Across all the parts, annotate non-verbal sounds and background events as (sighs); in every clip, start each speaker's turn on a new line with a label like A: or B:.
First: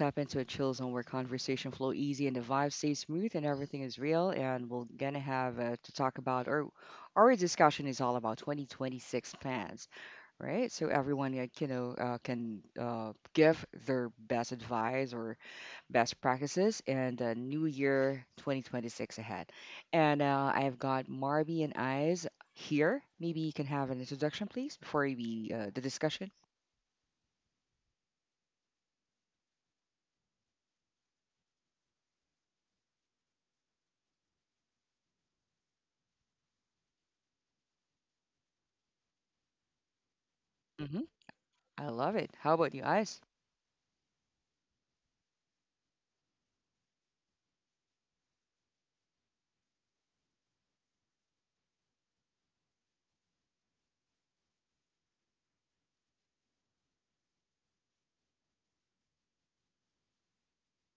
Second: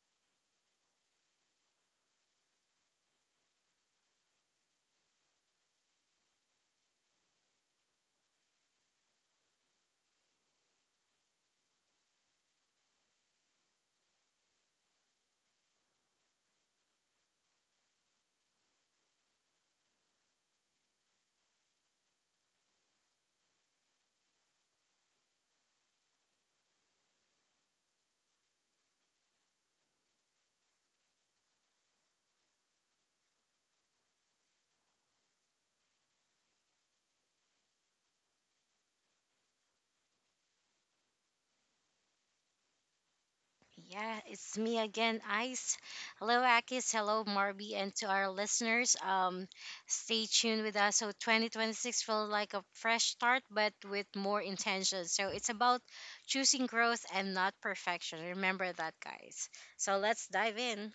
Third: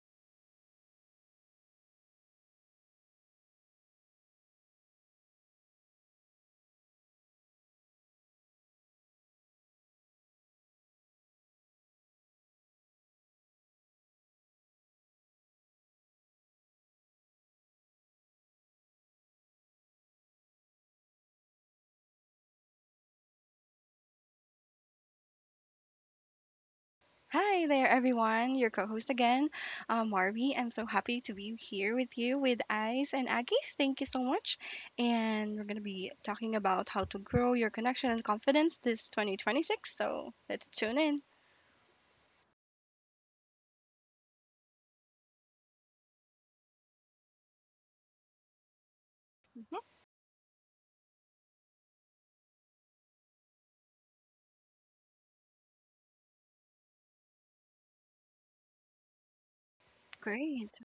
A: step into a chill zone where conversation flow easy and the vibe stays smooth and everything is real. And we're gonna have to talk about our discussion is all about 2026 plans, right? So everyone can give their best advice or best practices and New Year 2026 ahead. And I've got Marby and Eyes here. Maybe you can have an introduction, please, before we the discussion.
B: Hi there, everyone. Your co host again, Marvy. I'm so happy to be here with you with Ice and Aggies. Thank you so much. And we're going to be talking about how to grow your connection and confidence this 2026. So let's tune
A: Hmm.
B: in.
A: I love it. How about you, Eyes?
C: Yeah, it's me again, Ice. Hello, Akis. Hello, Marby. And to our listeners,
B: Mhm.
C: stay tuned with us. So 2026 felt like a fresh start, but with more intention. So it's about choosing growth and not perfection. Remember that, guys. So let's dive
B: Great.
C: in.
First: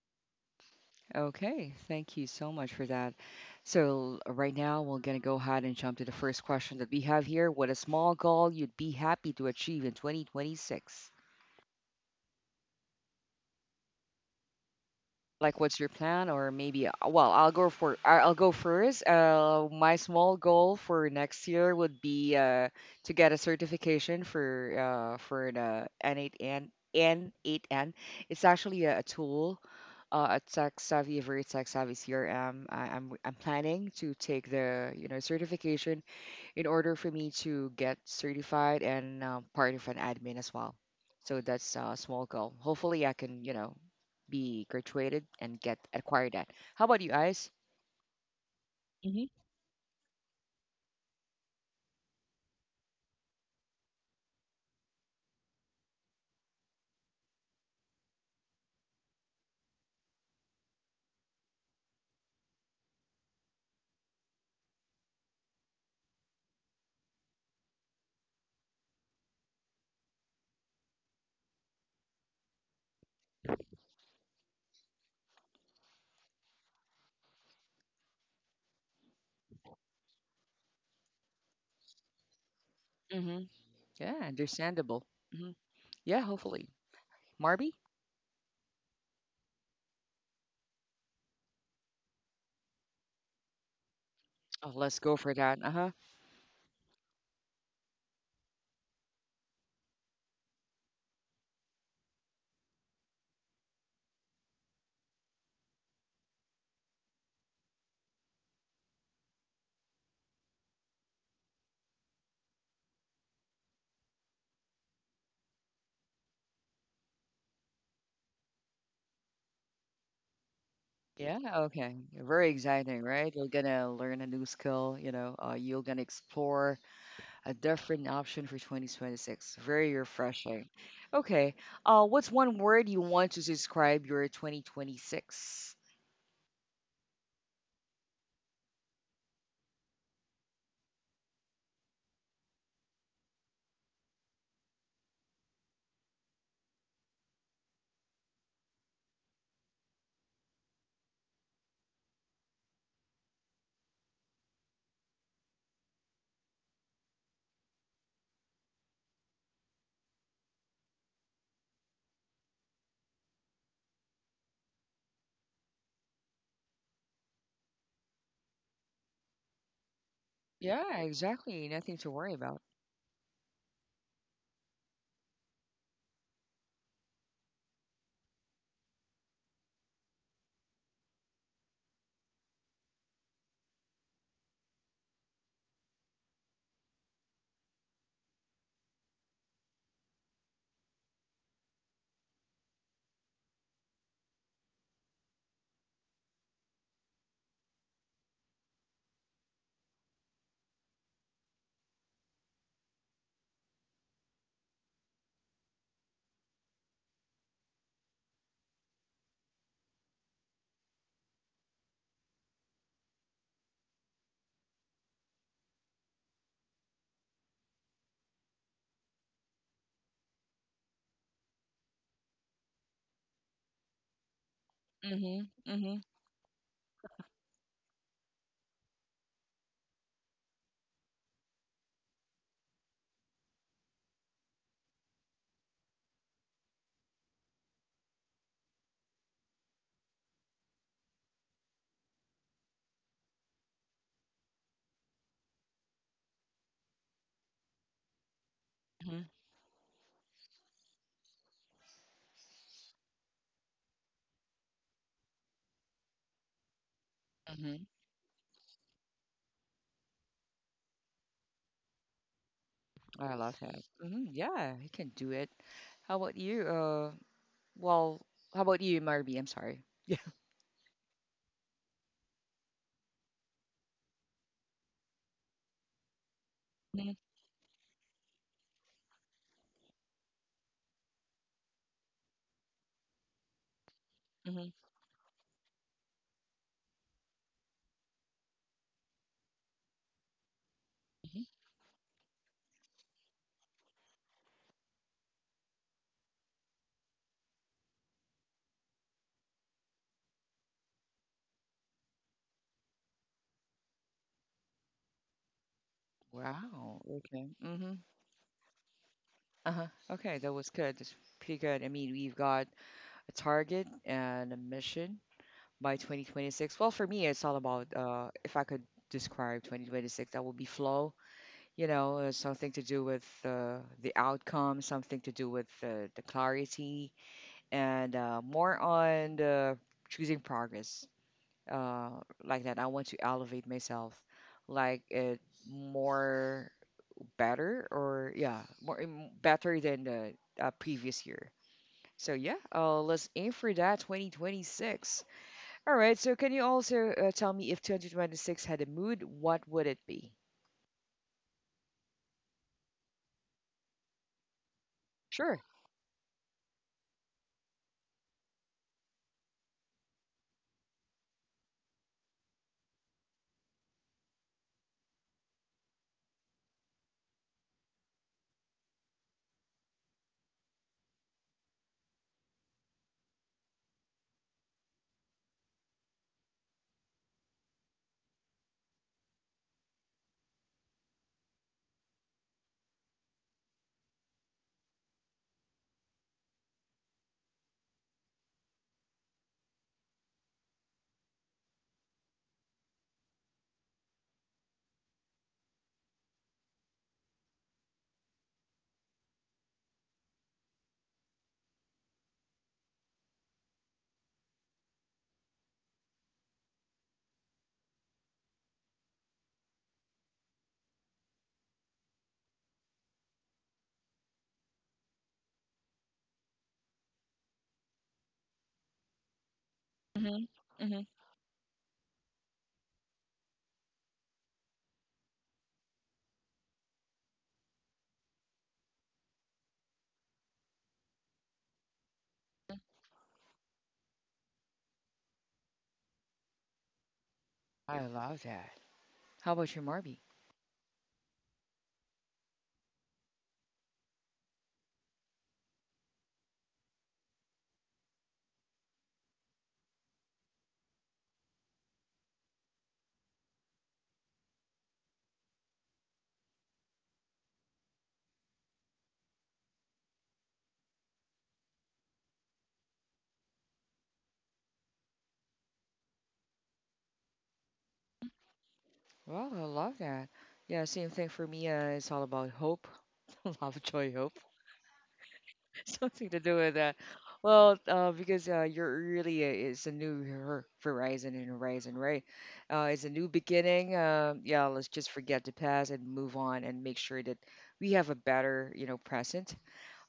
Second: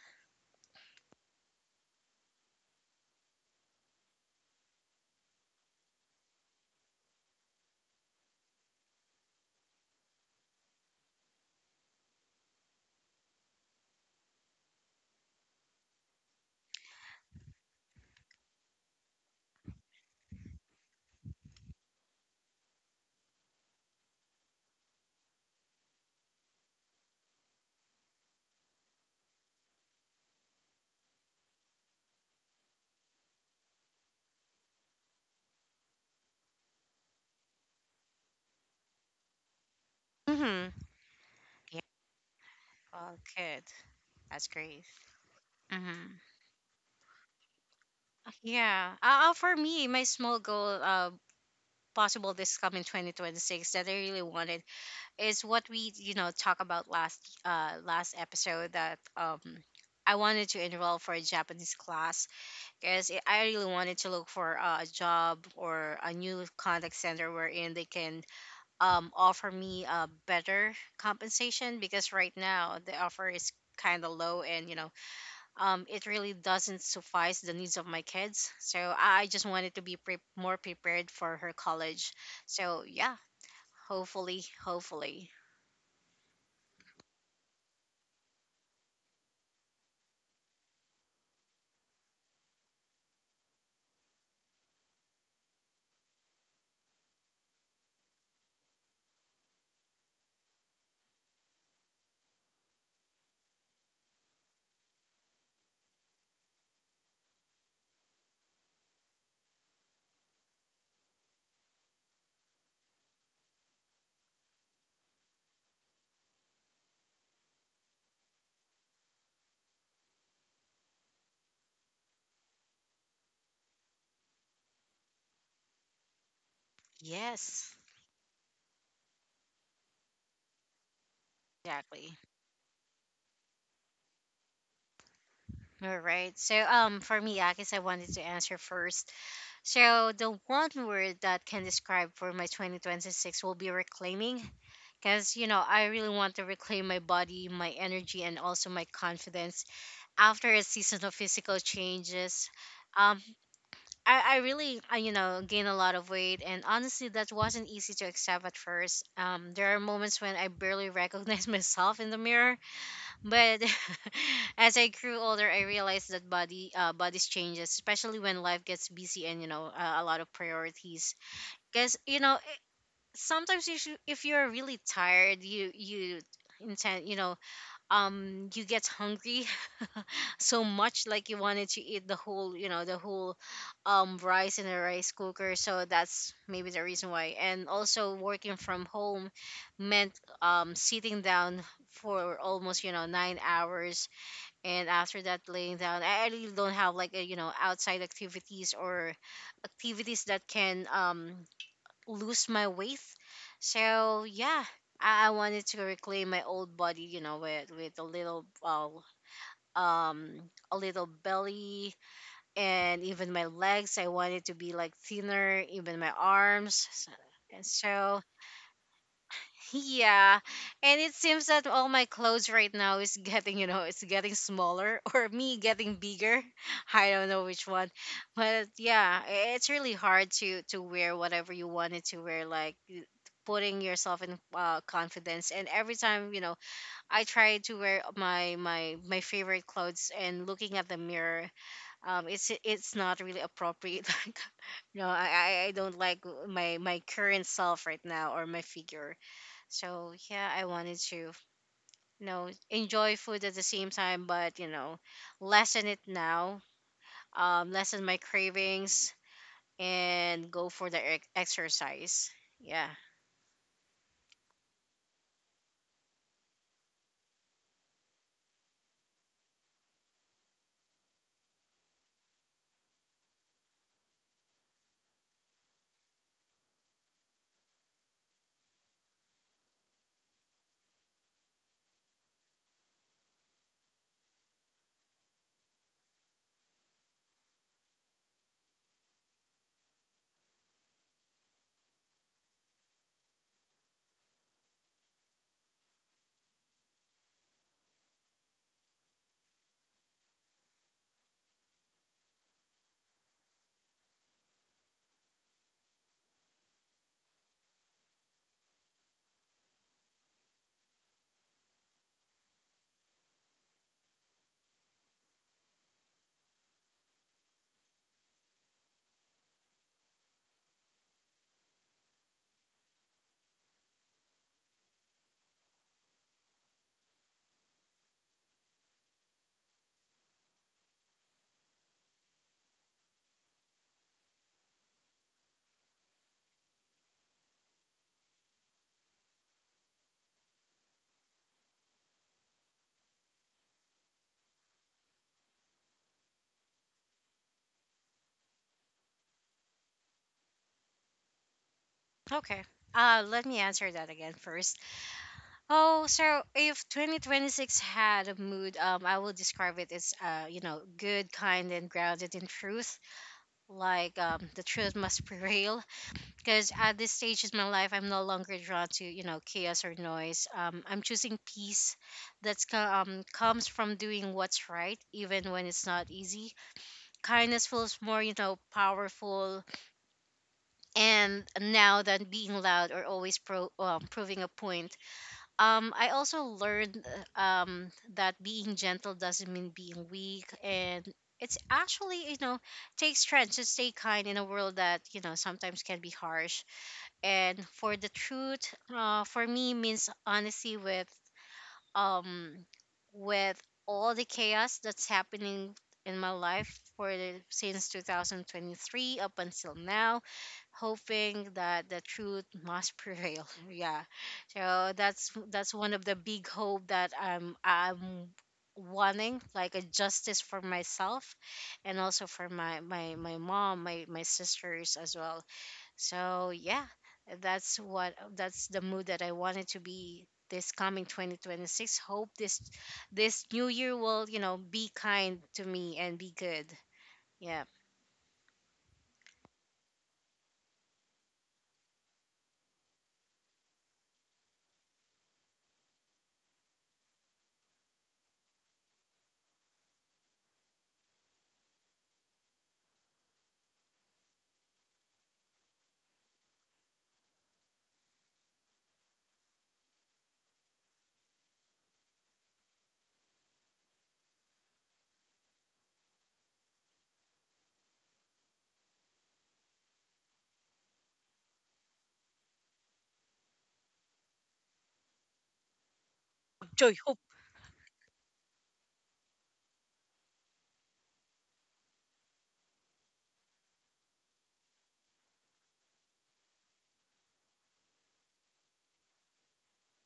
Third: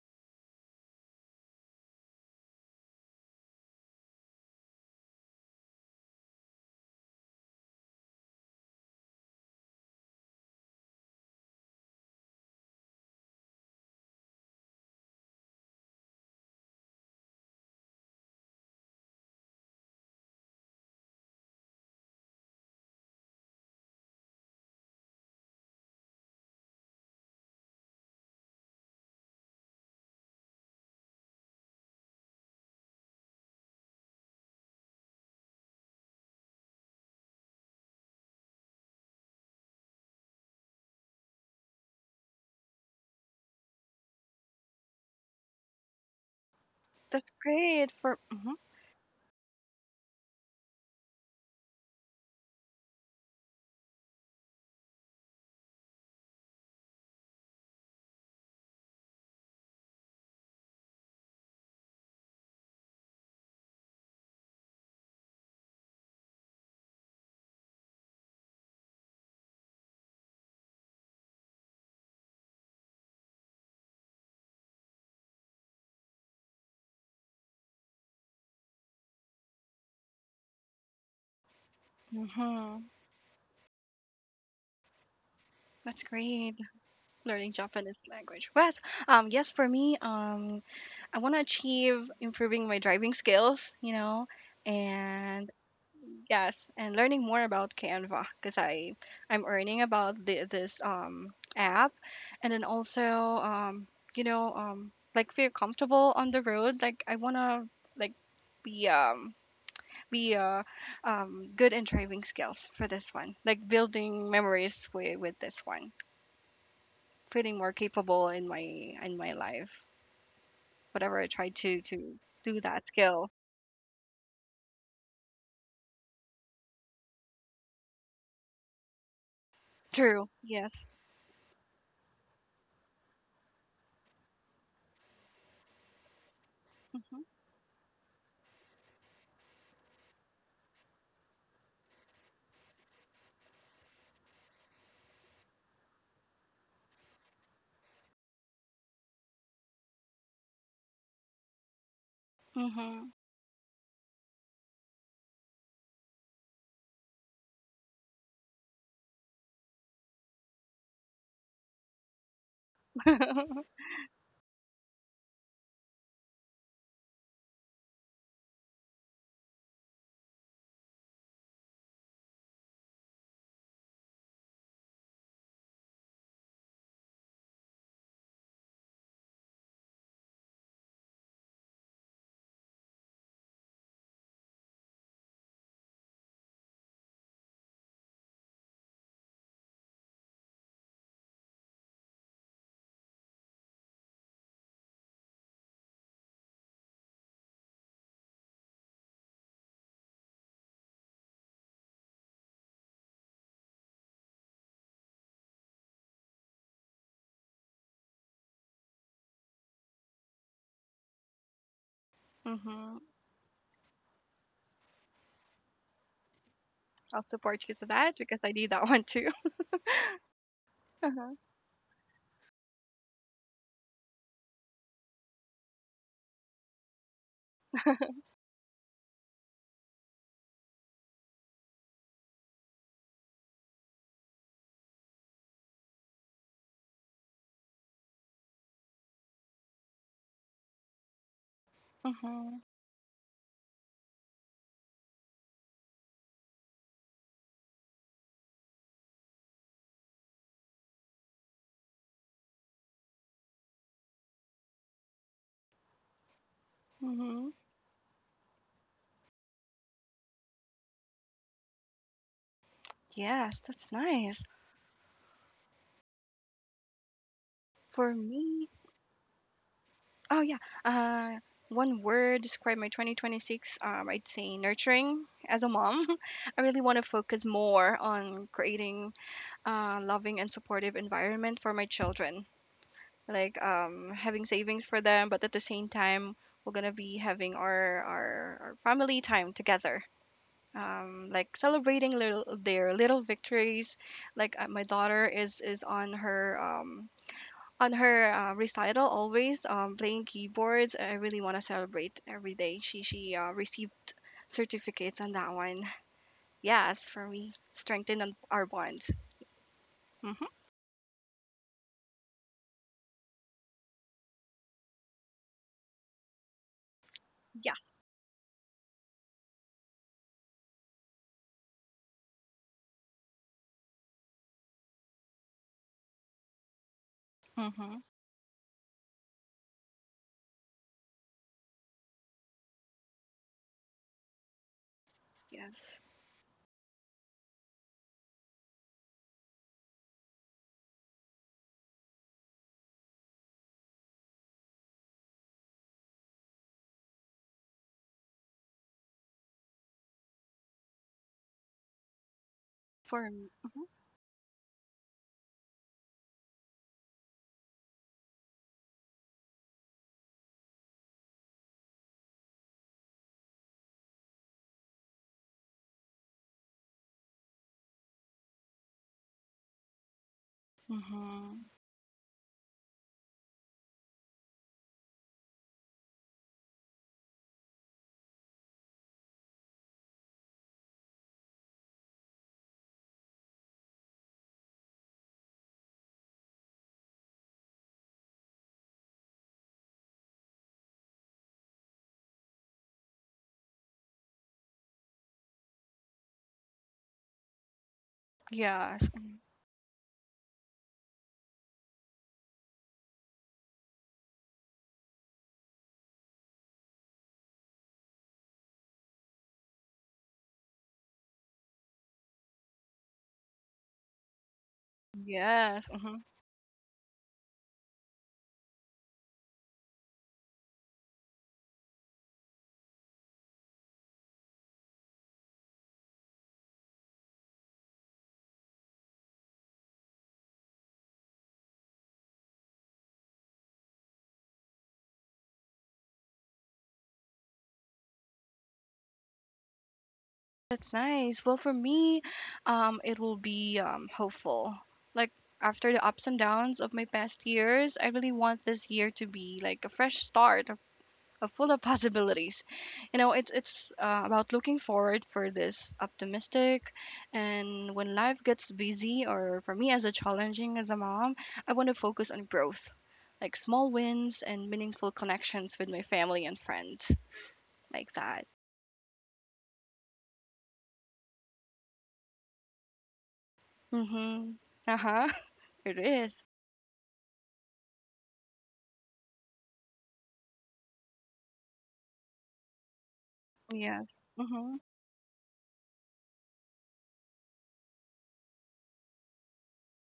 A: Okay, thank you so much for that. So, right now, we're going to go ahead and jump to the first question that we have here. What a small goal you'd be happy to achieve in 2026? Like, what's your plan? Or maybe, well, I'll go first. My small goal for next year would be to get a certification for the N8N. It's actually a tool, a tech savvy, very tech savvy CRM. I'm planning to take the certification in order for me to get certified and part of an admin as
C: Mm-hmm.
A: well. So that's
C: Yeah,
A: a small goal. Hopefully, I
C: all
A: can
C: good. That's
A: be
C: great.
A: graduated and get
C: Mm-hmm.
A: acquire that. How about you
B: That's
A: guys?
B: great for. Mhm,
C: Yeah.
A: Mm-hmm.
C: For me, my small goal, possible this coming 2026 that I really wanted, is what we talk about last episode that I wanted to enroll for a Japanese class because I really wanted to look for a job or a new contact center wherein they can offer me a better compensation because right now the offer is kind of low and it really doesn't suffice the needs of my kids, so I just wanted to be more prepared for her college.
B: mhm.
C: So yeah,
A: Mm-hmm. Yeah,
C: hopefully
A: understandable.
C: hopefully
A: Mm-hmm.
B: That's
A: Yeah,
B: great.
A: hopefully.
B: Learning
A: Marby?
B: Japanese language. Yes. Yes, for me, I want to achieve improving my driving skills, you know,
A: Oh, let's go for
B: and
A: that. Uh-huh.
B: yes, and learning more about Canva because I'm learning about this app, and then also um you know like feel comfortable on the road. Like I wanna like be um be good in driving skills for this one. Like building memories with this one, feeling more capable in my life. Whatever I
A: Yeah,
B: try to
A: okay.
B: to
A: Very
B: do that
A: exciting,
B: skill.
A: right? You're gonna learn a new skill, you're gonna explore a
C: Yes.
A: different option for 2026. Very
B: True.
A: refreshing.
B: Yes.
A: Okay.
C: Exactly.
A: What's one word you want to describe your 2026?
C: All right. So,
B: Mhm.
C: for me, I guess I wanted to answer first. So, the one word that can describe for my 2026 will be reclaiming, because you know I really want to reclaim my body, my energy, and also my confidence after a season of physical changes.
B: Mhm.
C: Um, I really, you know, gain a lot of weight, and honestly, that wasn't easy to accept at first. There are moments when I barely recognize (laughs) myself in the mirror, But
B: (laughs)
C: (laughs) as I grew older, I realized that body bodies changes, especially when life gets busy and you know a lot of
A: Yeah,
C: priorities.
A: exactly. Nothing
C: Because
A: to
C: you
A: worry
C: know
A: about.
C: it, sometimes you should, if you're really tired, you intend you know you get hungry (laughs) so much like you wanted to eat the whole rice in a rice cooker, so that's maybe the reason why. And also working from home meant sitting down for almost you know 9 hours, and after that laying down, I really don't have like a, you know, outside activities or activities that can lose my weight. So yeah, I wanted to reclaim my old body, you know, with um a little belly
B: mhm.
C: and even my legs. I wanted to be like thinner, even my arms. So-
B: I'll
C: And
B: support you to that
C: so
B: because I need that one too.
C: yeah, and it seems that all my clothes right now is getting, you know, it's getting smaller (laughs) or
A: Mhm.
C: me getting
A: Mhm.
C: bigger. I don't know which one, but yeah, it's really hard to wear whatever you wanted to wear, putting yourself in confidence. And every time, you know, I try to wear my favorite clothes and looking at the mirror,
B: (laughs)
C: it's
B: hmm
C: not really appropriate. (laughs) Like, no, I don't like my current self right now or my figure.
A: Mhm.
C: So yeah, I wanted to, you know, enjoy food at the same time, but you know, lessen it now,
B: hmm
A: Mhm.
C: lessen my cravings, and go for the exercise. Yeah.
A: I love
B: Yes,
A: that.
B: that's
A: Mhm.
B: nice.
A: Yeah, he can do it. How about you?
B: For
A: Well, how
B: me,
A: about you, Marby? I'm sorry. Yeah.
B: oh yeah, uh, one word describe my 2026. I'd say nurturing. As a mom, (laughs) I really want to
A: Mhm.
B: focus more on creating loving and supportive environment for my children. Like having
A: Mhm.
B: savings for them, but at the same time, we're gonna be having our family time together,
A: Mhm.
B: like celebrating little, their little victories. Like my daughter is on her recital, always playing keyboards. I really want to celebrate every day. She received certificates on that one.
A: Wow.
B: Yes, for
A: Okay.
B: me,
A: Mhm.
B: strengthen on our bonds.
A: Uh-huh. Okay,
B: Hmm.
A: that was good. That's pretty good. I mean, we've got a target and a mission by 2026? Well, for me, it's all
B: Yeah.
A: about if I could describe 2026, that would be flow. Something to do with the outcome, something to do with the clarity,
B: Hmm.
A: and more on the choosing progress. Uh, like that, I want to elevate myself, like it
B: Yes.
A: more better or yeah, more better than the previous year. So yeah, let's aim for that 2026. All right. So, can you also tell me if two hundred twenty-six had a mood, what would it be?
C: Okay.
B: For.
C: Let me
B: Mm-hmm.
C: answer that again first.
A: Sure.
C: Oh, so if 2026 had a mood, I will describe it as, you know, good, kind, and grounded in truth. Like, the truth must (laughs) prevail. Because at this stage in my life, I'm no longer drawn to you know chaos or noise. I'm choosing peace that's co- comes from doing what's right even when it's not easy. Kindness feels more you know powerful and now than being loud or always proving a point. I also learned uh, um, that being gentle doesn't mean being weak, and it's actually you know takes strength to stay kind in a world that you know sometimes can be harsh. And for the truth,
B: Yes. Mhm.
C: for me, means honesty with um with all the chaos that's happening in my life since 2023 up until now, hoping that the truth must prevail. (laughs) Yeah. So that's
B: Yes.
C: one of the
B: Mhm.
C: big hope that I'm wanting, like a justice
A: hmm
C: for
A: hmm
C: myself and also for my mom, my sisters as well. So yeah, that's the mood that I wanted to be this coming 2026. Hope this new year will, you know, be kind to me and be good. Yeah.
A: I love that. How about you, Marby?
B: That's nice. Well, for me, it will be hopeful. Like after the ups and downs of my past years, I really want this year to be like a fresh start, a full of (laughs) possibilities. You know, it's about looking forward for this optimistic, and when life gets busy or for me as a challenging as a mom, I want to focus on growth, like small wins and meaningful connections with my family and friends, like that.
A: Well, I love that. Yeah, same thing for me. It's all about hope, (laughs) love, joy, hope.
B: Mhm. Uh huh.
A: (laughs)
B: (laughs) It
A: Something
B: is.
A: to do with that.
C: Joy, hope.
A: Well, because you're really it's a new horizon and horizon, right? It's a new beginning.
B: Yes.
A: Yeah,
B: Mhm.
A: let's just forget the past and move on and make sure that we have a better present.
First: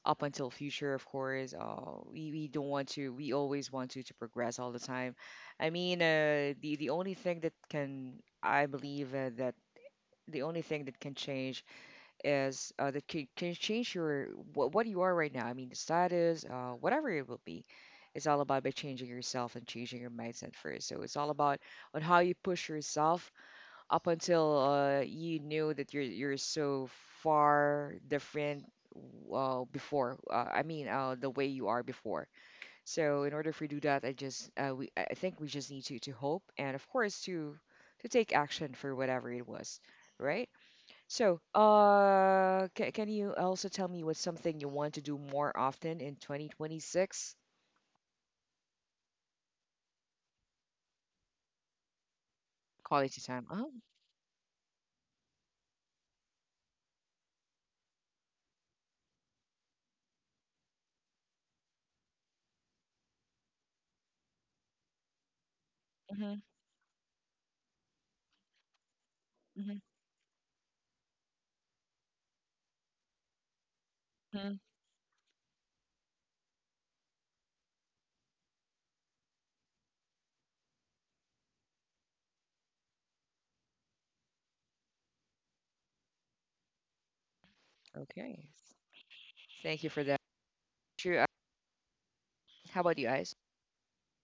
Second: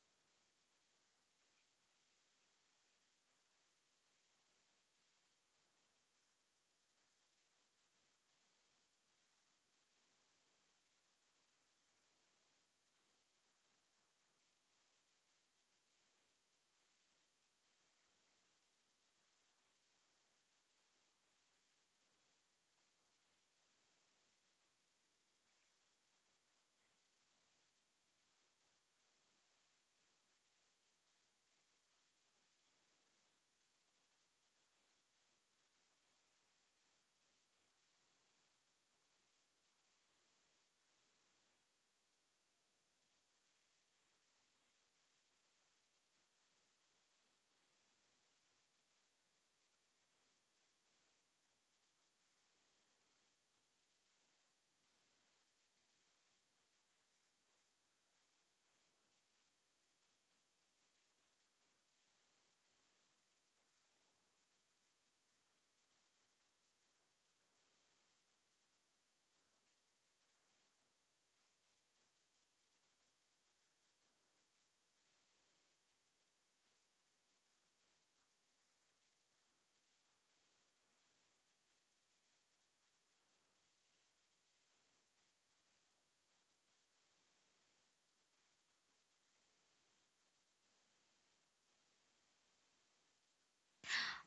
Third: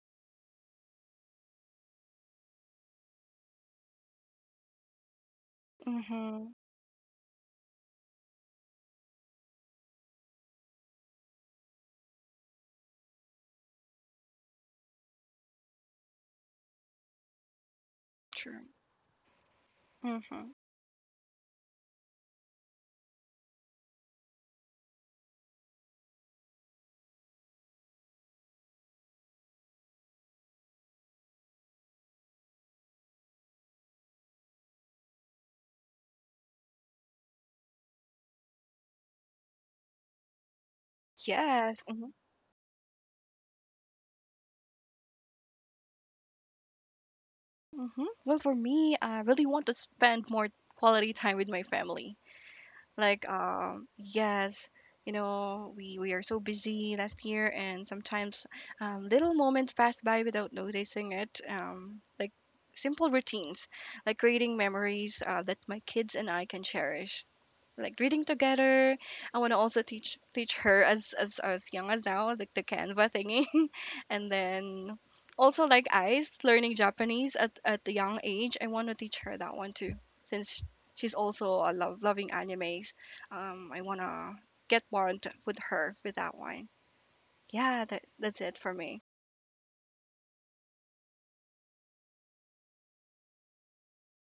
A: Up until future of course we don't want to we always want to progress all the time. I mean
B: Mhm.
A: the only thing that can I believe that the only thing that can change is that can change your what you are right now. I mean the status whatever it will be, it's all about
B: True.
A: by changing yourself and changing your
B: Mhm.
A: mindset first, so it's all about on how you push yourself up until you knew that you're so far different before I mean the way you are before. So in order for you to do that, I just, we I think we just need to hope and of course to take action for whatever it was, right? So
B: Yes. Mhm.
A: can you also tell me what's something you want to do more often in 2026?
B: Mhm. Well, for me, I really want to spend more quality time with my family.
A: Quality
B: Like,
A: time. Oh.
B: yes, you know, we are so busy last year, and sometimes little moments pass by without noticing it. Like simple routines, like creating memories that my kids and
A: Mhm.
B: I can cherish, like reading together. I want to
A: Mhm.
B: also teach her as as young as now, like the Canva thingy, (laughs) and
A: Mhm.
B: then also like Ice learning Japanese at the young age. I want to teach her that one too, since sh- she's also a love loving animes. I wanna get more into, with her with that one. Yeah, that's
A: Okay,
B: it for me.
A: thank you for that. True. How about you guys?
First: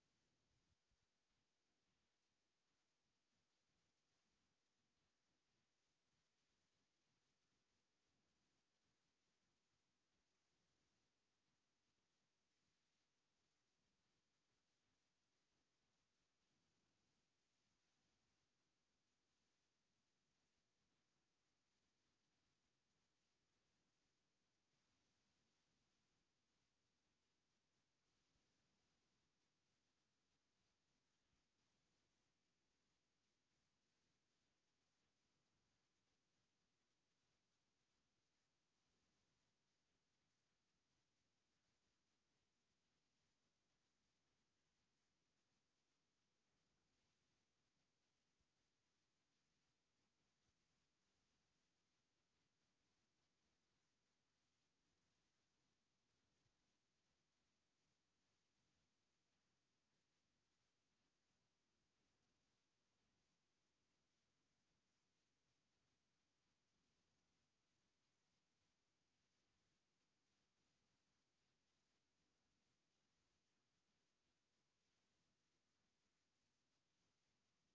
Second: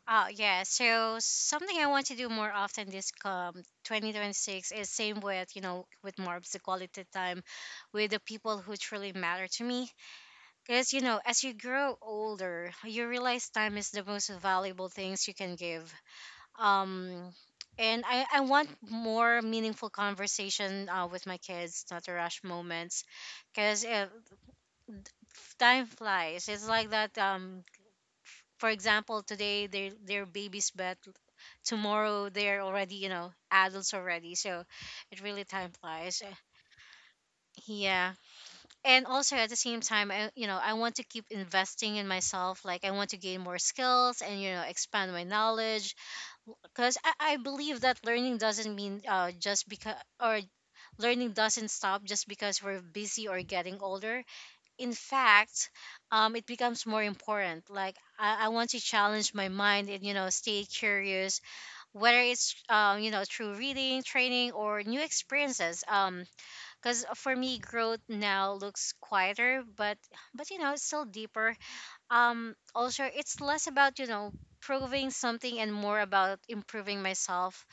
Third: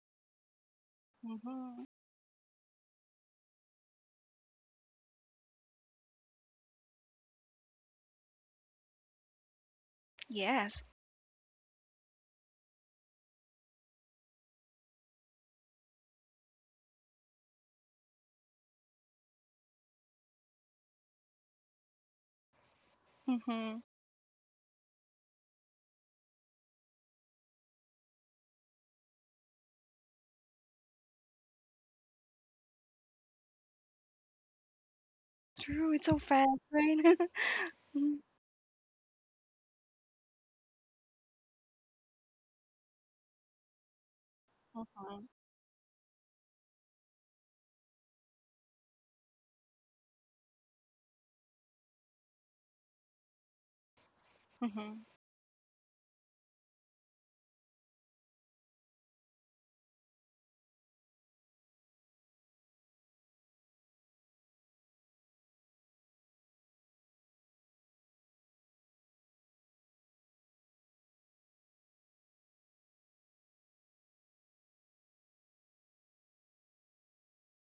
C: Oh yeah, so something
B: Hmm.
C: I want to do more often this come 2026 is same with you know with Marbs, the quality time with the people who truly matter to me.
B: Yes.
C: Because you know as you grow older, you realize time is the most valuable things you can give. um and I want more meaningful conversation with my kids, not to rush moments,
B: Hmm.
C: because time flies. It's like that. For example, today they're babies, but tomorrow they're already you know adults already. So it really time
B: True, it's so
C: flies.
B: fast, right? (laughs)
C: Yeah,
B: hmm
C: and also at the same time I, you know, I want to keep investing in myself, like I want to gain more skills and you know expand my knowledge, because I believe that learning doesn't mean just because or learning doesn't stop just because we're busy or getting older. In
B: hmm
C: fact, it becomes more important. Like I want to challenge my mind and you know stay curious, whether it's you know, through reading, training, or new experiences. Because for me, growth now looks quieter, but you know it's still deeper. Also, it's less about you know proving something and more about improving myself,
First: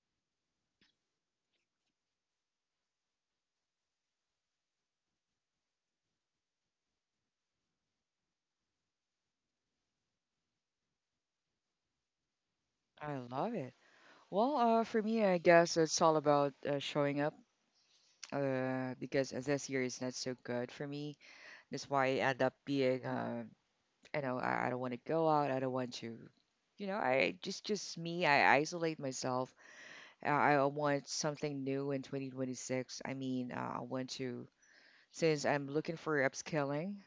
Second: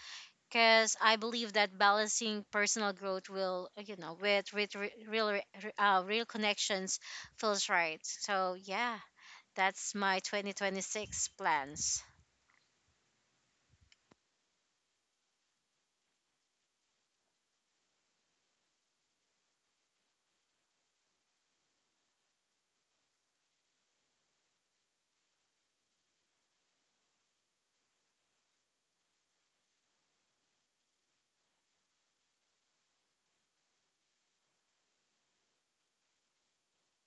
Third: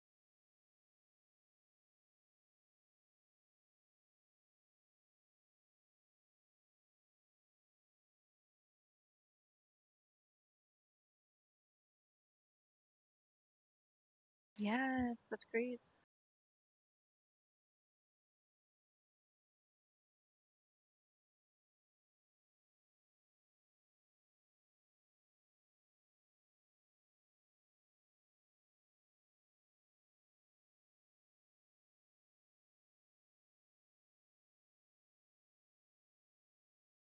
C: because I believe that balancing personal growth will, you know, with real connections feels right. So yeah, that's my 2026 plans.
A: I love it. Well, for
B: Yes,
A: me, I
B: that's
A: guess
B: great.
A: it's all about showing up because this year is not so good for me. That's why I end up being, I don't want to go out. I don't want to, you know, I just me. I isolate myself. I want something new in 2026. I mean, I want to, since I'm looking for upskilling,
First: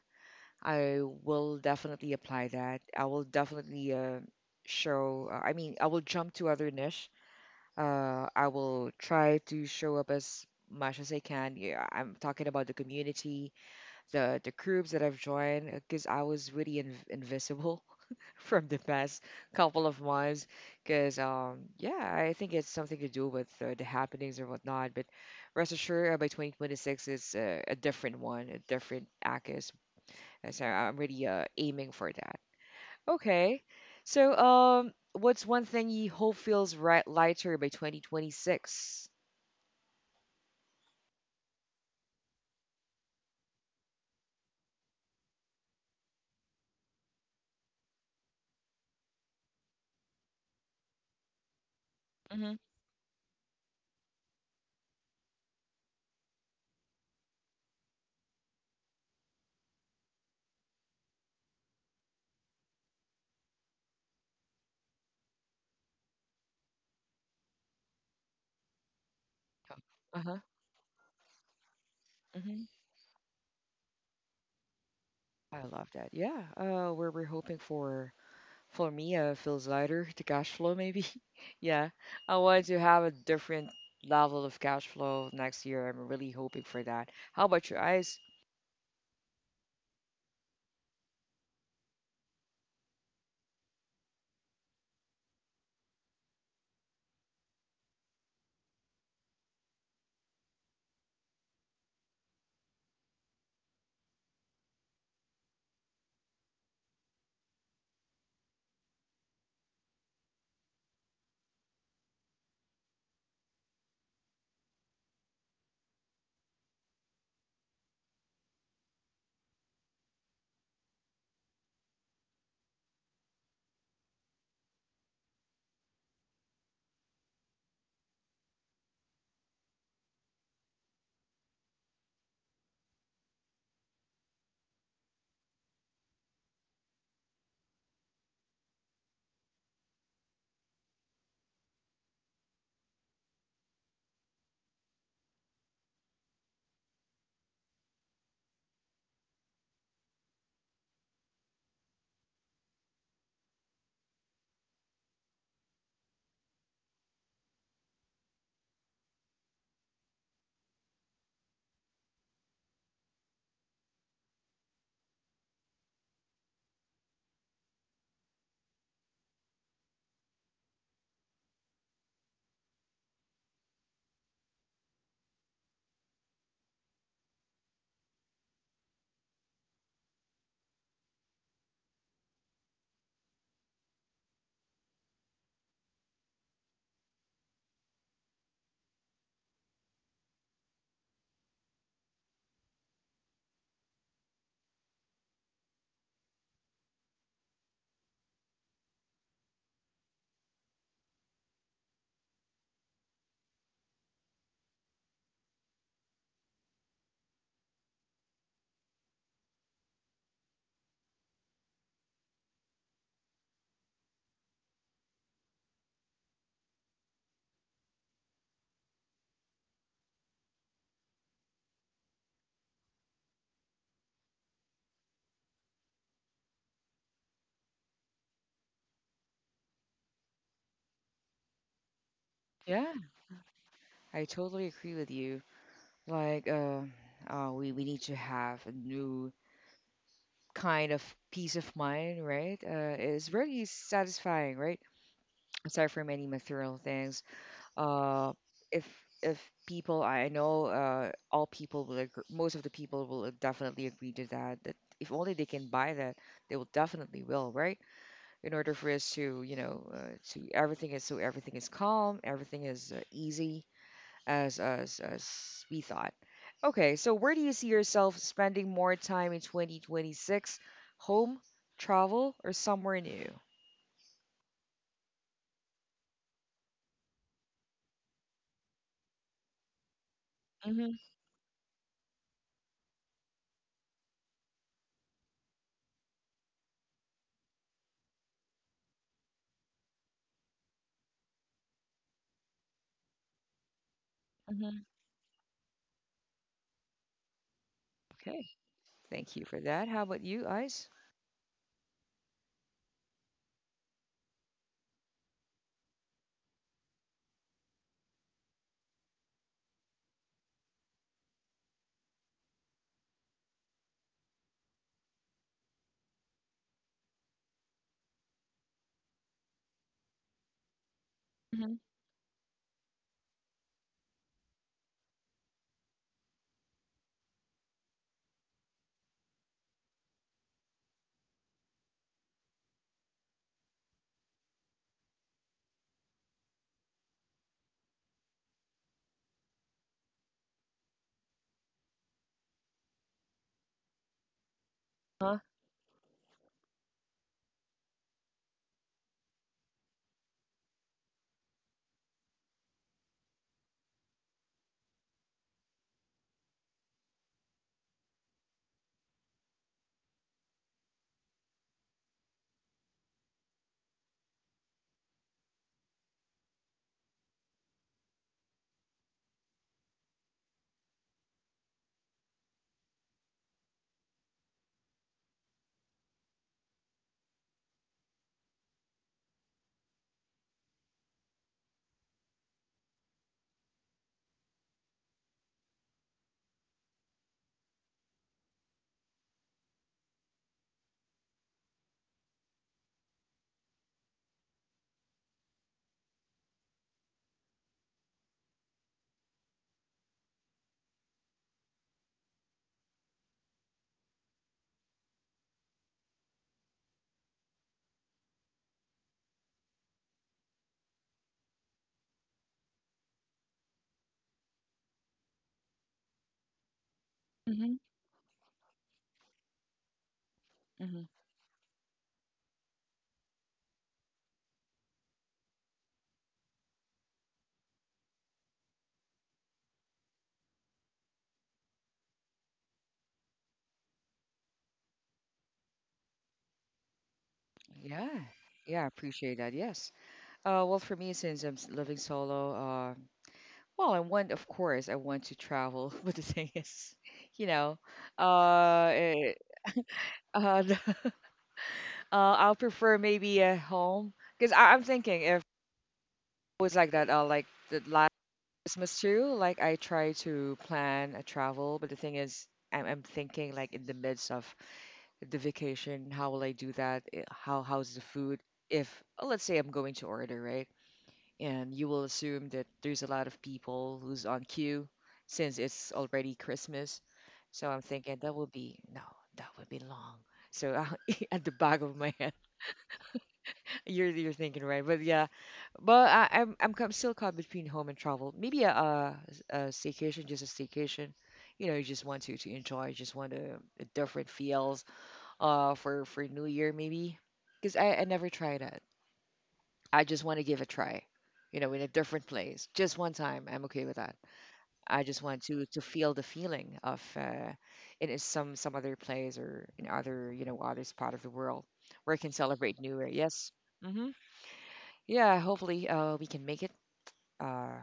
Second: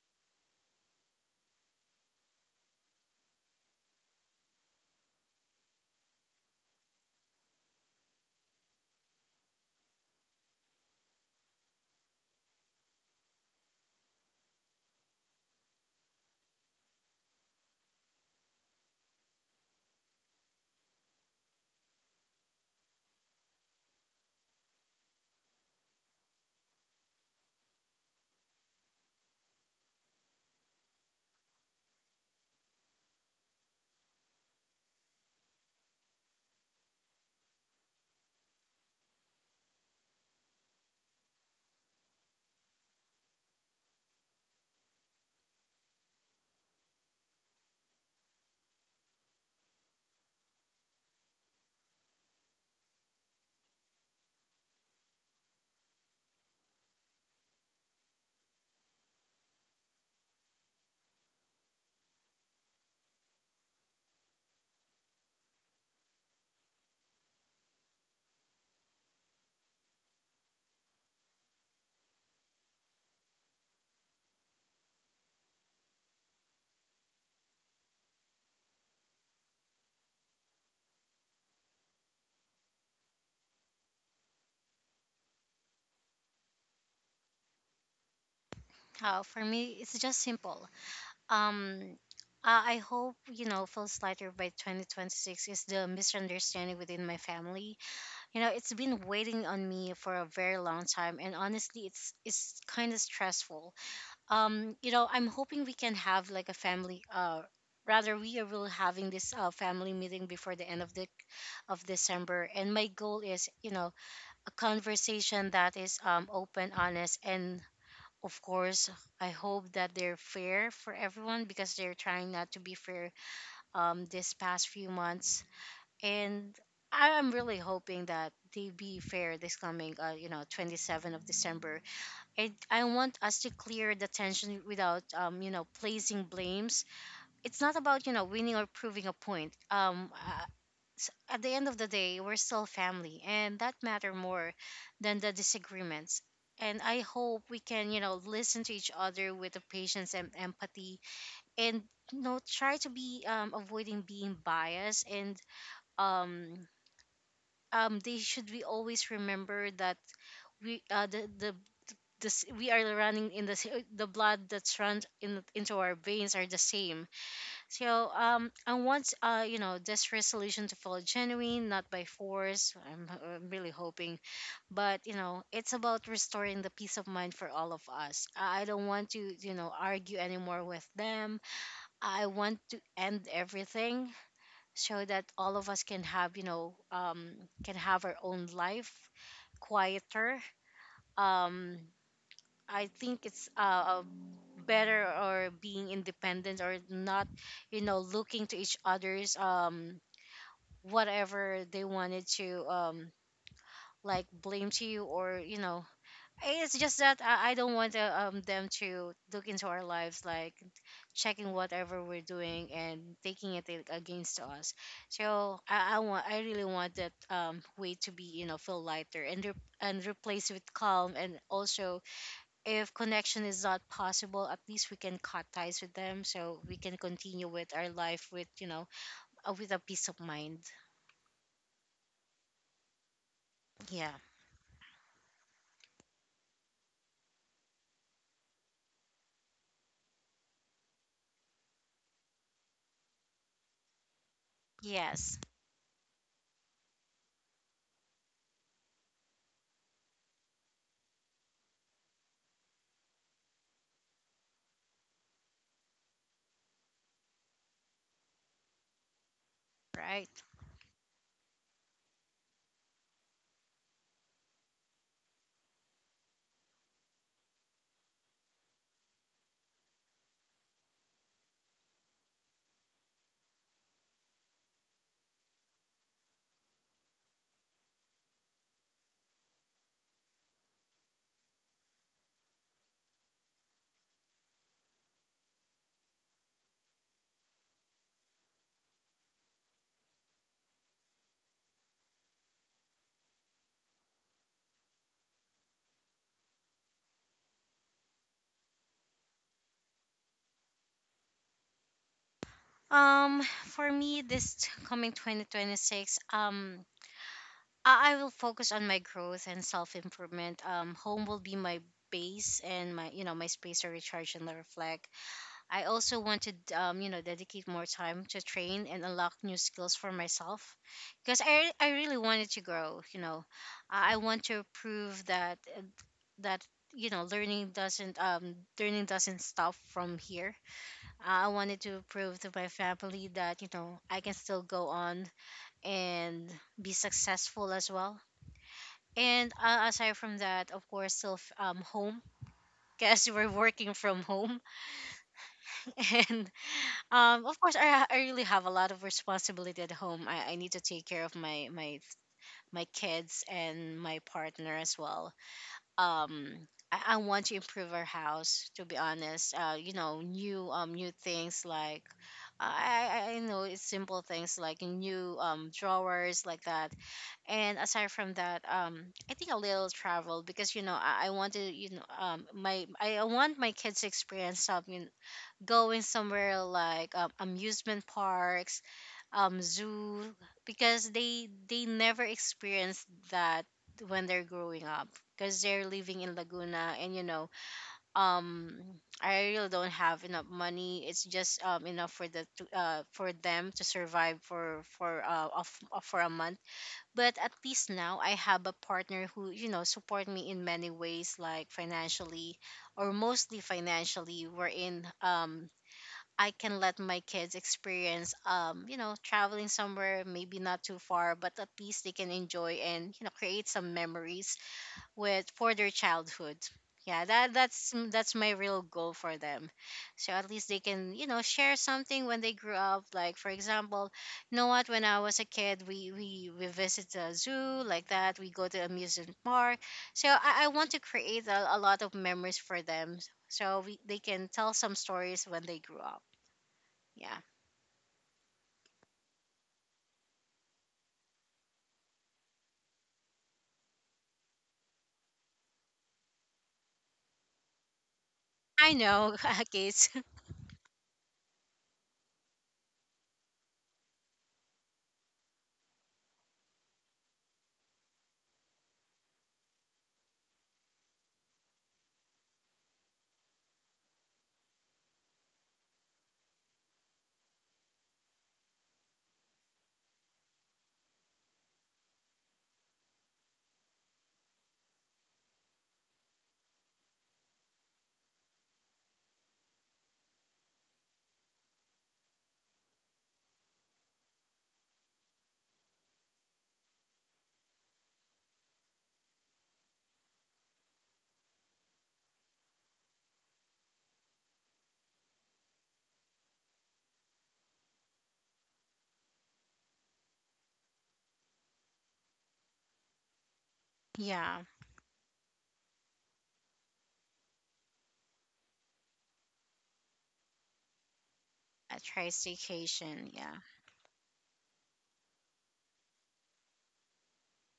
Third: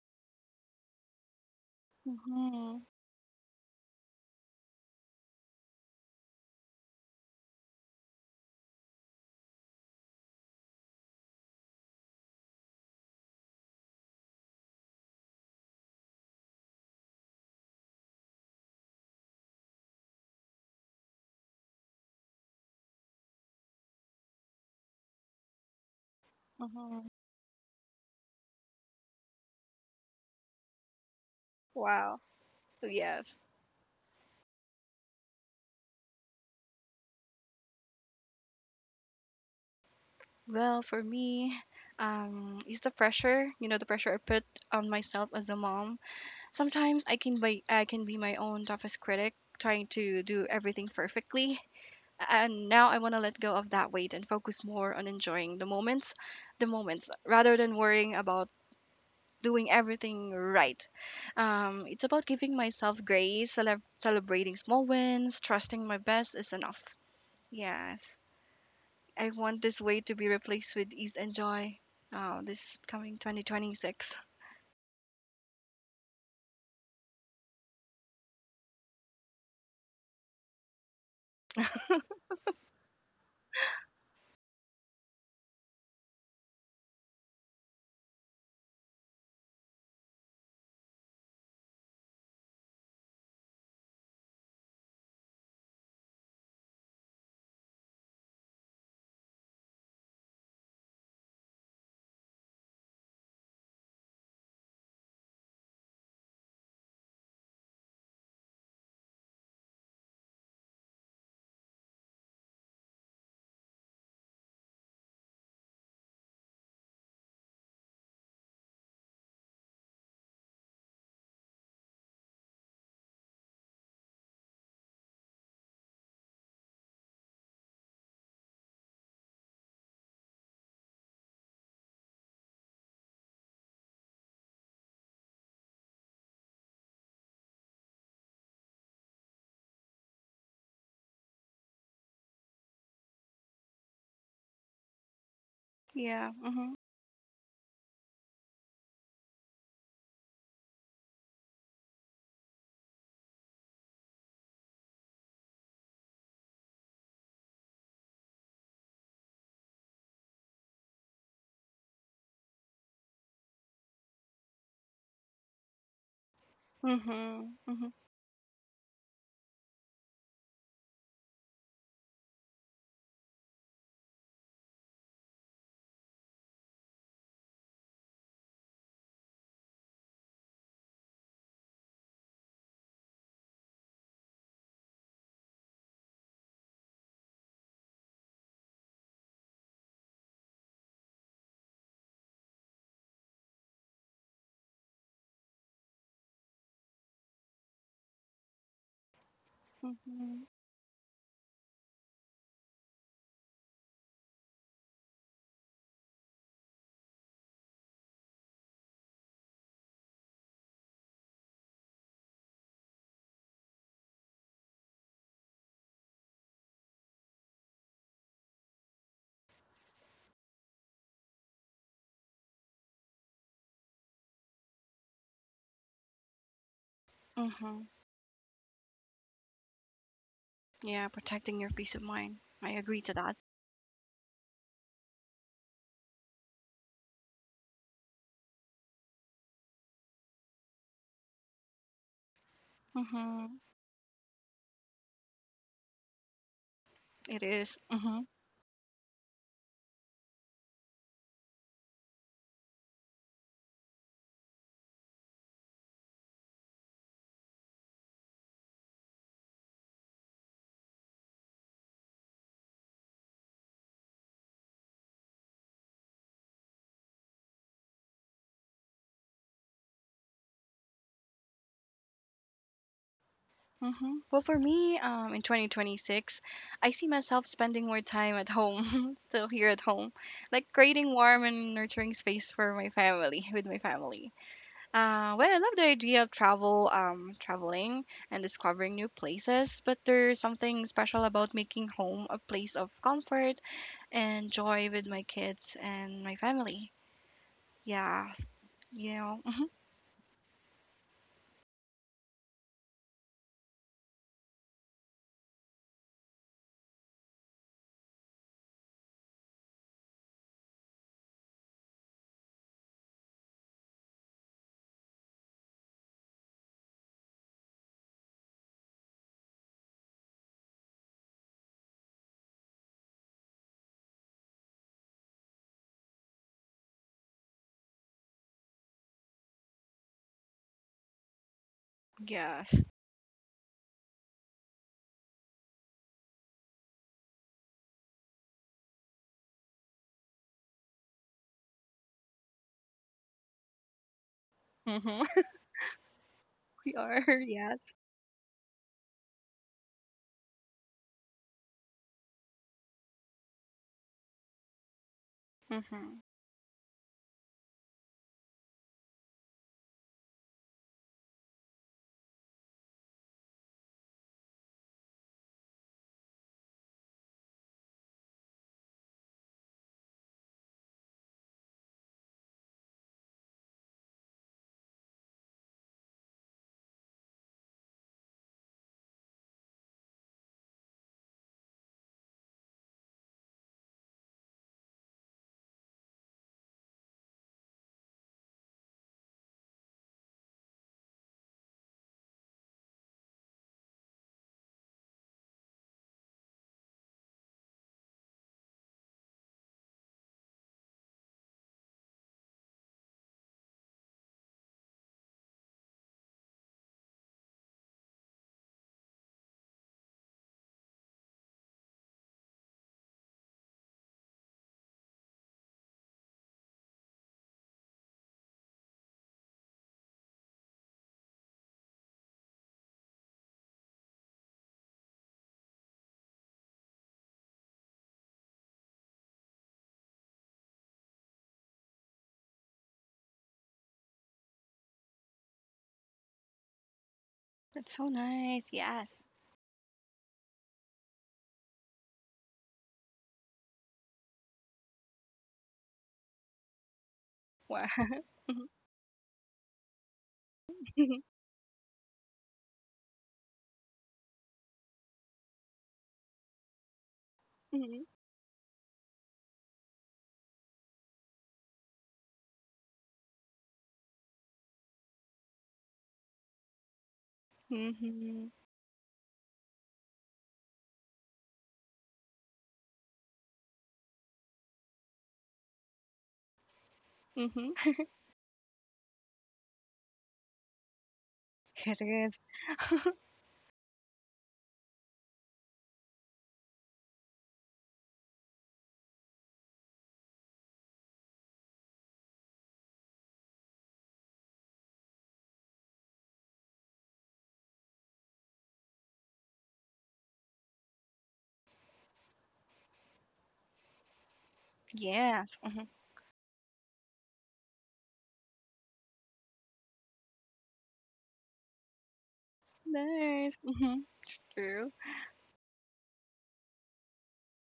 A: I will definitely apply
B: Hmm.
A: that. I will definitely show, I mean, I will jump to other niche. I will try to show up as much as I can. Yeah, I'm talking about the community, the groups that I've joined, because I was really in invisible (laughs) from the past couple of months. Because yeah, I think it's something to do with the happenings or whatnot. But rest assured, by 2026,
B: Mhm.
A: it's a different one, a different Akis. So I'm really aiming for
B: Wow.
A: that.
B: Yes.
A: Okay. So, what's one thing you hope feels right lighter by 2026?
B: Well, for me, it's the pressure, you know, the pressure I put on myself as a mom. Sometimes I can be my own toughest critic, trying to do everything perfectly.
A: Mm-hmm.
B: And now I want to let go of that weight and focus more on enjoying the moments, rather than worrying about doing everything right. It's about giving myself grace, celebrating small wins, trusting my best is enough. Yes. I want this weight to be
A: Uh-huh.
B: replaced with ease and joy. Oh,
A: Mm-hmm.
B: this coming 2026.
A: I love that. Yeah. Where we're hoping for me, feels lighter, the cash flow maybe. (laughs) Yeah. I want to have a different level of cash flow next year. I'm really hoping for that. How about your eyes?
C: How for me, it's just simple. Um, I hope you know feels lighter by 2026 is the misunderstanding within my family. You know, it's been waiting on me for a very long time, and honestly, it's kind of stressful. You know, I'm hoping we can have like a family rather we are will having this family meeting before the end of the of December, and my goal is you know a conversation that is open, honest, and of course I hope that they're fair for everyone, because they're trying not to be fair this past few months. And I'm really hoping that they be fair this coming, you know, 27 of December. I want us to clear the tension without, you know, placing blames. It's not about, you know, winning or proving a point. At the end of the day, we're still family, and that matter more than the disagreements.
B: Yeah. Mhm.
C: And I hope we can, you know, listen to each other with the patience and empathy, and you know, try to be avoiding being biased. And um, they should we always remember that we uh, the, the we are running in the the blood that's runs in into our veins are the same.
B: Mhm. Mhm.
C: So I want you know this resolution to feel genuine, not by force. I'm really hoping, but you know it's about restoring the peace of mind for all of us. I don't want to you know argue anymore with them. I want to end everything so that all of us can have you know can have our own life quieter. um I think it's better, or being independent or not, you know, looking to each other's
B: Mhm.
C: whatever they wanted to like blame to you or you know. It's just that I don't want them to look into our lives, like checking whatever we're doing and taking it against us. So I want I really want that way to be you know feel lighter and and replaced with calm, and also if connection is not possible, at least we can cut ties with them so we can continue with
B: Mhm.
C: our life with, you know, with a peace of mind.
B: Yeah, protecting your peace of mind. I
A: Yeah,
B: agree to that.
C: Yeah.
A: I totally agree with you. Like, we need to have a new kind of peace of mind, right? Is
B: Mhm.
A: really satisfying, right?
C: Yes.
A: Aside from any material things,
B: It is. Mhm.
A: uh, if if people I know, all people will agree, most of the people will definitely agree to that. That if only they can buy that, they will definitely will, right? In order for us to, you know, uh,
C: Right.
A: to everything is so everything is calm, everything is easy, as we thought. Okay, so where do you see yourself spending more time in 2026? Home, travel, or somewhere new?
B: Mhm. Well, for me, in 2026, I see myself spending more time at home, (laughs) still here at home, like
A: Mm-hmm.
B: creating warm and nurturing space for my family, with my family. Well, I love the idea of travel, traveling and discovering new places, but there's something special about making home a place of comfort and
A: Mm-hmm.
B: joy with my kids and my family. Yeah,
A: Okay.
B: you
A: Thank
B: know,
A: you for
B: hmm
A: that. How about you, Ice?
C: For me, this coming 2026, I will focus on my growth and self improvement. Home will be my base and my, you know, my space to recharge and reflect. I also want to, you know, dedicate more time to train and unlock new skills for myself, because
A: Mm-hmm.
C: I really wanted to grow. You know, I want to prove that that you know learning doesn't stop from here. I wanted to prove to my
B: yes,
C: family that you know I can still go on and be successful as well. And aside from that, of course, still home. Because (laughs) we're working from home,
B: hmm
A: Huh?
B: (laughs)
C: (laughs) and.
B: we are, (laughs)
C: Of course,
B: yes.
C: I really have a lot of responsibility at home. I need to take care of my kids and my partner as well.
B: Hmm.
C: I want to improve our house. To be honest, new new things like I know it's simple things like new drawers like that. And aside from that, I think a little travel because I want to you know my I want my kids to experience something, going somewhere like amusement parks, zoo, because they never experience that when they're growing up, because they're living in Laguna. And um I really don't have enough money. It's just enough for the to, for them to survive for of for a month. But at least now I have a partner who, you know, support me in many ways, like financially, or mostly financially, wherein I can let my kids experience, traveling somewhere, maybe not too far, but at least they can enjoy and, you know, create some memories with for their childhood. Yeah,
A: Mm-hmm.
C: that's my real goal for them. So at least they
A: Mm-hmm.
C: can, you know, share something when they grew up. Like for example, you know what, when I was a kid, we visit a zoo like that. We go to amusement park. So I want to create a lot of memories for them, so they can tell some stories when they grew up. Yeah.
B: That's
A: Yeah,
B: so nice,
A: yeah, I
B: yes.
A: appreciate that. Yes. Well, for me, since I'm living solo, well, I want, of course, I want to travel, (laughs) but the thing is, you know,
B: Wow.
A: uh,
C: I
A: eh,
C: know, (laughs) kids.
A: uh, (laughs) I'll prefer maybe a home because I'm thinking if it was like that, like the last
B: (laughs)
A: Christmas too. Like I try to plan a travel, but the thing is, I'm thinking like in the midst of the vacation, how will I do that? How's the food?
B: Mm-hmm.
A: If oh, let's say I'm going to order, right? And you will assume that there's a lot of people who's on queue since it's already Christmas. So I'm
B: Mm-hmm.
A: thinking that will be no, that would be long. So (laughs) at the back of
B: It
A: my head.
B: is.
A: You're thinking right, but yeah, but I'm still caught between home and travel. Maybe a staycation, just a staycation. You just want to enjoy, you just want a different feels. For New Year maybe, because I never tried that. I just want to give a try. In a different place, just one time. I'm okay with that.
C: Yeah.
A: I just want
B: Yeah.
A: to feel the feeling of in some other place or in other other spot of the world
C: A
A: where I can
C: tri
A: celebrate New Year.
C: staycation.
A: Yes.
C: Yeah.
B: Nice.
C: Yeah.
B: Mm-hmm.
A: Mm-hmm.
B: True.
A: Yeah, hopefully we can make it. Uh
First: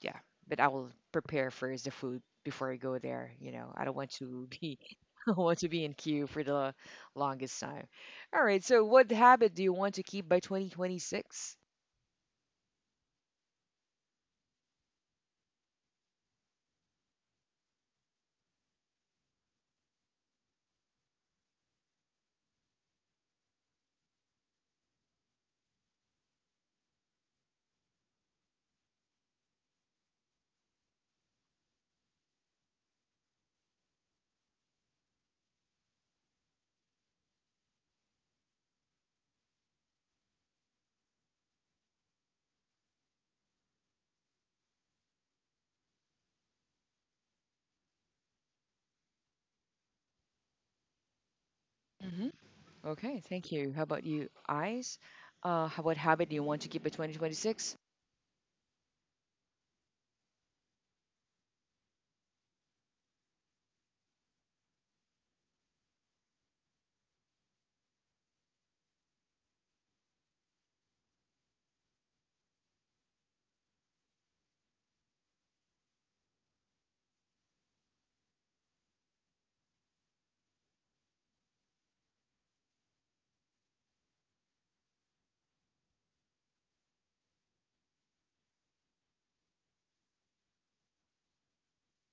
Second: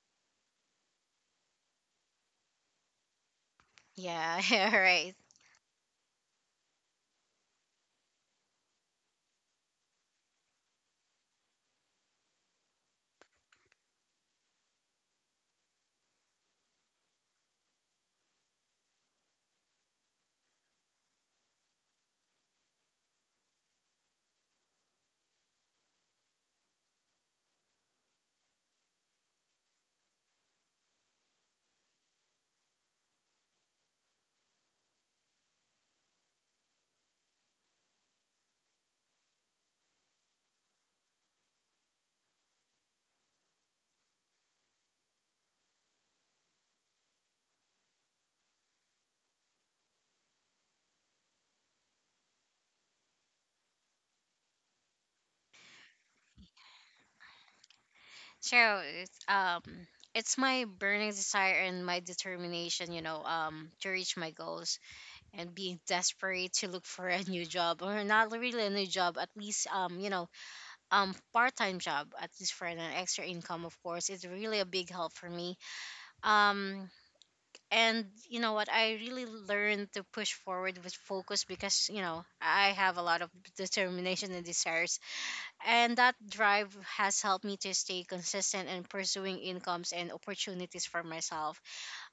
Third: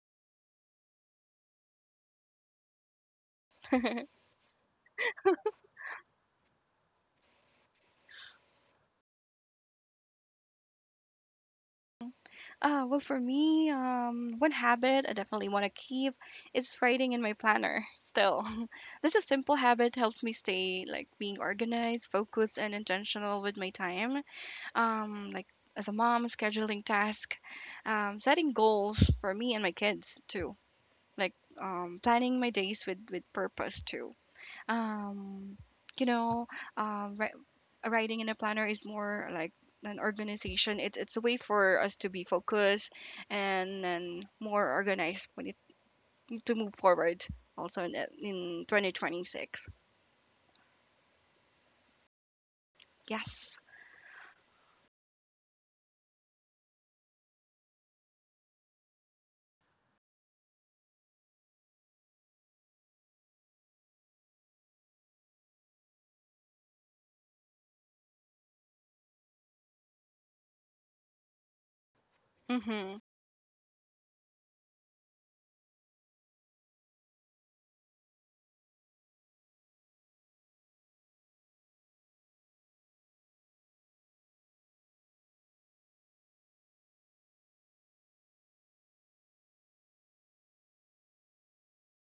A: yeah, but I will prepare first the food before I go there. I
C: (laughs)
A: don't want
C: Yeah.
A: to be
C: Right.
A: (laughs) I don't want to be in queue for the longest time. All right, so what habit do you want to keep by 2026?
B: Well, for me, one habit I definitely want to keep is writing in my planner still. (laughs) This is simple habit helps me stay like being organized, focused, and intentional with my time. Like as a mom, scheduling tasks, setting goals for me and my kids too. Like planning my days with purpose too. Um, you know, um, ri- writing in a planner is more like an organization. It's a way for us to be focused and more organized when it to move forward also in 2026.
A: Hmm. Okay, thank
B: Yes.
A: you. How about you, Eyes? What habit do you want to keep by 2026?
C: So it's my burning desire and my determination, you know, to reach my goals, and being desperate to look for a new job, or not really a new job, at least part time job, at least for an
B: Mm-hmm.
C: extra income, of course. It's really a big help for me. Um and you know what, I really learned to push forward with focus, because you know I have a lot of determination and desires, and that drive has helped me to stay consistent in pursuing incomes and opportunities for myself.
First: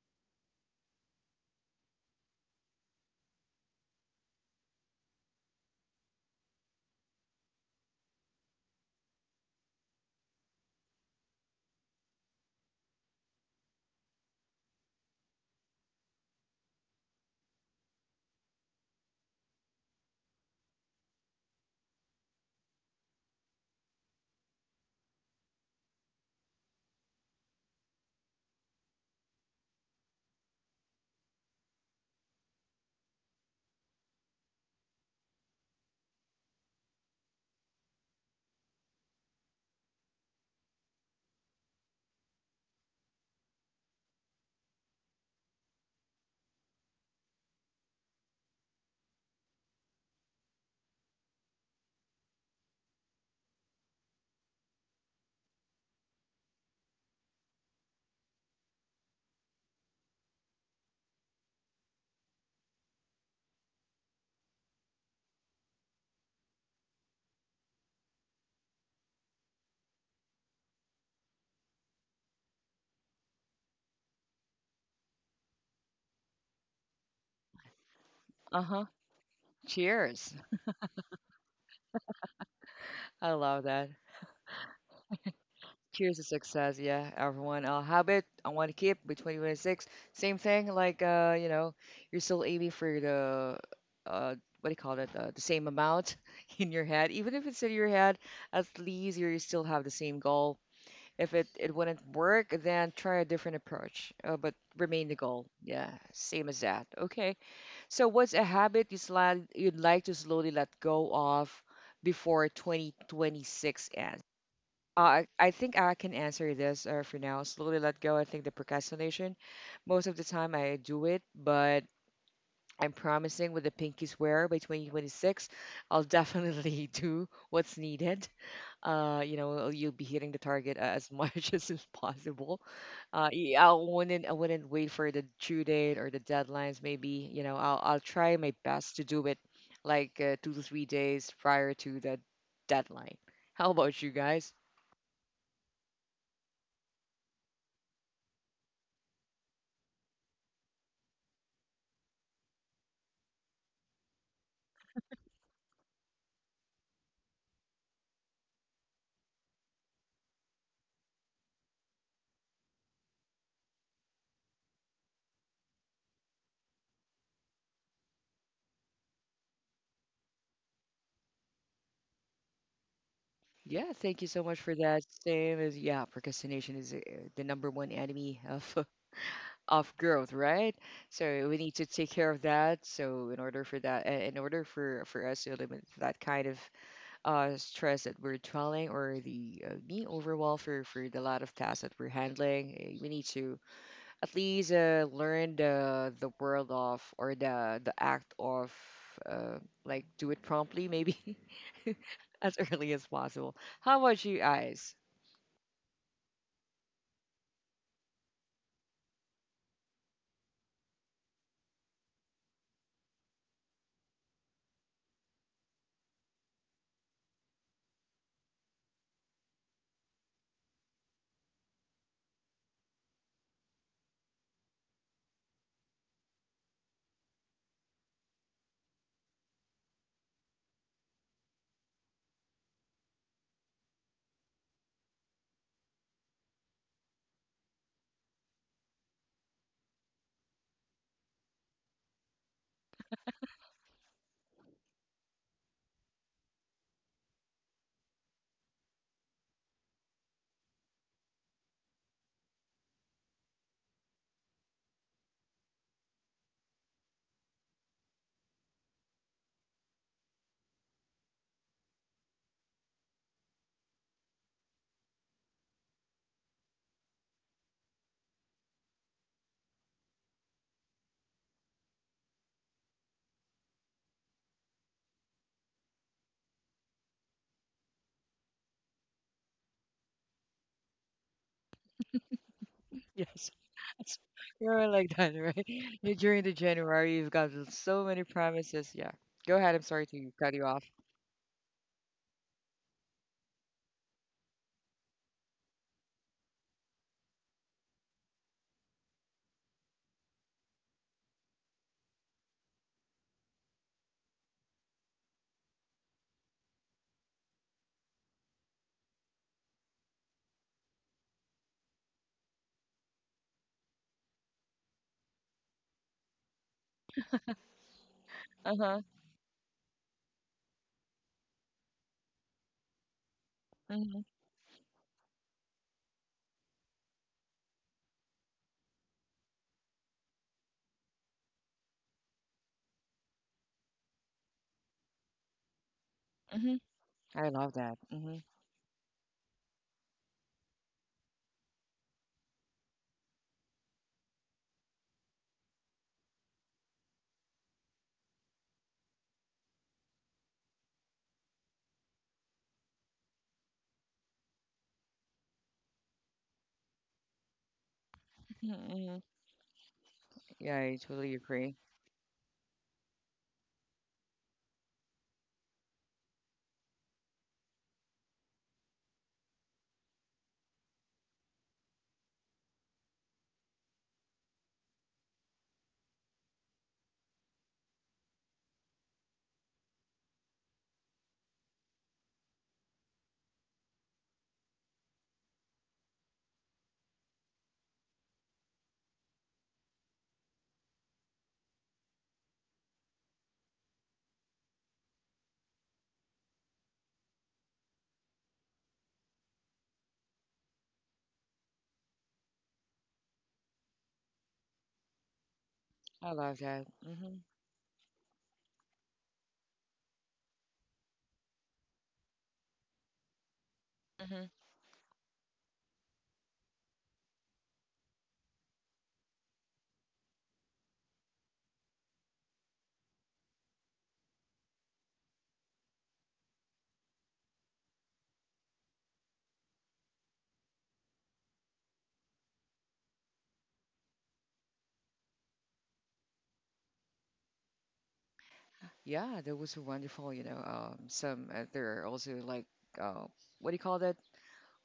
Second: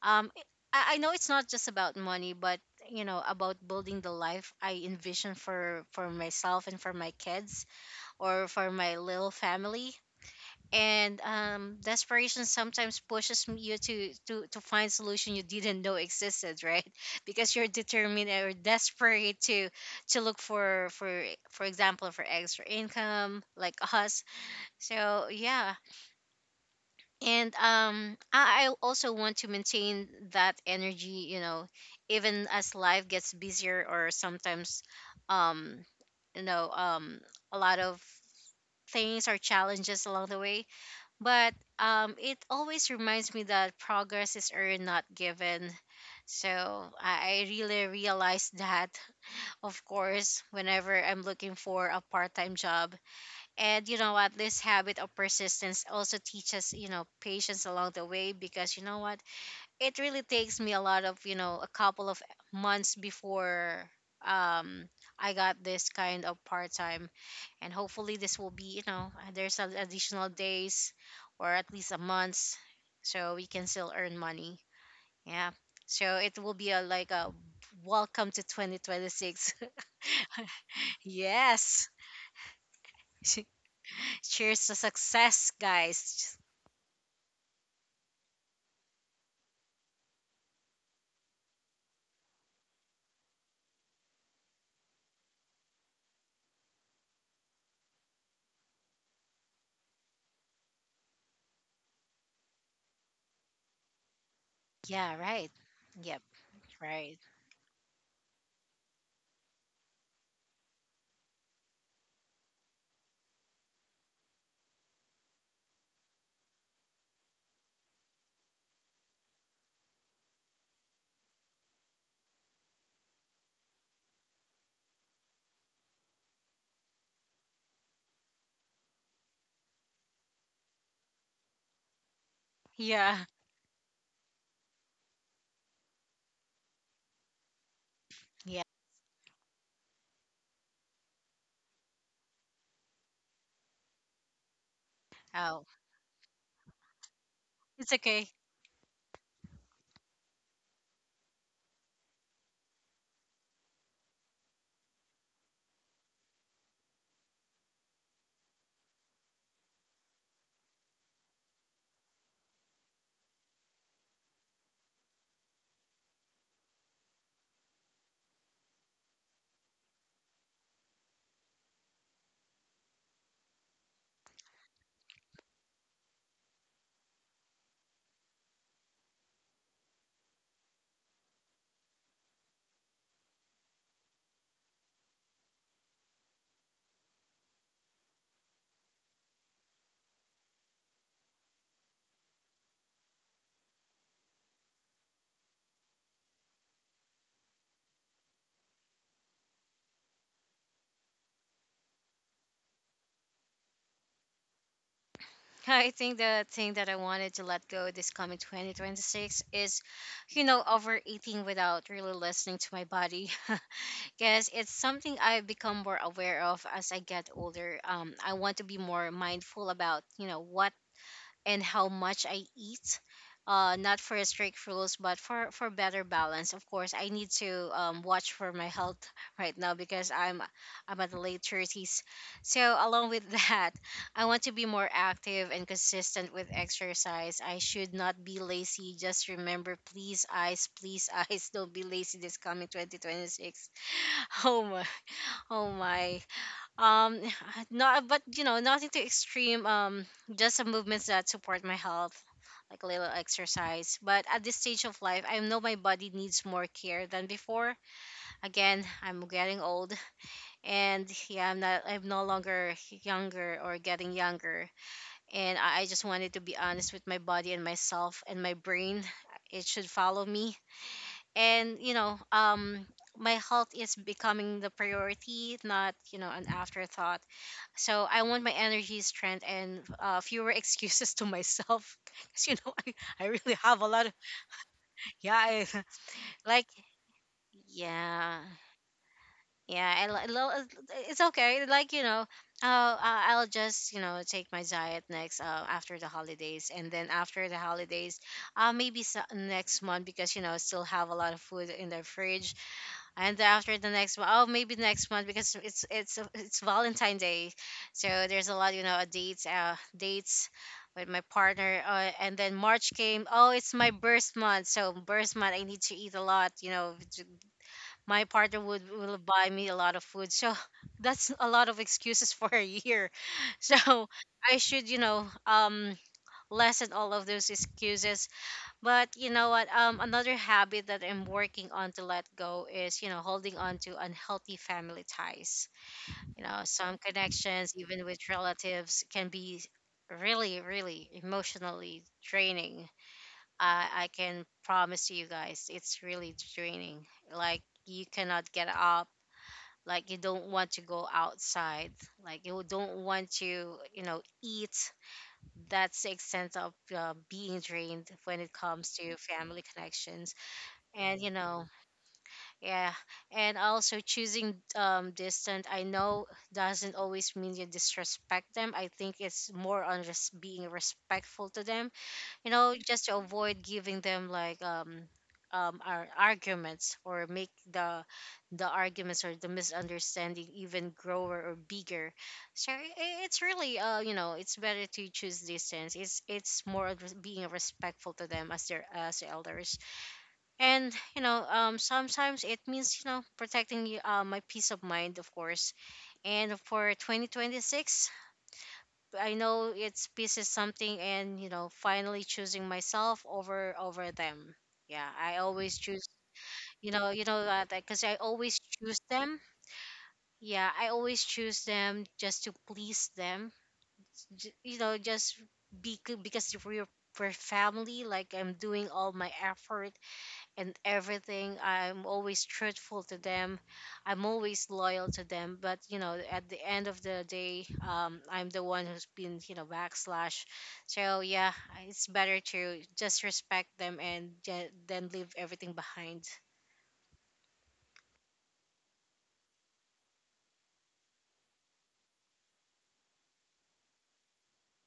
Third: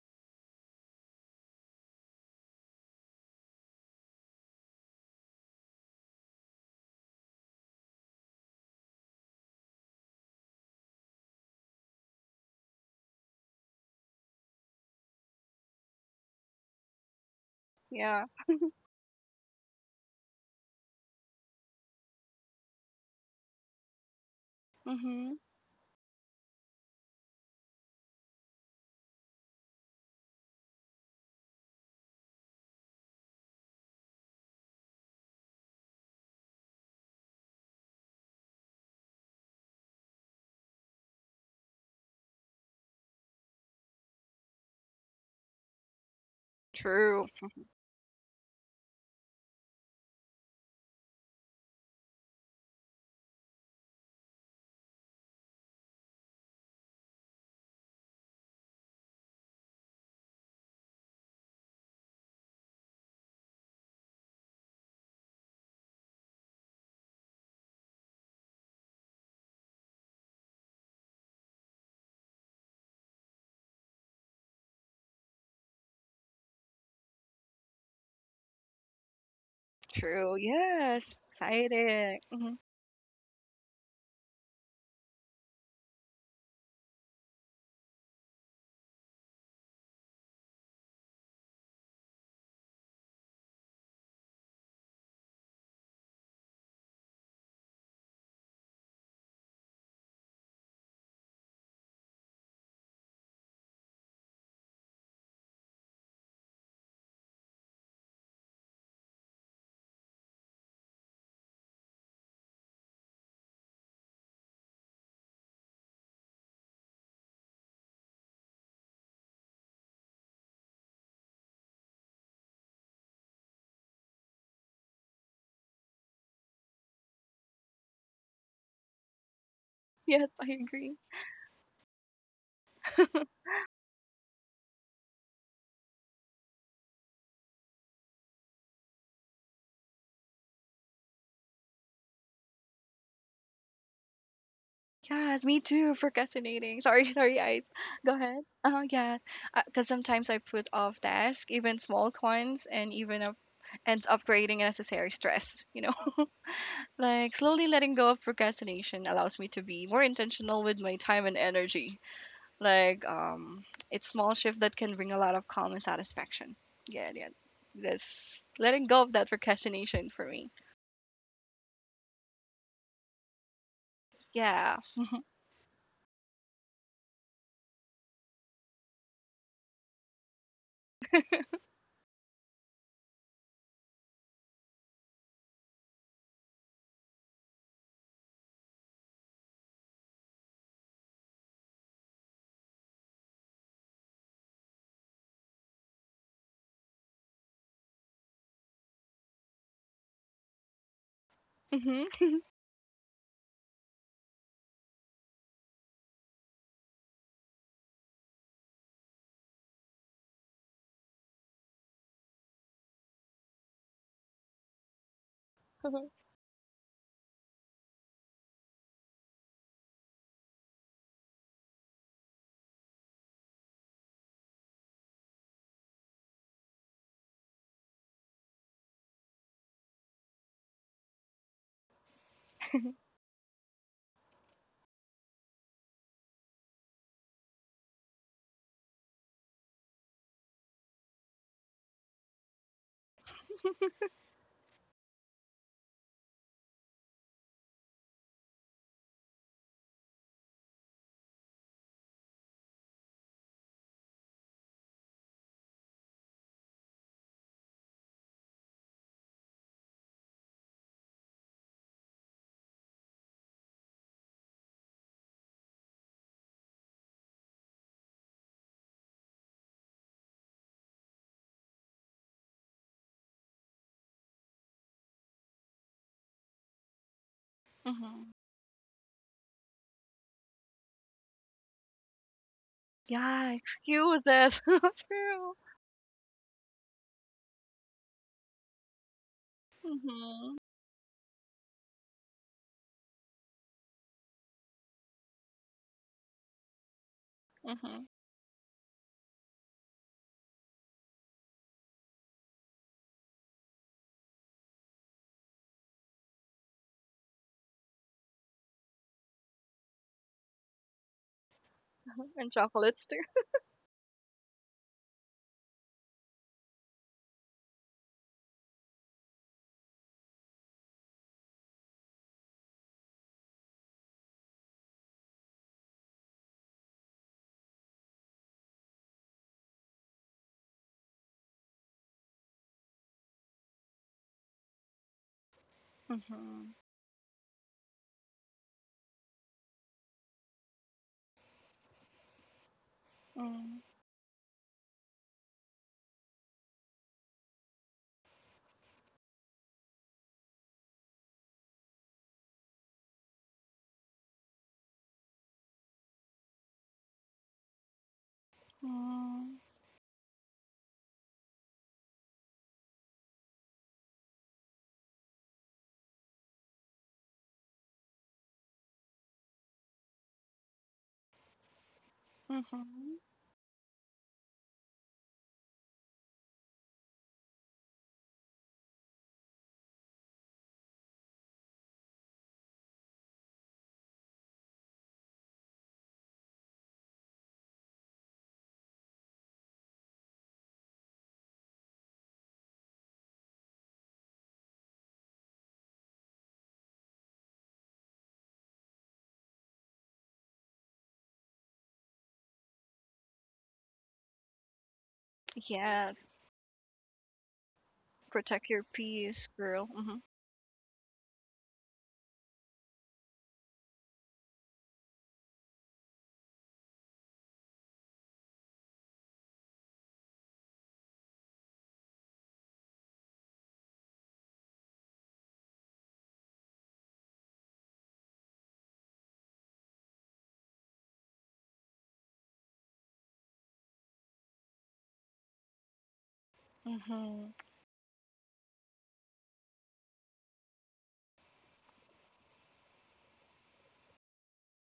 C: Um i, I know it's not just about money, but, you know, about building the life I envision for myself and for my kids, or for my little family. And desperation sometimes pushes you to find solution you didn't know existed, right? (laughs) Because you're
B: Yeah.
C: determined or desperate to look for example for extra income like us. So
B: Mm-hmm.
C: yeah. And I also want to maintain that energy, you know, even as life gets busier, or sometimes, um you know um a lot of things or challenges along the way. But it always reminds me that progress is earned, not given. So
B: True.
C: I really realized that, of course, whenever I'm looking for a part time job. And you know what? This habit of persistence also teaches, you know, patience along the way. Because you know what? It really takes me a lot of, you know, a couple of months before um I got this kind of part time, and hopefully this will be, you know, there's an additional days, or at least a month, so we can still earn money. Yeah, so it will be a like a welcome to
A: Uh-huh.
C: 2026.
A: Cheers.
B: True. Yes.
C: (laughs) Yes,
B: Exciting. Mm-hmm.
A: (laughs) I love that.
C: (laughs) cheers to success,
A: Cheers to
C: guys.
A: success, yeah, everyone. Habit I want to keep by 2026. Same thing, like you're still aiming for the what do you call it? The same amount (laughs) in your head, even if it's in your head. At least you still have the same goal. If it wouldn't work, then try a different approach, but remain the
C: Yeah,
A: goal.
C: right.
A: Yeah,
C: Yep,
A: same as that.
C: right.
A: Okay. So what's a habit you'd like to slowly let go of before 2026 ends? I think I can answer this for now. Slowly let go. I think the procrastination, most of the time I do it, but I'm promising with the pinky swear by 2026, I'll definitely (laughs) do what's needed. You'll be
B: Yes,
A: hitting the
B: I
A: target
B: agree.
A: as much (laughs) as is possible.
C: Yeah,
B: (laughs)
A: Yeah, I wouldn't wait for the due date or the deadlines. Maybe I'll try my
C: yeah.
A: best to do it like 2 to 3 days prior to the deadline. How about you guys?
B: Yes, me
C: Oh,
B: too, procrastinating. Sorry, (laughs) sorry, guys.
C: it's
B: Go
C: okay.
B: ahead. Oh, yes. Because sometimes I put off tasks, even small ones, and even up, ends up creating unnecessary stress, you know? (laughs) Like, slowly letting go of procrastination allows me to be more intentional with my time and energy. Like, it's small shift that can bring a lot of calm and satisfaction. Yeah, yeah. This letting go of that procrastination for me.
A: Yeah, thank you so much for
B: Yeah.
A: that. Same as yeah, procrastination is the number one enemy of (laughs) of growth, right? So we need to take care of that. So in order for that, in order for us to eliminate that kind of stress that we're dwelling or the being overwhelmed for the lot of tasks that we're handling, we need to at least learn the world of or the act of uh, like do it promptly, maybe (laughs)
B: Mm-hmm.
A: as early as possible. How about you guys?
C: I think the thing that I wanted to let go this coming 2026 is, you know, overeating without really listening to my body. (laughs) Because it's something I've become more aware of as I get older. I want to be more mindful about, you know, what and how much I eat. Not for strict rules, but for better balance. Of course, I need to watch for my health (laughs) right now, because I'm at the late thirties. So along
B: (laughs)
C: with (laughs) that, I want to be more active and consistent with exercise. I should not be lazy. Just remember, please, eyes, (laughs) don't be lazy this coming 2026. (laughs) Oh my, oh my um (sighs) not but you know nothing too extreme. Just some movements that support my health, like a little exercise. But at this stage of life, I know my body needs more care than before. Again, I'm getting old, and yeah, I'm no longer younger, or getting younger. And I just wanted to be honest with my body and myself and my brain. It should follow me. And my health is becoming the priority, not, you know, an afterthought. So I
B: mm-hmm.
C: want my energy, strength, and fewer (laughs) excuses to myself. (laughs) Because you know, I
A: Yes.
C: really
B: Yeah,
A: (laughs)
C: have a lot of,
A: It's
B: use it.
A: are
B: (laughs)
A: like
C: yeah,
A: that, (laughs)
B: True.
A: right? During
C: (laughs)
A: the
C: like
A: January, you've got so many
C: yeah,
A: promises. Yeah. Go ahead. I'm
C: yeah.
A: sorry to cut
B: Mhm.
A: you off.
C: It's okay. Like you know, I'll just, you know, take my diet next after the holidays. And then after the
B: Mhm.
C: holidays, next month, because you know I still have a lot of food in the fridge. And after the next one, oh, maybe next month, because it's Valentine's Day, so there's a lot, you know, dates with my partner. And
B: (laughs) And
C: then March
B: chocolates
C: came.
B: too.
C: Oh, it's my birth month, so birth month I need to eat a lot. You know, my partner would
A: Uh-huh.
C: will buy me a lot of food, so (laughs) that's a lot of excuses (laughs) for a year. (laughs) So
A: Hmm.
C: I should, you know, lessen all of those excuses. But you know what? Another habit that I'm working on to let go is, you know, holding on to unhealthy family ties. You know,
B: Mhm.
A: Hmm.
C: some
A: I
C: connections,
A: love that.
C: even with
A: Hmm.
C: relatives, can be really, really emotionally draining.
B: Mm.
C: I can promise you guys, it's really draining. Like, you cannot get up. Like, you don't want to go outside. Like, you don't want to, you know, eat. That's the extent of being drained when it comes to
A: Mm-hmm.
B: Mm.
C: family connections.
A: Yeah, I
C: and you
A: totally
C: know
A: agree.
C: yeah and also choosing distant, I know, doesn't always mean you disrespect them. I think it's more on just being respectful to them, you know, just to
B: Mhm.
C: avoid giving them like our arguments, or make the arguments or the misunderstanding even grower or bigger. So it's really, you know, it's better to choose distance. It's more of just being respectful to them as their as elders. And you know, sometimes it means, you know, protecting my peace of mind, of course. And for 2026, I know it's peace is something, and you know, finally choosing myself over over them. Yeah, I always choose,
B: Yes.
A: I love that.
C: you know, you
A: Hmm.
C: know that, because I always
B: Protect your
C: choose them.
B: peace, girl. Mhm.
C: Yeah, I always choose them just to please them.
A: Hmm.
C: You know, just be good, because we're family. Like I'm doing all my effort and everything. I'm always truthful to them. I'm always loyal to them. But you know, at the end of the day, I'm the one who's been, you know, backslash. So yeah, it's better to just respect them and then leave everything behind.
B: Mhm.
A: Yeah, that was wonderful. You know, some there are also like uh, what do you call that?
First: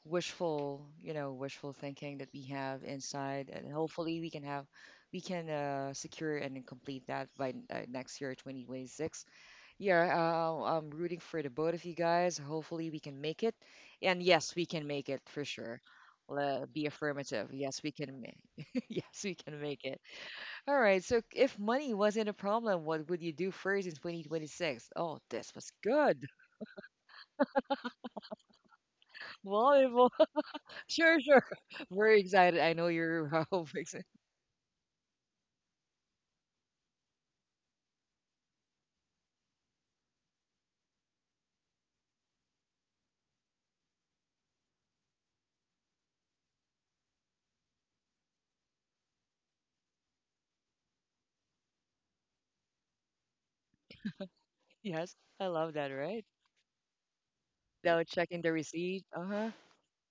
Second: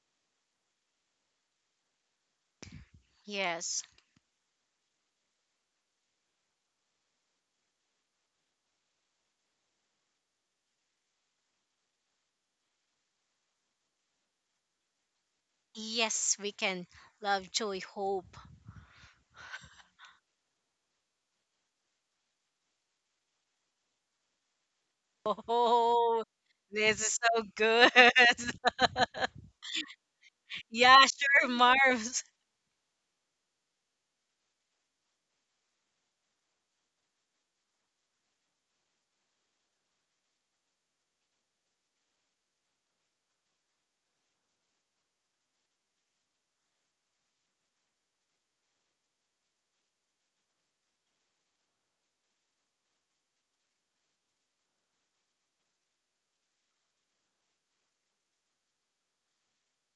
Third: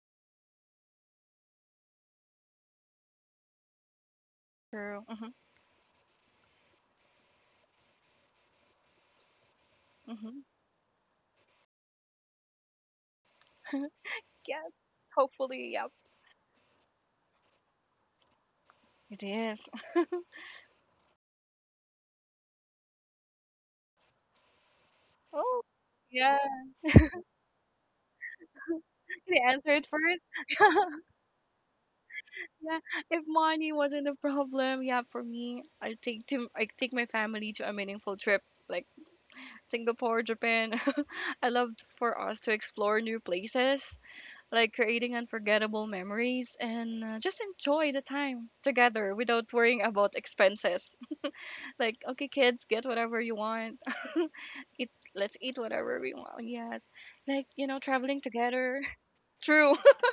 A: Wishful wishful thinking that we have inside, and
C: Yes,
A: hopefully we can have,
B: Girl.
A: we
B: Mhm.
A: can uh, secure and then complete that by next year, 2026. Yeah,
B: Mhm.
A: I'm rooting for the both of you guys. Hopefully, we can make it. And yes, we
B: Yes.
A: can make it for
B: Hopefully,
A: sure.
B: yep.
C: yes, we
A: Be
C: can
A: affirmative.
C: love, joy,
A: Yes, we can.
C: hope.
A: (laughs)
B: It
A: Yes, we
B: is.
A: can make it. All right. So, if money wasn't a problem, what would you do first in 2026? Oh,
C: (laughs)
A: this
B: Oh,
A: was
C: Oh,
A: good.
B: yeah.
C: this is so good.
B: The
A: (laughs)
B: answer is
A: Volleyball.
B: first.
C: (laughs)
A: (laughs)
C: Yeah,
A: Sure, sure.
C: sure,
A: (laughs) Very
C: Marv's.
A: excited. I
B: Yeah.
A: know
B: If
A: you're (laughs)
B: money
A: excited.
B: wasn't a problem, yeah, for me, I take my family to a meaningful trip like Singapore, Japan. (laughs) I love for us to explore new places like creating unforgettable memories and just enjoy the time together without worrying about expenses. (laughs) Like, okay, kids, get whatever you want. (laughs) Eat,
A: Yes,
B: let's
A: I
B: eat
A: love that.
B: whatever we
A: Right.
B: want. Yes, like you know,
A: Now
B: traveling
A: checking the
B: together.
A: receipt. Uh
B: (laughs)
A: huh.
B: True. (laughs)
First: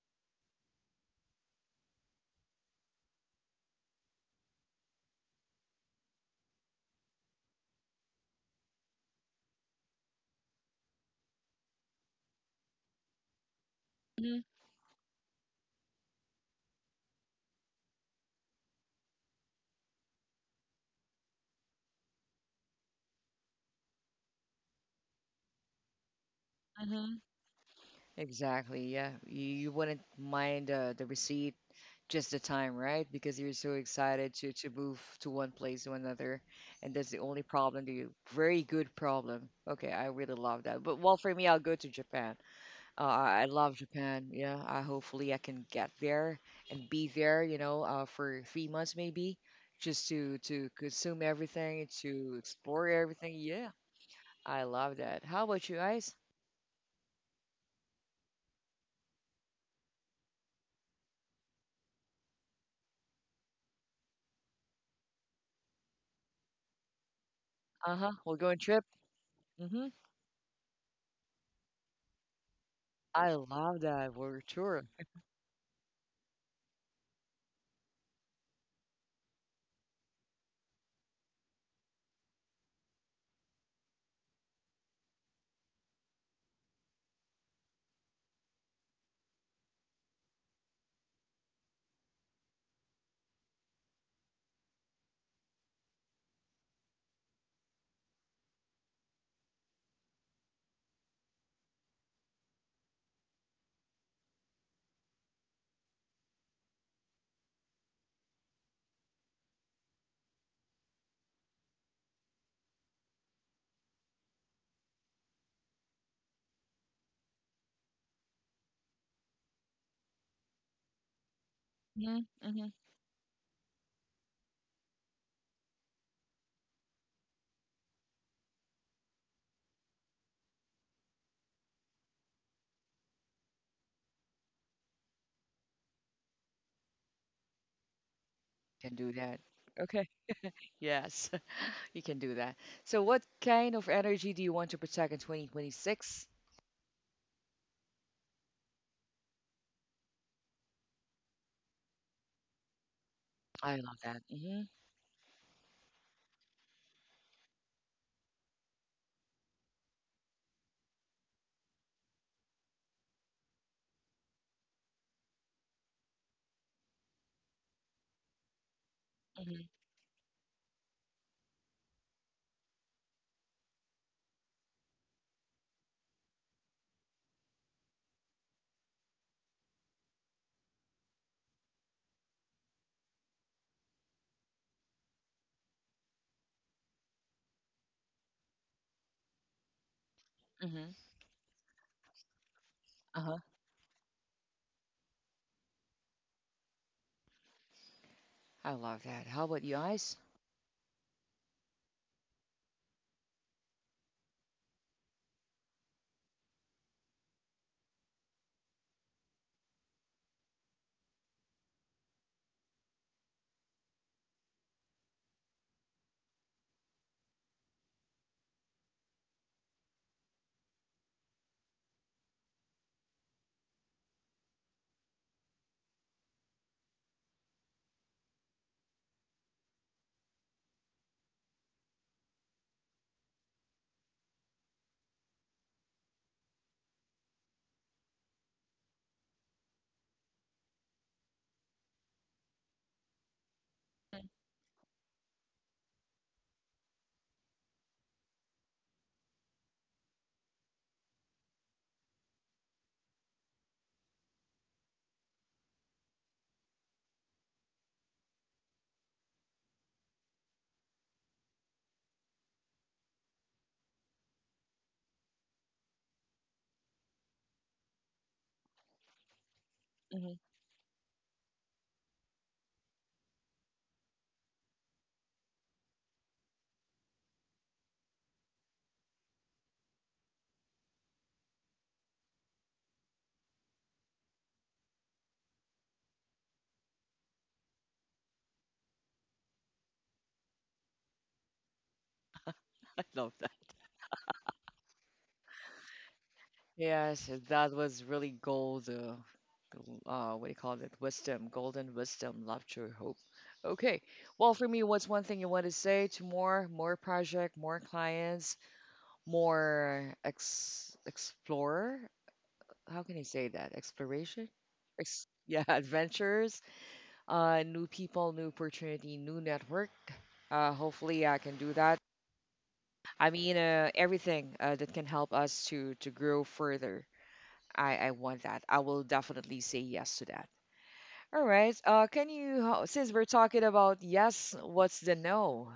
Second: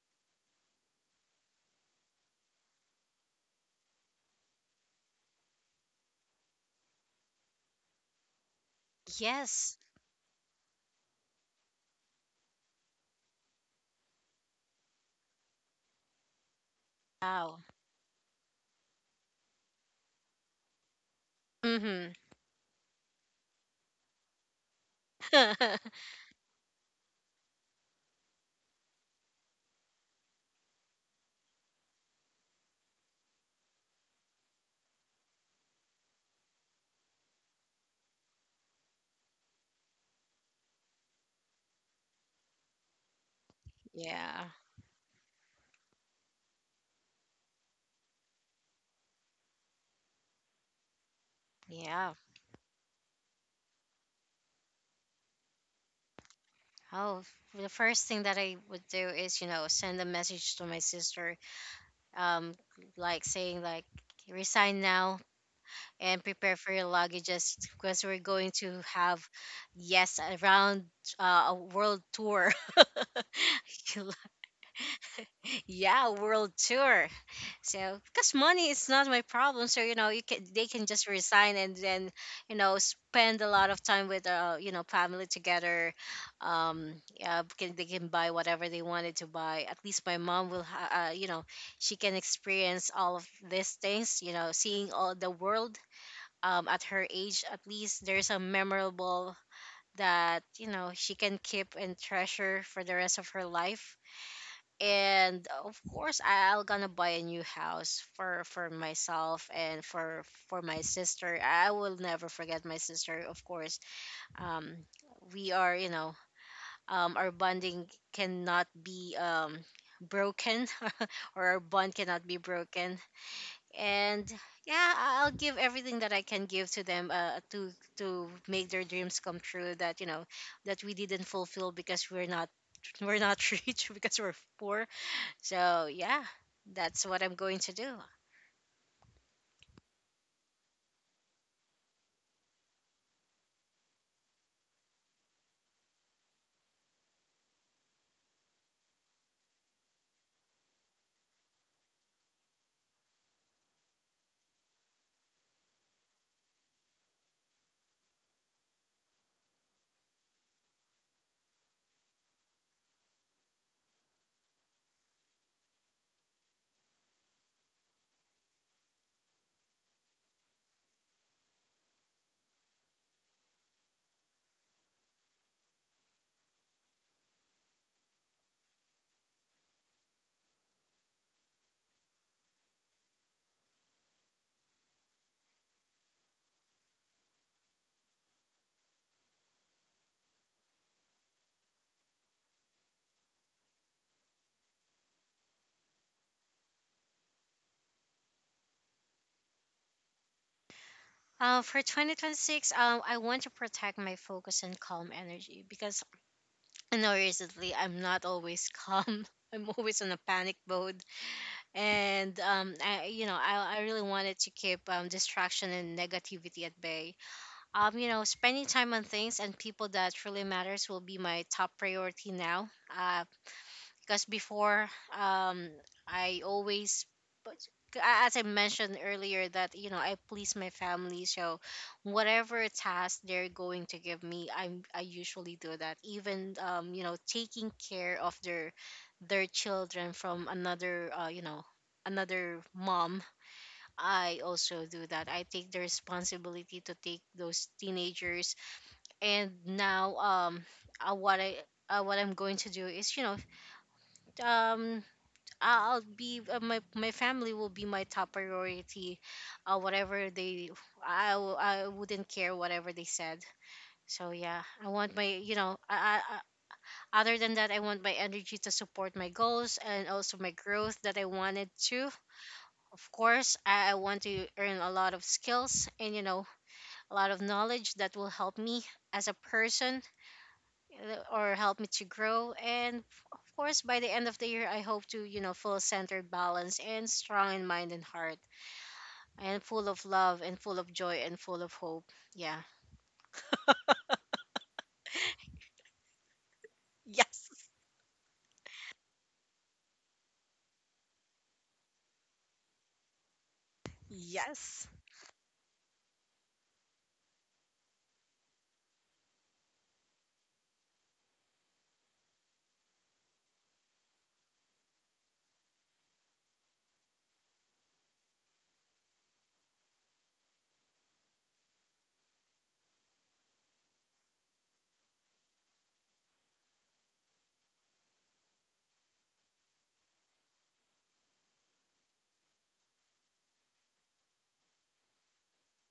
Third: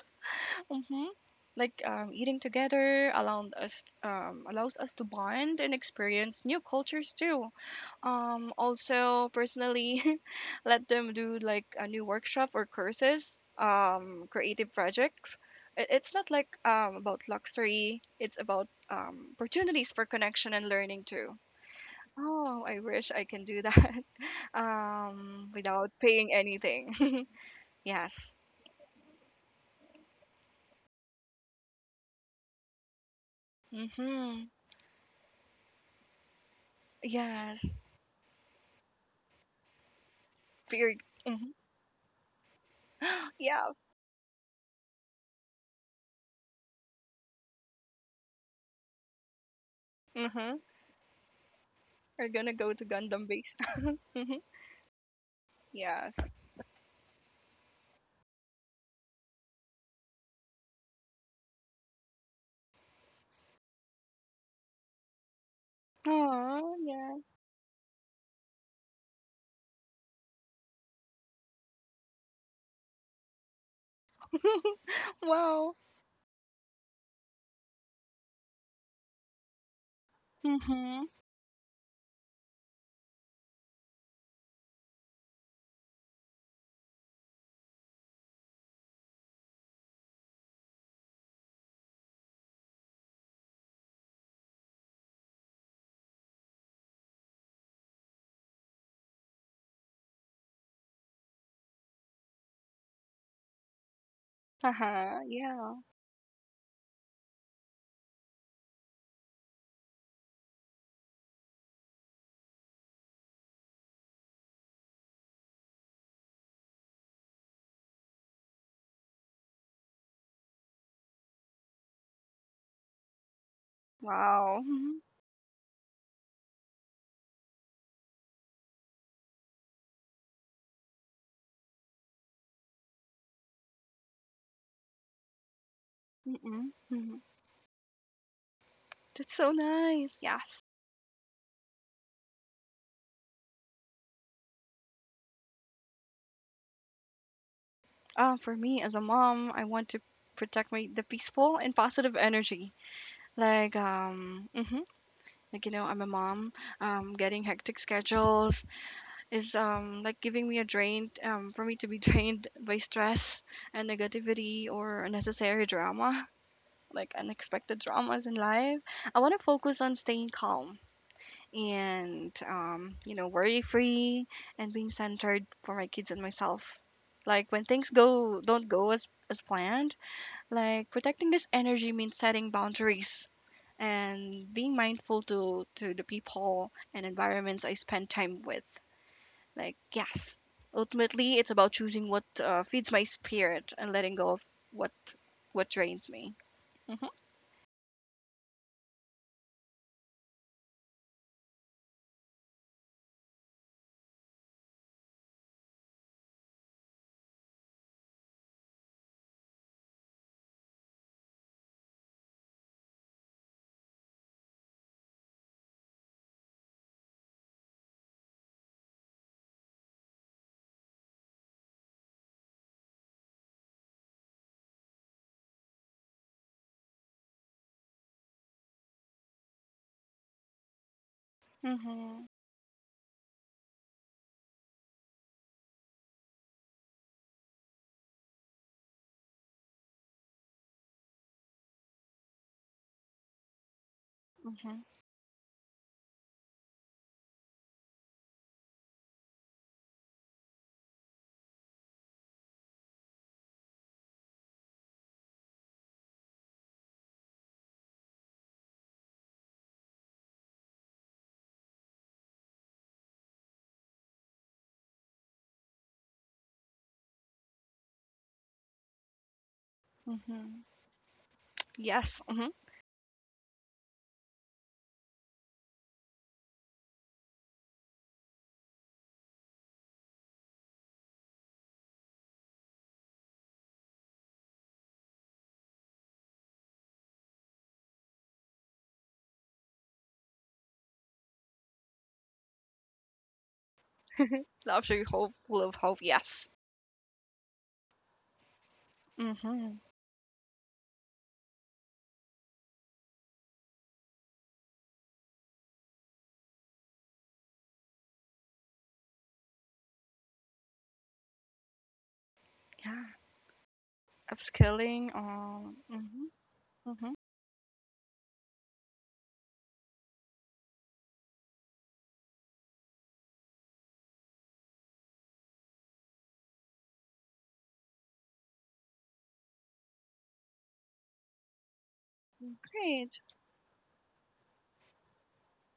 B: hmm Like eating together allowed us allows us to bond and experience new cultures too. Also
C: Yes.
B: personally, (laughs) let them do like a new workshop or courses, creative projects. It's not like about
C: Wow.
B: luxury. It's about opportunities for connection and learning too.
C: Mm-hmm.
B: Oh, I wish I can do that, (laughs) without
C: (laughs)
B: paying anything.
A: Mm-hmm.
B: (laughs) yes.
A: Exactly. Yeah. You wouldn't mind the receipt, just the time, right? Because you're so excited
B: Mhm.
A: to move to one place to another. And that's the only
B: Yes.
A: problem to you. Very good problem. Okay. I really love that.
B: Fear.
A: But well, for me,
B: Hmm.
A: I'll go to Japan. Uh,
B: (gasps)
A: I I
B: Yeah.
A: love Japan.
C: Yeah.
A: Yeah. Hopefully I can get there and be there, for 3 months maybe, just to,
B: Mhm.
A: to consume everything,
C: Yeah.
B: We're
A: to
B: gonna go to
A: explore
B: Gundam
A: everything.
B: base.
A: Yeah.
B: (laughs) mhm.
A: I love that. How about you guys?
B: Yes.
C: Oh, the first thing that I would do is, you know, send a message to my sister, um, like saying like, resign now and prepare for your
B: Oh, yeah.
C: luggages, because we're
A: Uh-huh. We'll
C: going
A: go on
C: to
A: trip.
C: have,
A: Hmm.
C: yes, around a world tour. (laughs)
A: I love
C: (laughs)
A: that word. Sure.
B: (laughs) Wow.
C: Yeah, world tour. So because money is not my problem, so you know you can they can just
B: Mhm.
C: resign, and then you know spend a lot of time with you know family together. Yeah, they can buy whatever they wanted to buy. At least my mom will, you know, she can experience all of these things. You know, seeing all the world. At her age, at least there's a memorable that you know she can keep and treasure for the rest of her life.
B: Uh-huh.
C: And of
B: Yeah.
C: course I'll gonna buy a new house for myself and for my sister. I will never forget my sister, of course. um we are, you know, our bonding cannot be broken, (laughs) or our bond cannot
A: Hmm.
C: be
A: Hmm.
C: broken. and
B: Wow.
C: yeah
B: Mhm.
C: I- I'll give everything that I can give to them, to make their dreams come true, that you know that we didn't fulfill because we're not, we're not (laughs) rich, because we're poor. So yeah,
B: Mm-mm.
C: that's what I'm
B: Mhm.
C: going to do.
A: Can do
B: That's
A: that.
B: so
A: Okay.
B: nice. Yes.
A: Yes. (laughs) You can do that. So, what kind of energy do you want to protect in 2026?
B: For me as a mom, I want to protect my the peaceful and positive energy.
A: I
B: Like
A: love that. Hmm.
B: mhm. Like you know, I'm a mom. Getting hectic schedules is like giving me a drain. For me to be (laughs) drained by stress and negativity or unnecessary drama, like unexpected dramas in life. I want to
A: Hmm.
B: focus on staying calm and you know worry free and being centered for my kids and myself, like when things go don't go as planned. Like protecting this energy means setting boundaries and being mindful to the people and environments I spend time with, like yes,
A: Hmm.
B: ultimately it's about choosing what feeds my
A: Uh huh.
B: spirit and letting go of what what drains me. Hmm.
A: I love that. How about you guys?
C: For 2026, I want to protect my focus and calm energy, because I know recently I'm not always calm. (laughs) I'm always in a panic mode, and you know, I really wanted to keep distraction and negativity at bay. You know, spending time on things and people that really matters will be my top priority now. Uh, because before um I always but As I mentioned earlier, that you know I please my family, so
B: Hmm.
C: whatever task they're going to give me, I usually do that, even you know taking care of their children from another another mom. I also
B: Hmm.
C: do that. I take the responsibility to take those teenagers. And now uh, what i what I'm going to do is um I'll be my family will be my top priority. Whatever they I wouldn't care whatever they said. So yeah, I want my other than that, I want my energy to support my goals and also
A: Hmm.
C: my
A: (laughs)
B: Hmm.
C: growth that I wanted to.
B: Yes. Hmm.
C: Of course, I want to earn a lot of skills and you know a lot of knowledge that will help me as a person, or help me to grow. Of course, by the end of the year, I hope to, you know, full centered, balanced, and strong in mind and heart, and full of love, and full of joy, and full of hope. Yeah.
A: I love that.
B: Love through hope, love, hope, yes.
A: Yes, that was really gold. Uh,
B: Mhm,
A: gl- uh, what do you call it? Wisdom, golden wisdom, love, true hope. Okay. Well, for me, what's one thing you want to say to more project, more clients, more ex explore.
B: yeah,
A: How can I say that? Exploration?
B: upskilling,
A: Ex yeah, (laughs)
B: mhm,
A: adventures,
B: mhm.
A: new people, new opportunity, new network. Hopefully, I can do that. I mean, everything that can help us to grow further. I want that. I will definitely say yes to that. All right. Since
B: Great.
A: we're talking about yes, what's the no?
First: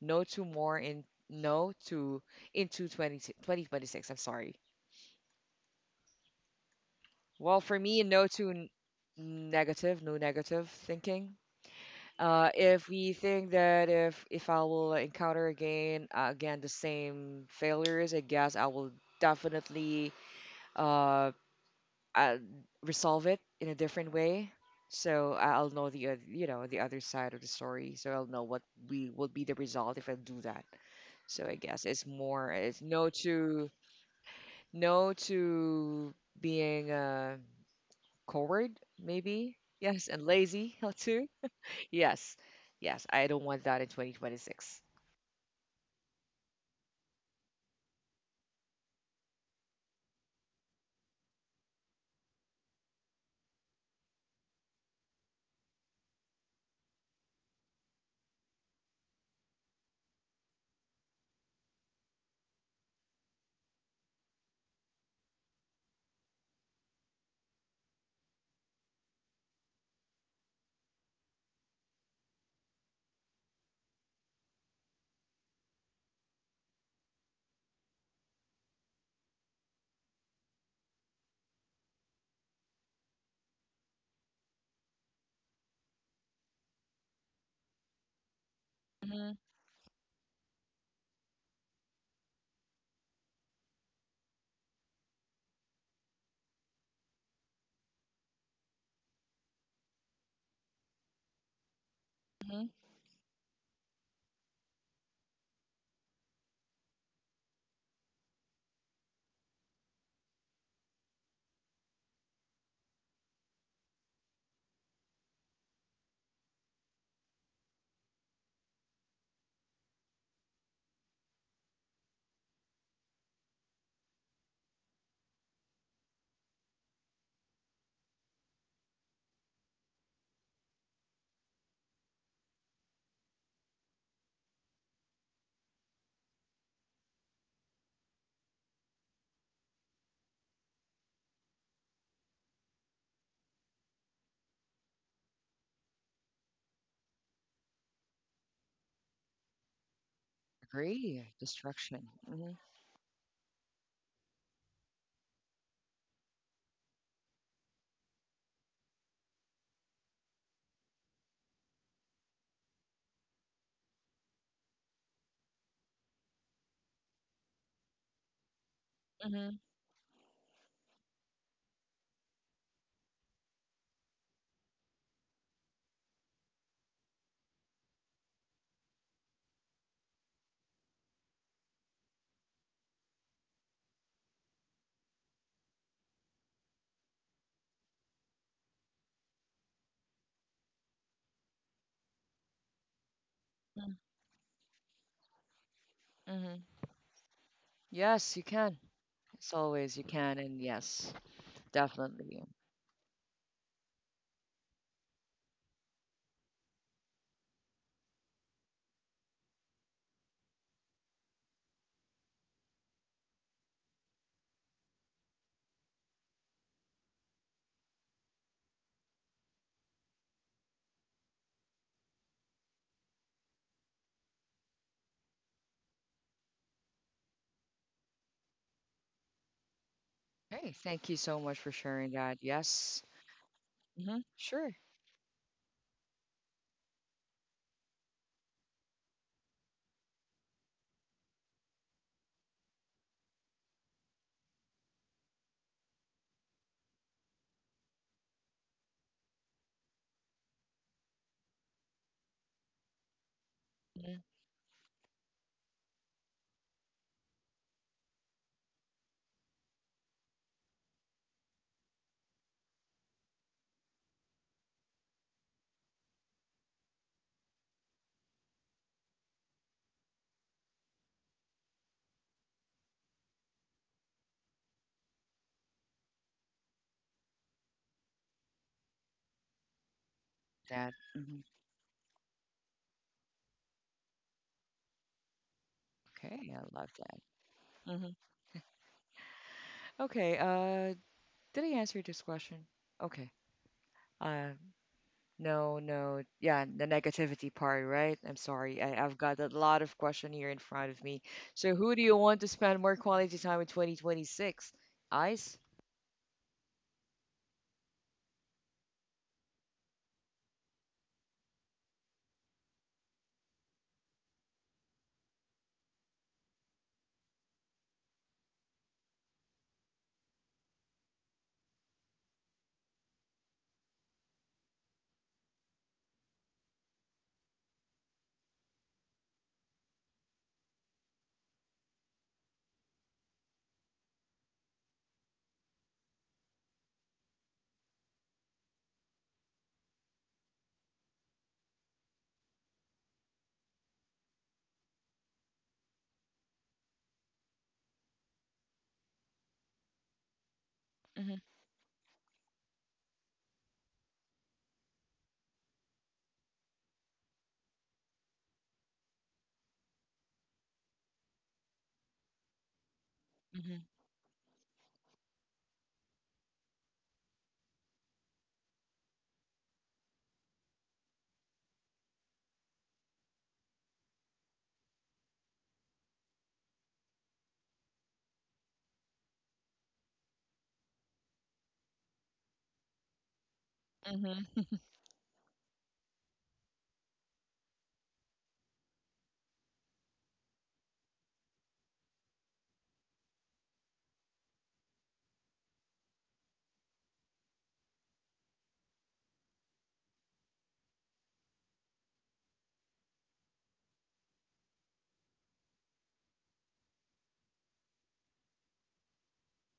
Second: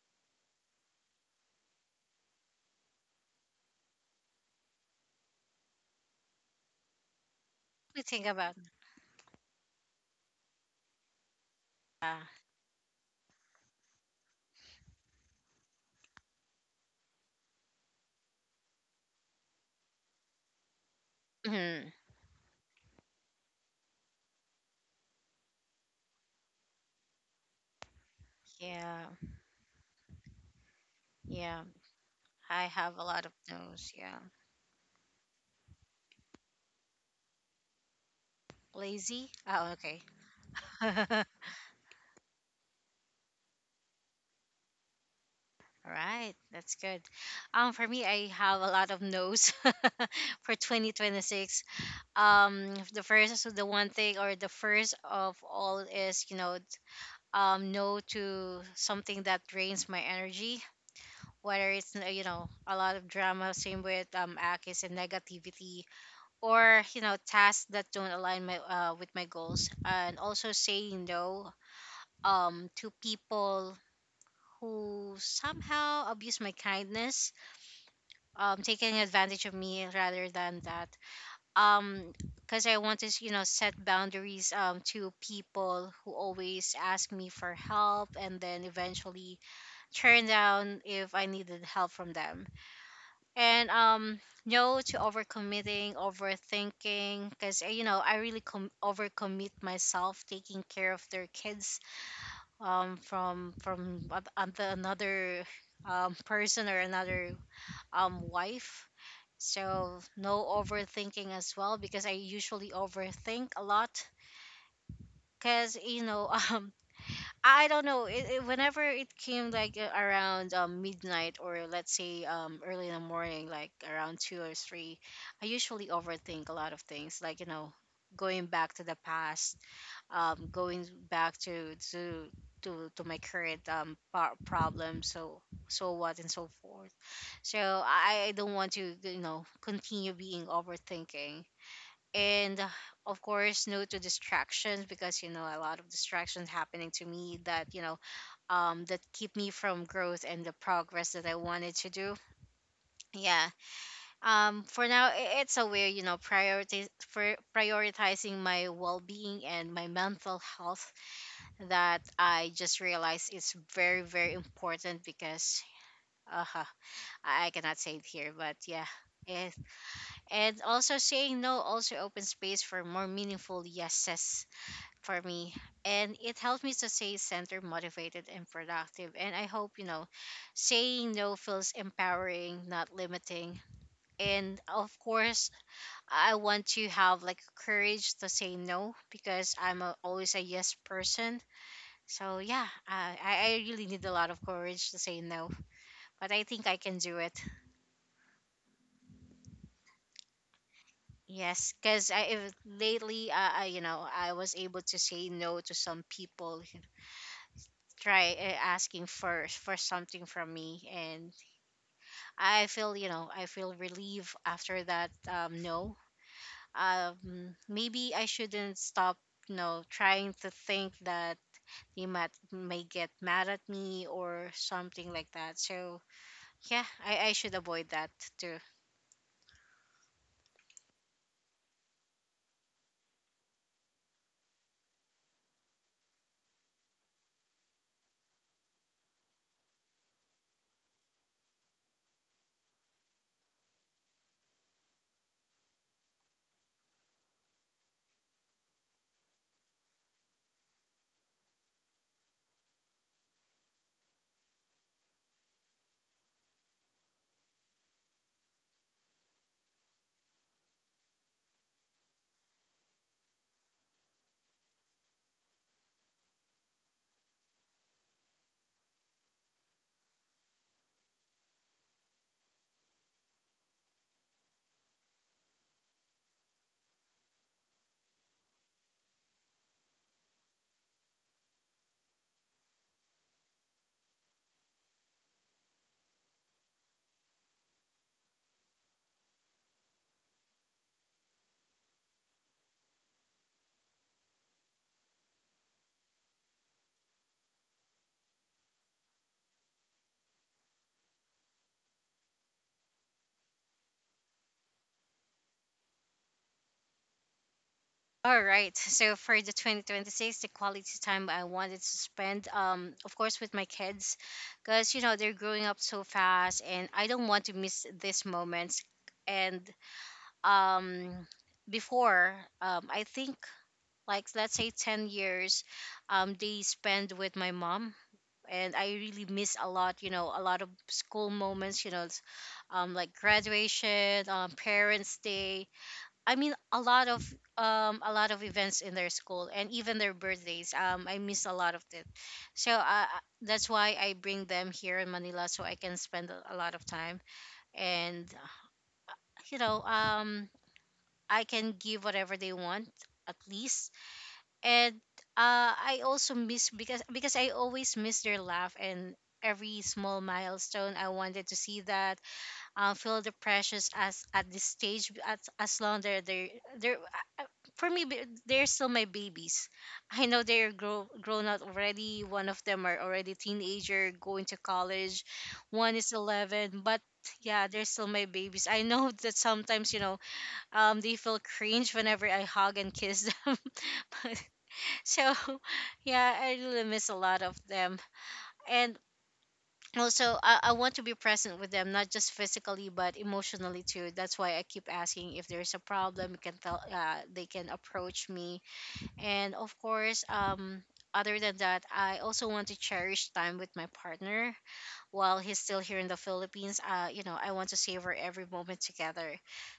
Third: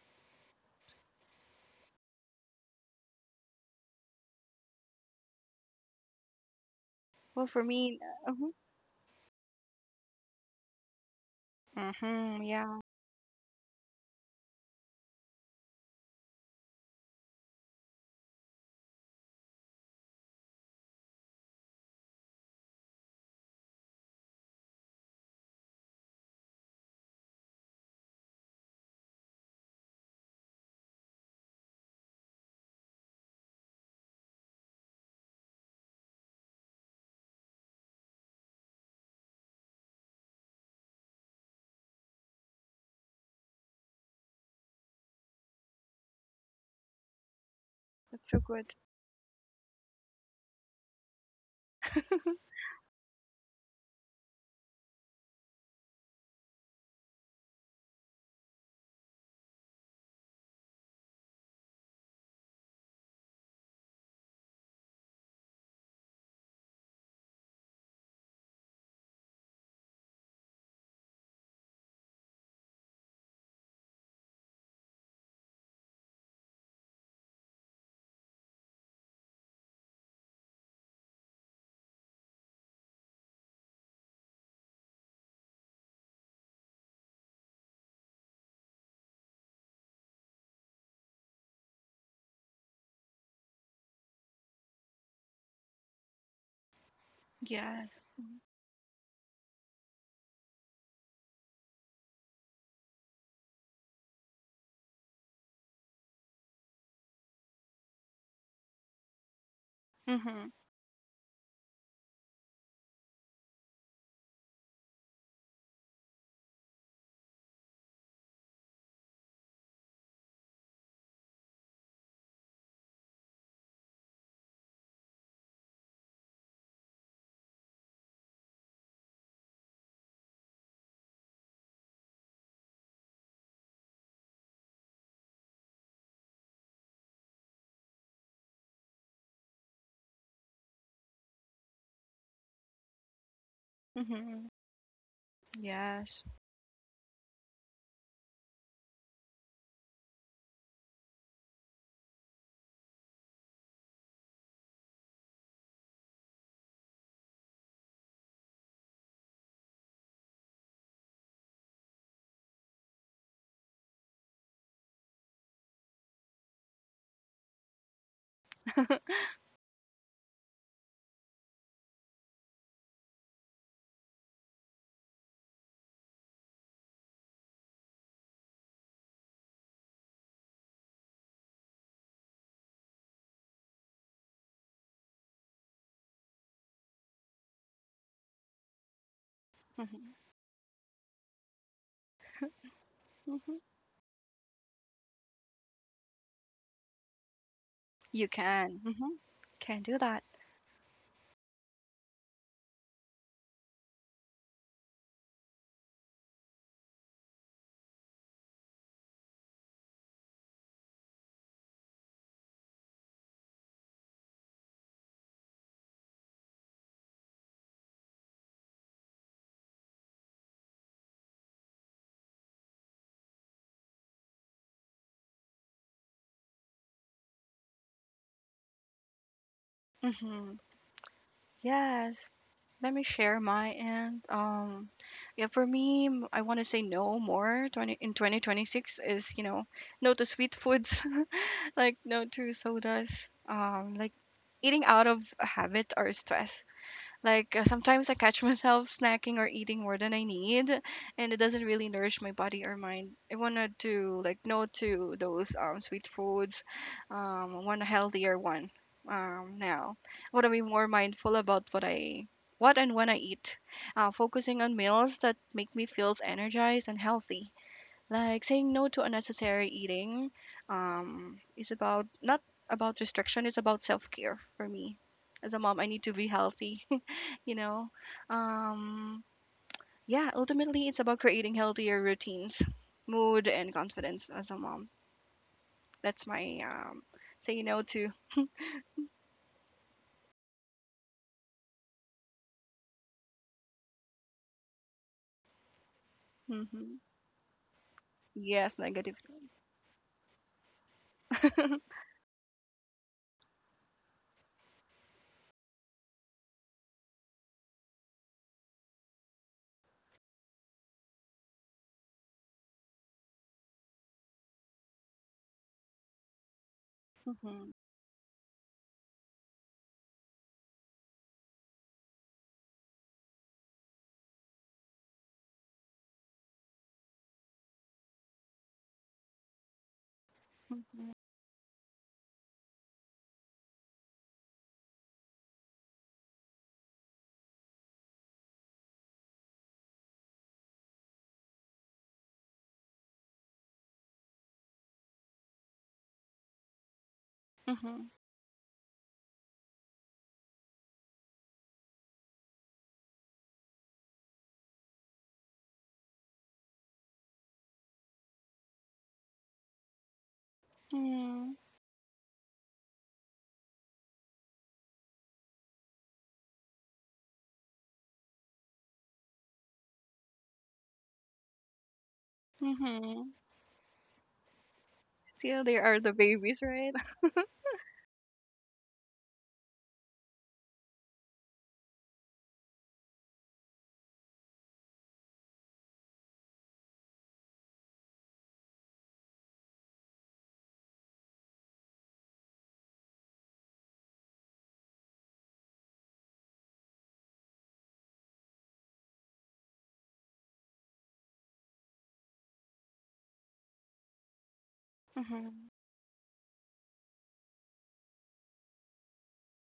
A: No to more in no to into twenty twenty twenty-six. I'm sorry.
B: Well,
A: Well,
B: for
A: for
B: me,
C: We
A: me,
C: think
A: no to
B: mhm,
C: about
A: negative, no negative thinking.
B: mhm,
C: that.
A: Uh,
B: yeah,
A: if we think that if I will encounter again the same failures, I guess I will definitely uh,
C: Mhm.
A: uh resolve it in a different way. So I'll know the other side of the story. So I'll know what
C: Yeah.
A: we will be the result if I do that. So I
C: Yeah.
A: guess it's more
C: I
A: it's
C: have a
A: no
C: lot of
A: to
C: those. Yeah.
A: no to being coward,
C: Lazy?
A: maybe.
C: Oh, okay.
A: Yes, and lazy (laughs)
C: (laughs)
A: too. Yes, yes, I don't want that in 2026.
C: All right, that's good. For me,
B: that's
C: I
B: so
C: have
B: good.
C: a lot of no's (laughs) for 2026.
B: (laughs)
C: So the one thing, or the first of all, is, you know, no to something that drains my energy. Whether it's you know a lot of drama, same with Akis and negativity, or you know tasks that don't align my with my goals, and also saying no to people who somehow abuse my kindness, taking advantage of me rather than that, um because I want to you know set boundaries to people who always ask me for help and then
A: Hmm.
C: eventually turn down if I needed help from them. And No to overcommitting, overthinking, because you
B: Yes.
C: know, I really overcommit myself taking care of their kids,
A: Hmm.
C: from another person or another wife. So no
B: Mhm,
C: overthinking as well, because I usually overthink a lot because you know (laughs) I don't know. Whenever it came, like around midnight, or let's say early in the morning, like around two or three, I usually overthink a lot of things. Like, you know, going back to the past, going back to my current problem. So, so what and so forth. So I don't want to you know continue being overthinking. And Of course, no to
B: mhm,
C: distractions, because you know a lot of
B: yes.
C: distractions happening to me that you know that keep me from growth and the progress that
A: Agree.
C: I wanted to
A: Destruction.
C: do. Yeah. For now, it's a way, you know, prioritize for prioritizing my well-being and my mental health that I just realized is very, very important, because uh, I cannot say it here, but yeah.
B: (laughs)
C: It,
A: Hmm.
C: and also, saying no also opens space for more meaningful yeses for me, and it helps me to stay centered, motivated, and productive. And I hope you know saying no feels empowering, not limiting. And of course, I want to have like courage to say no, because
B: Mhm,
C: always a yes person. So yeah,
B: mhm.
C: I really
A: Hmm.
C: need a lot of courage to say no, but I
A: Hmm.
C: think I can do it.
B: You
A: Yes, you can.
B: can. Mhm,
A: It's
B: can
A: always,
B: do
A: you
B: that.
A: can. And yes,
C: Yes, because I
A: definitely.
C: if lately you know I was able to say no to some people, try asking for something from me, and I feel you know I feel relieved after that. No Maybe I shouldn't stop, you know, trying to think that they might may get mad at me or something like that. So yeah, I should avoid that too.
B: Mhm,
A: Hey, thank you so much for sharing
B: yes.
A: that.
B: Let
A: Yes.
B: me share my
A: Hmm.
B: end.
A: Sure.
B: Yeah, for me, I want to say no more. Twenty in 2026 is, you know, no to sweet foods, like no to sodas, like eating out of habit or stress. Like sometimes I catch (laughs) myself snacking or eating more than I need, and it doesn't really nourish my body or mind. I wanted
A: Hmm.
B: to, like, no to those sweet foods. I want a healthier one. Now I want to be more mindful about what and when I eat, focusing on meals that make me feel energized and healthy. Like saying no to unnecessary eating is about not about restriction, it's about self care for me. As a mom, I need to be healthy, (laughs) you know? Um, yeah, ultimately,
A: That.
B: it's about
A: Mhm.
B: creating healthier routines, mood, and confidence as a mom. That's
A: Okay,
B: my
A: I love that.
B: say no
A: Hmm.
B: to.
A: Okay, did I answer this question? Okay. Uh, No, no. Yeah, the
B: Hmm.
A: negativity part, right? I'm sorry.
B: Yes,
A: I,
B: negative.
A: I've got a lot of question here in front of me. So who do you want to spend more quality time in 2026? Ice?
C: All right, so for the 2026, the quality time I wanted to spend, of course, with my kids, because you know they're growing up so fast, and I don't want to
B: Hmm.
C: miss these moments. And um, Before, I think like let's say 10 years, they spend with my mom, and I really miss a lot. You know, a lot of
B: Hmm.
C: school moments. You know, like graduation, Parents' Day, I mean a lot of events in their school, and even their birthdays. I miss a lot of it, so that's why I bring them here in Manila, so I can spend a lot of time
B: Hmm.
C: and you know um
A: Mhm,
C: I can give whatever they want, at least. And I also miss, because I always miss their laugh, and every small milestone I wanted to
B: Hmm.
C: see that. Feel the
A: mhm,
C: pressures as at this stage, as long they're, they're uh, uh, for me, they're still my babies. I know they're grown out already. One of them are already
B: Hmm.
C: teenager going to college,
B: Still, there
C: one
B: are
C: is
B: the babies,
C: 11.
B: right?
C: But yeah, they're still my babies. I know (laughs) that sometimes, you know, they feel cringe whenever I hug and kiss them. (laughs) but,
A: mhm,
C: so Yeah, I really miss a lot of them. And also, I want to be present with them, not just physically but emotionally too. That's why I keep asking if there's a problem you can tell, they can approach me. And of course Other than that, I also want to cherish time with my partner
B: (laughs)
C: while he's
B: hmm
C: still here in the Philippines. You know, I want to savor every moment together,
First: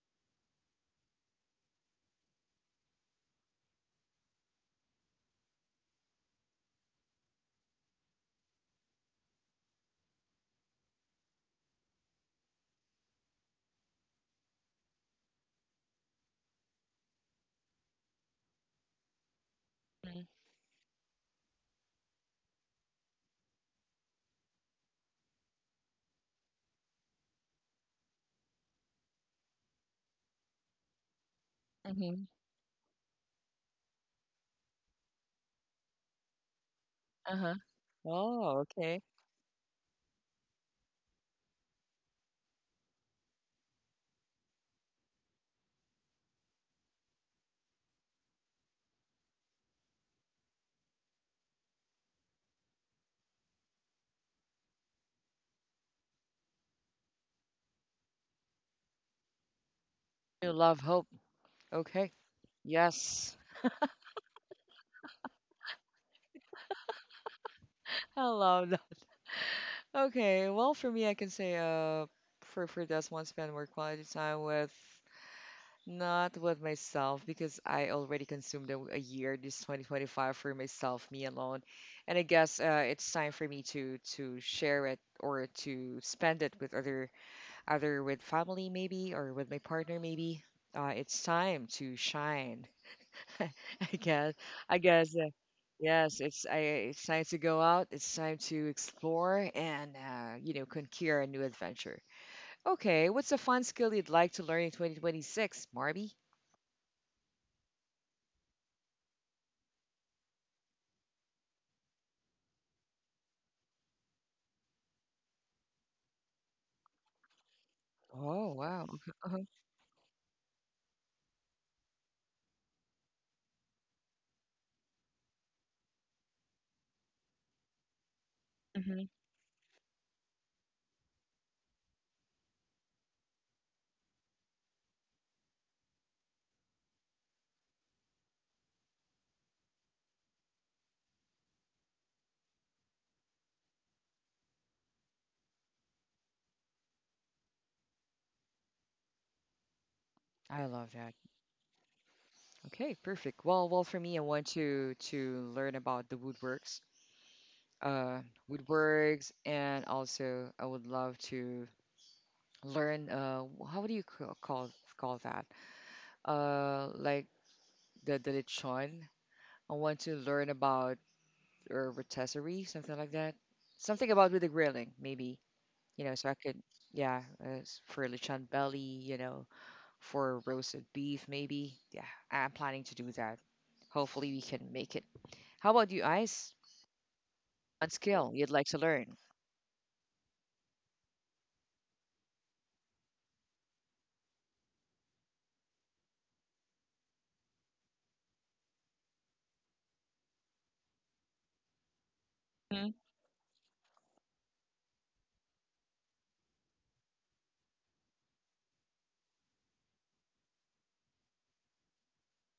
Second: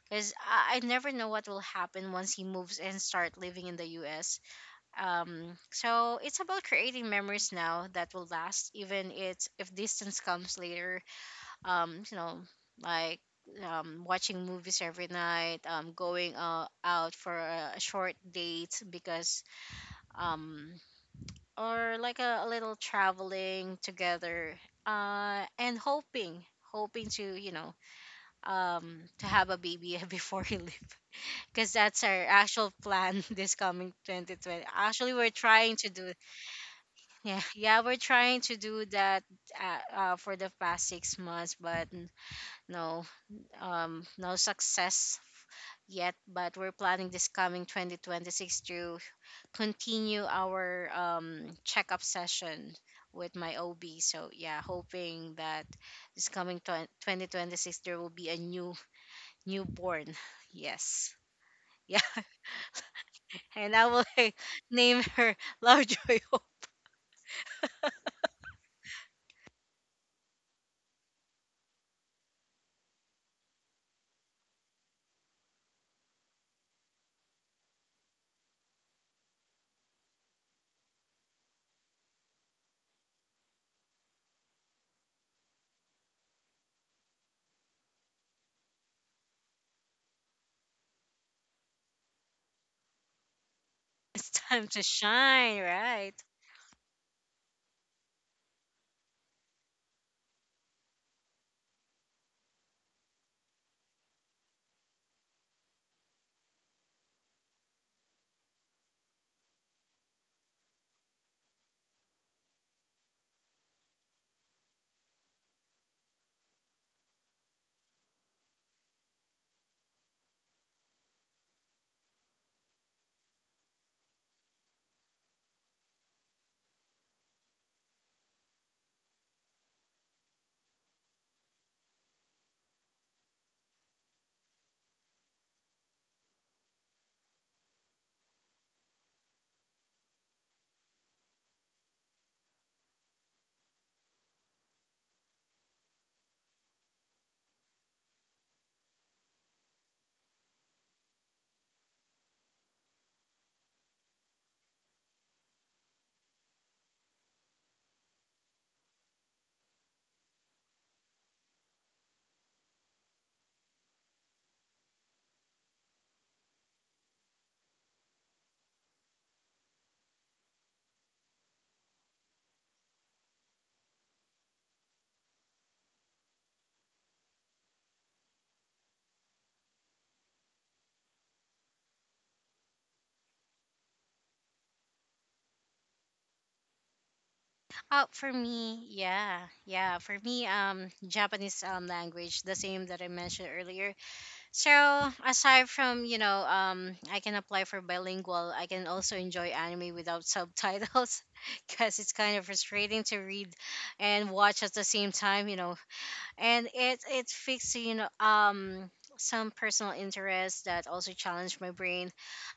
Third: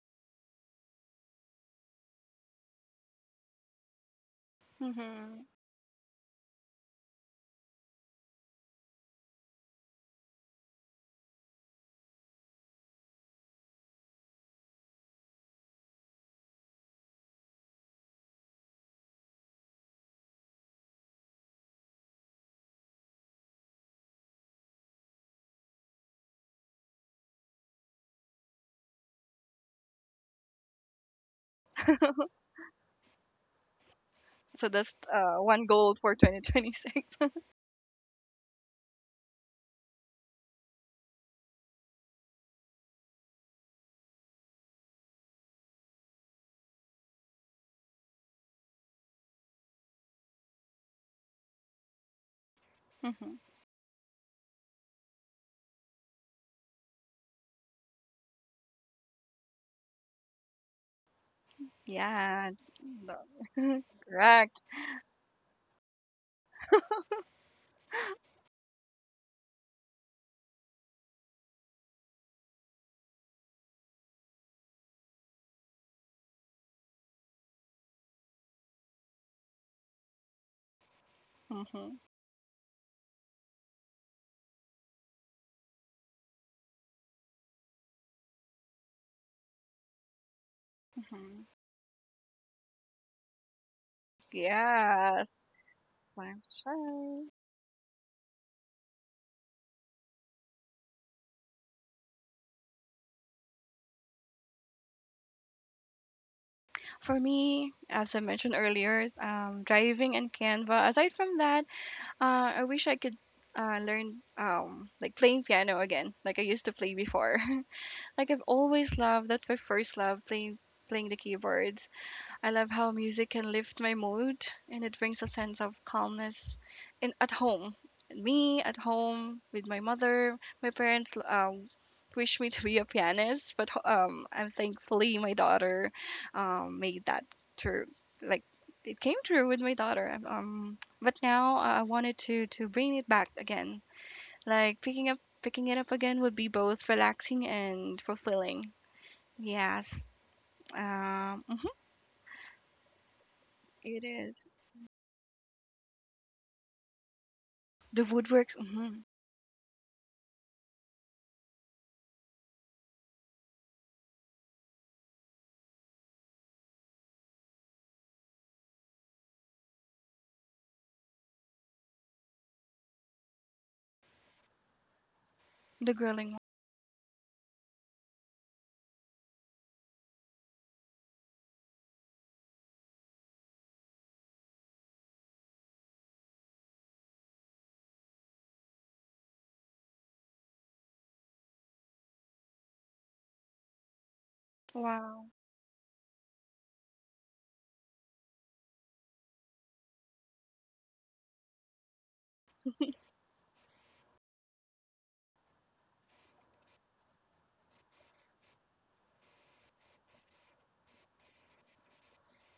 C: because I never know what will happen once he moves and start living in the US.
B: hmm
C: So it's about creating memories now that will last, even it's if distance comes later. You know, like watching movies every night, going out for a short date, because
A: mhm,
C: um, or like a little traveling together, uh, and hoping, hoping to, you know, to have a baby (laughs) before he leaves, because that's our
A: mhm.
C: actual plan (laughs) this coming 2020.
B: So that's
C: Actually, we're
B: one
C: trying to
B: goal
C: do.
B: for 2026. (laughs)
C: Yeah,
A: Uh-huh.
C: yeah, we're trying to
A: Oh,
C: do
A: okay.
C: that for the past 6 months, but no, no success yet. But we're planning this coming 2026 to continue our checkup session with
B: Mhm.
C: my OB. So yeah, hoping that this coming 2026 there will be a newborn. (laughs)
A: You love hope.
C: Yes, yeah,
A: Okay.
B: Yeah,
A: Yes.
C: (laughs) and
B: the-
C: I will
B: (laughs) correct.
C: (laughs) name her Lovejoy. (laughs) Hope.
A: (laughs) I love that. Okay. Well, for me, I can say for this one, spend more quality time with. Not with myself because I already consumed a year this 2025 for myself, me alone.
B: Mhm,
A: And I guess it's time for me to share it or to spend it with other either with family maybe or with my partner maybe. It's
B: mhm.
A: time to shine. (laughs) I guess
C: It's time
A: I
C: to
A: guess
B: Yes,
A: uh,
C: shine,
A: yes,
C: right?
B: I'm
A: it's time
B: shy.
A: to go out. It's time to explore and conquer a new adventure. Okay, what's a fun skill you'd like to learn in 2026, Marby?
B: For me, as I mentioned earlier, driving and Canva. Aside from that, I wish I could learn like playing piano again, like I used to play before. (laughs) Like I've
A: Oh, wow.
B: always loved,
A: Uh-huh.
B: that's my first love, playing the keyboards. I love how music can lift my mood, and it brings a sense of calmness in at home. Me at
A: Hmm.
B: home with my mother, my parents wish me (laughs) to be a pianist, but I'm thankfully my daughter made that true. Like it came true with my daughter. But now I wanted to bring it back again. Like picking it up again would be both relaxing and fulfilling. Yes,
A: I love that.
B: um,
A: Okay, perfect. Well, for
B: it
A: me, I
B: is
A: want to learn about the woodworks,
B: the
A: uh,
B: woodworks. Mhm.
A: and also I would love to learn. How do you call that? Like the lechon. I want to learn about or rotisserie, something like that. Something about with the grilling, maybe.
B: The
A: You know, so I
B: grilling
A: could, yeah, for lechon belly. You know, for roasted beef, maybe. Yeah, I'm planning to do that. Hopefully, we can make it. How about you, Ice? One
C: For
A: skill you'd like to
C: me,
A: learn?
C: yeah, yeah. For me, Japanese language, the same that I mentioned earlier. So
B: one. Wow.
C: aside from you know, I can apply for bilingual. I can also enjoy anime without subtitles, (laughs) because it's kind of frustrating to read and watch at the same time, you know. And it fixes you know some personal interests that also challenge my brain.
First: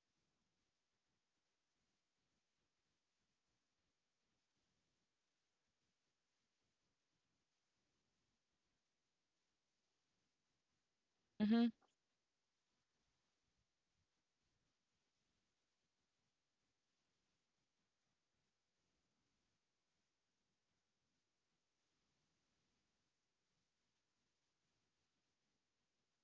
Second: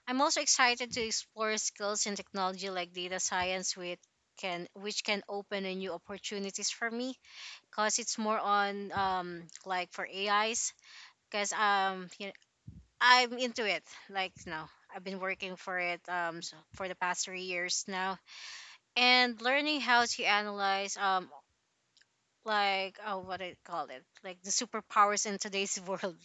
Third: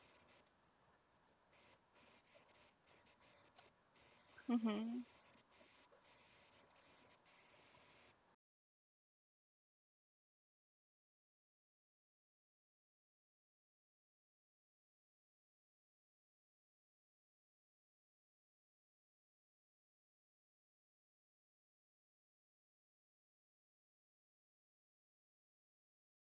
C: I'm also excited to explore skills in technology like data science with can which
B: Mm-hmm.
C: can open a new opportunities for me, because it's more on like for AIs, because
A: Mm-hmm.
C: you know, I'm into it, like you know I've been working for it for the past 3 years now, and learning how to analyze like oh what I call it, like the superpowers in today's (laughs) world.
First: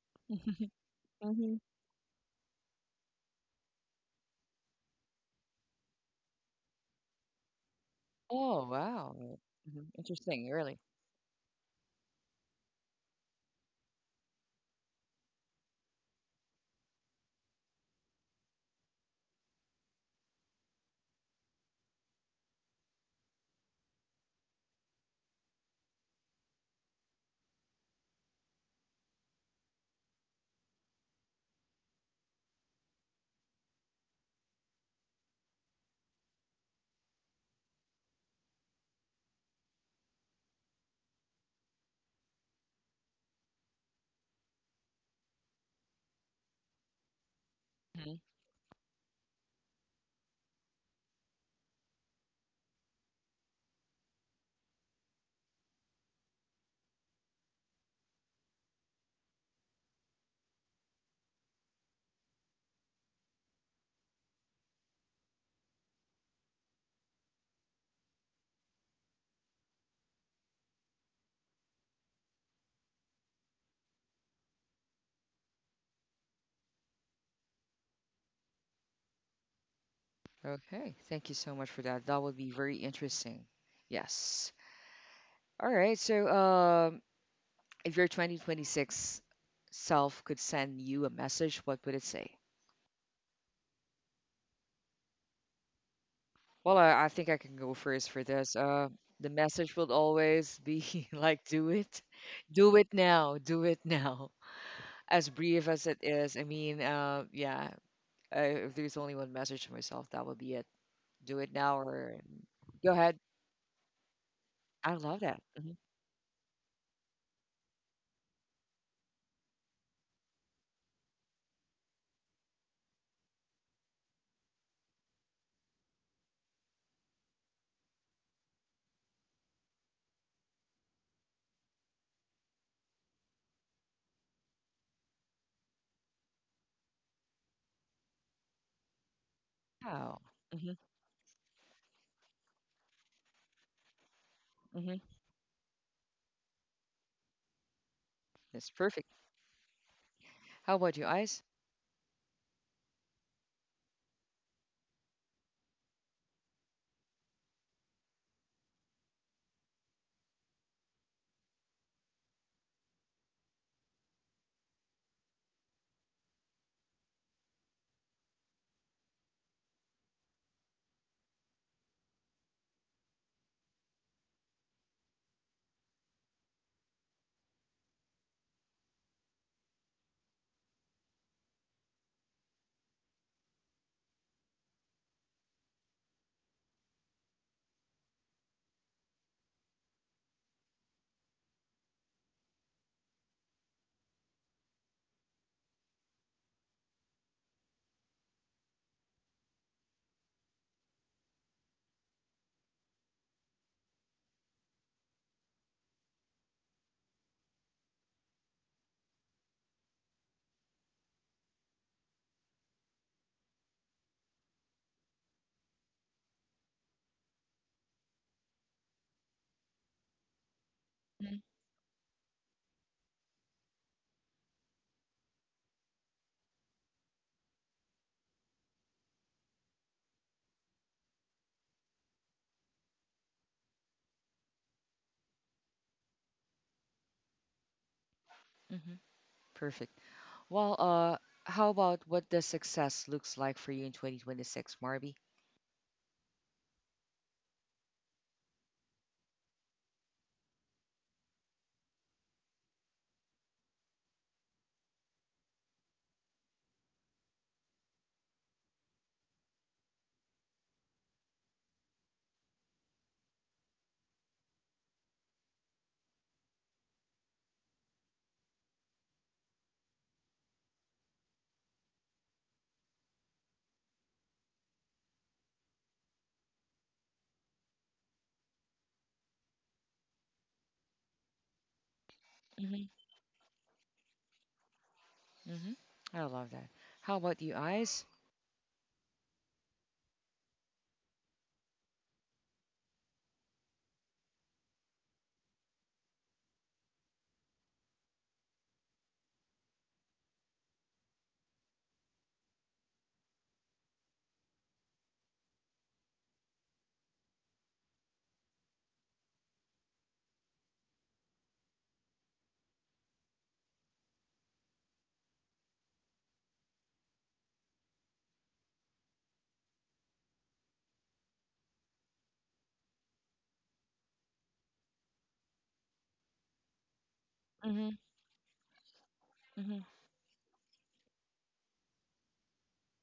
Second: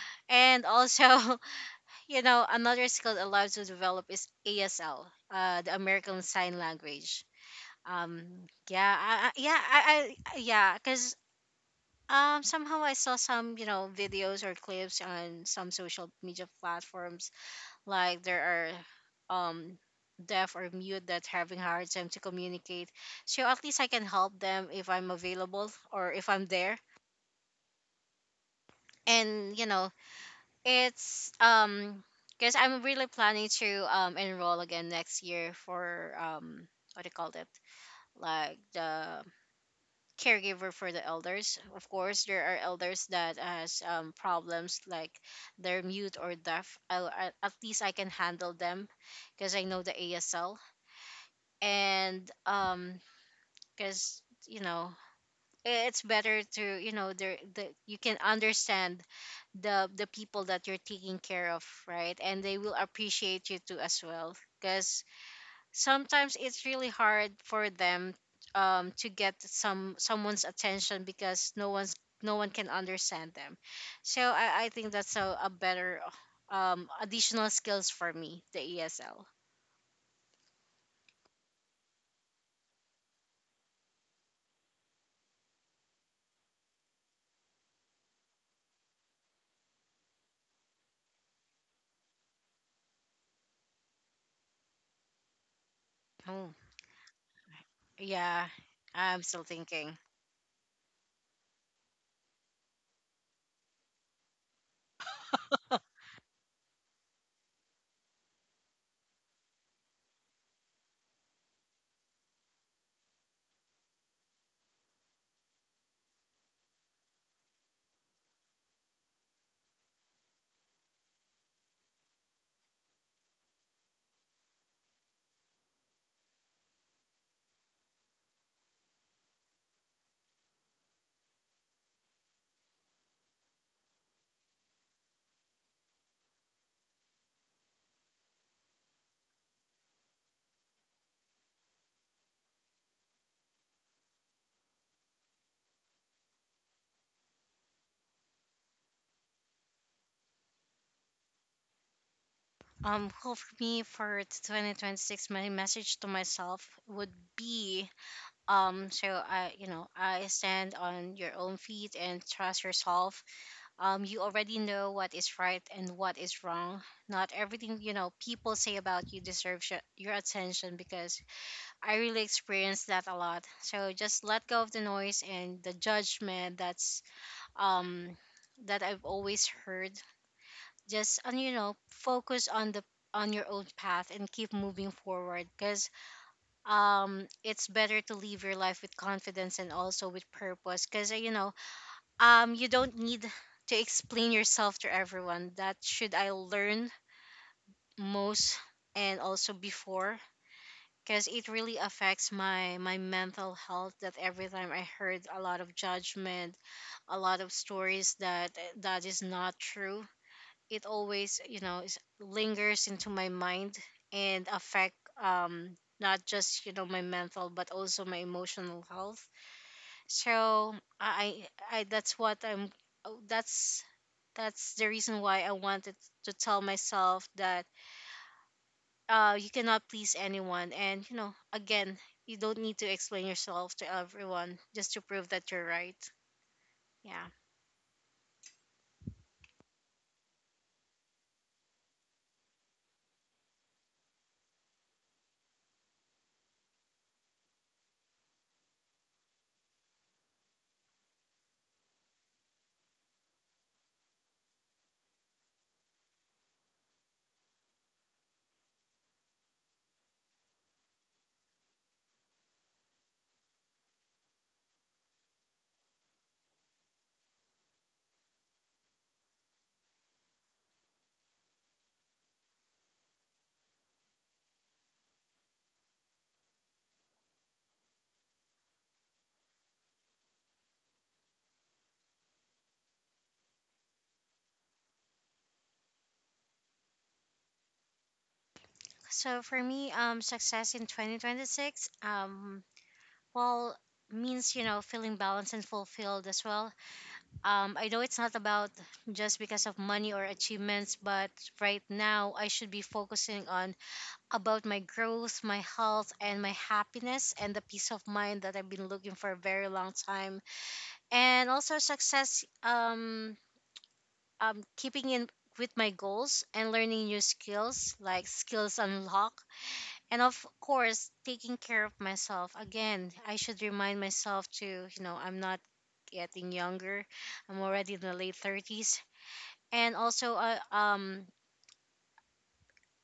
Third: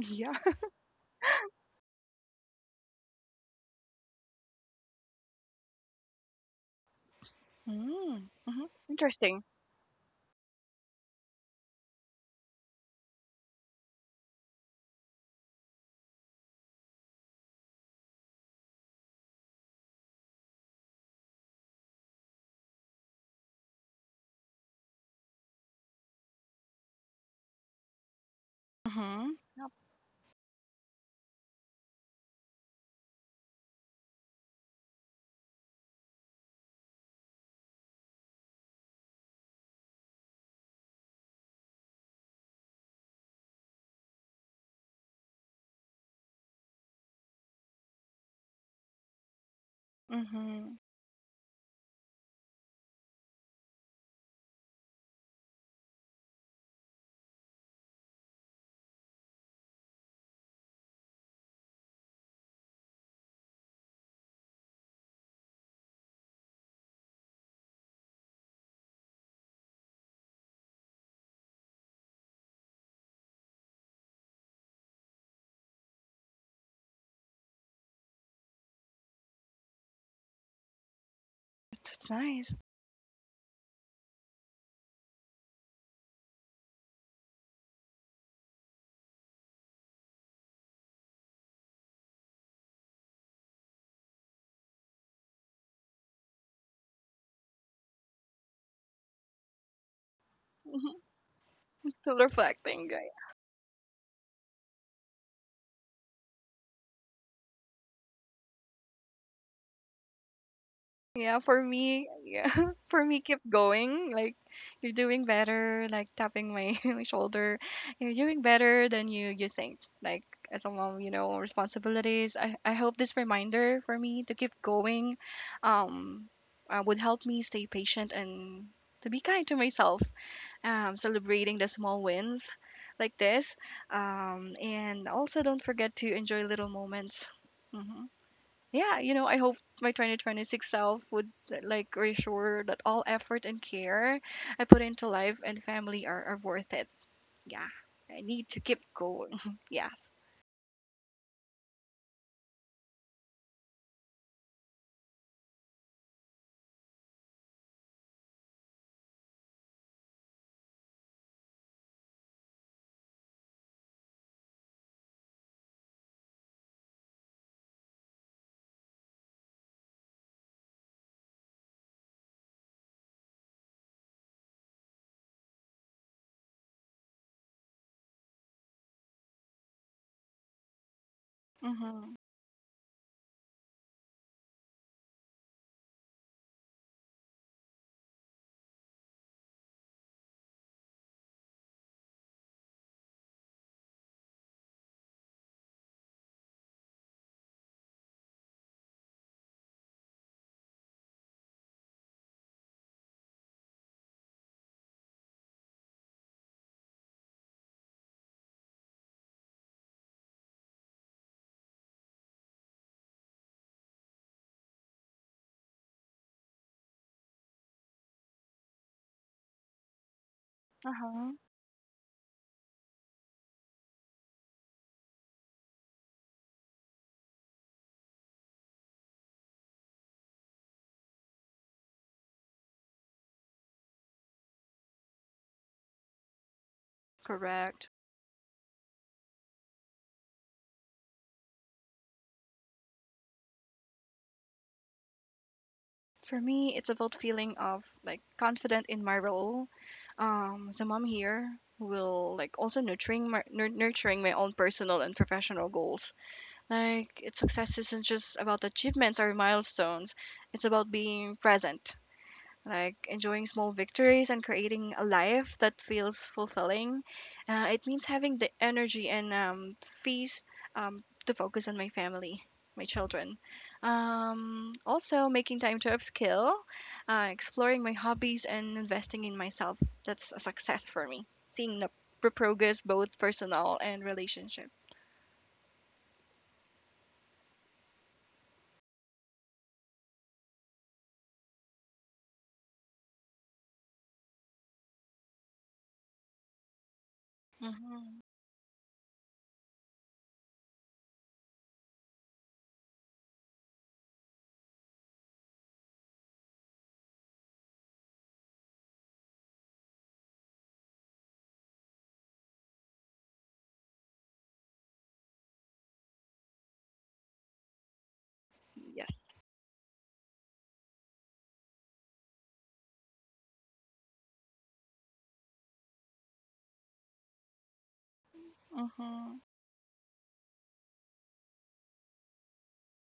B: Yeah. (laughs)
C: And
A: (laughs)
C: also,
A: Hmm.
C: you know, another skill allowed to develop is ASL, the American Sign Language.
B: Mm. Mm-hmm.
A: Oh,
C: Yeah,
A: wow.
C: I-
B: Interesting.
C: yeah,
A: Hmm.
C: I
A: Interesting,
C: yeah,
A: really.
C: because Somehow I saw some, you know, videos or clips on some social media platforms. Like there are um, deaf or mute that having hard time to communicate. So at least I can help them if I'm available or if I'm there.
B: Mm-hmm.
C: And you know, It's because I'm really planning to enroll again next year for what do you call it like the caregiver for the elders. Of course, there are elders that has problems like they're mute or deaf. At least I can
A: Hmm.
C: handle them because I know the
B: Yep.
C: ASL.
B: Mm-hmm.
C: And because You know, it's better to, you know, you can understand the people that you're taking care of, right? And they will appreciate you too as well, because sometimes it's really hard for them to get someone's attention, because no one can understand them. So I think that's a better additional skills for me, the ESL.
A: Okay, thank you so much for that.
B: It's
A: That would
B: nice.
A: be very interesting. Yes. All right. So, if your 2026 self could send you a message, what would it say?
C: Oh,
A: Well, I think I can go first for
C: yeah,
A: this. Uh,
C: I'm
A: the
C: still
A: message will
C: thinking.
A: always
B: Mhm.
A: be (laughs) like,
B: (laughs) Still
A: do
B: reflecting,
A: it
B: guys.
A: now, do it now. (laughs) As brief as it is, I mean, yeah, if there's only one message to myself, that would be it. Do
B: Yeah,
A: it now or
B: (laughs)
A: go
B: for
A: ahead.
B: me, keep going. Like you're
A: I love
B: doing
A: that. Hmm.
B: better. Like tapping my, (laughs) my shoulder, you're doing better than you think. Like as a mom, you know, responsibilities. I hope this reminder for me to keep going, um, would help me stay patient and to be kind to myself, celebrating the small wins like this. And also, don't forget to enjoy little moments. Hmm. Yeah, you know, I hope my
A: Wow.
B: 2026
A: Hmm.
B: self would like reassure that all effort and care I put
A: Hmm.
B: into life and family are worth it. Yeah, I need to
A: That's
B: keep
A: perfect.
B: going. (laughs) Yes.
A: How about you, Ice?
C: Well, for me, for 2026, my message to myself would be, you know, I stand on your own feet and trust yourself. You already know what is right and what is wrong. Not everything people say about you deserves your attention because I really experienced that a lot. So just let go of the noise and the judgment um that I've always heard. Just , and
B: Mm-hmm.
C: focus on the on your own path and keep moving forward because it's better to live your life with confidence and also with purpose, because you don't need to explain yourself to everyone that should I learn most and also before, because it really affects my mental health. That every time I heard a lot of judgment, a lot of stories that is not true, it always is, lingers into my mind and affect, not just my mental but also my emotional health. So
B: Uh-huh.
A: Hmm.
C: I that's what I'm oh, that's the reason why I wanted to tell myself that, you cannot please anyone, and again, you don't need to explain yourself to everyone just to prove that you're right. Yeah.
B: Correct.
A: Hmm. Perfect. Well, how about what the success looks like for you in 2026, Marby?
B: For me, it's about feeling of like confident in my role. The mom here will like also nurturing my own personal and professional goals. Like, its success isn't just about achievements or milestones. It's about being present, like enjoying small victories and creating a life that feels fulfilling. It means having the energy and, peace, to focus on my family, my children. Also, making time to upskill, exploring my hobbies, and investing in myself. That's a success for me. Seeing the progress, both personal and relationship.
A: Hmm. I love that. How about you, Eyes?
C: So for me, success in 2026. Well, means, feeling balanced and fulfilled as well. I know
B: Mm-hmm.
C: it's not about just because of money or achievements, but right now I should be focusing on about my growth, my health, and my happiness, and the peace of mind that I've been looking for a very long time. And also success. Keeping in with my goals and learning new skills like skills
B: Yes.
C: unlock. And of course taking care of myself. Again, I should remind myself to, I'm not getting younger. I'm
A: Hmm.
C: already in the late 30s.
B: Mm-hmm.
A: Hmm.
C: And also,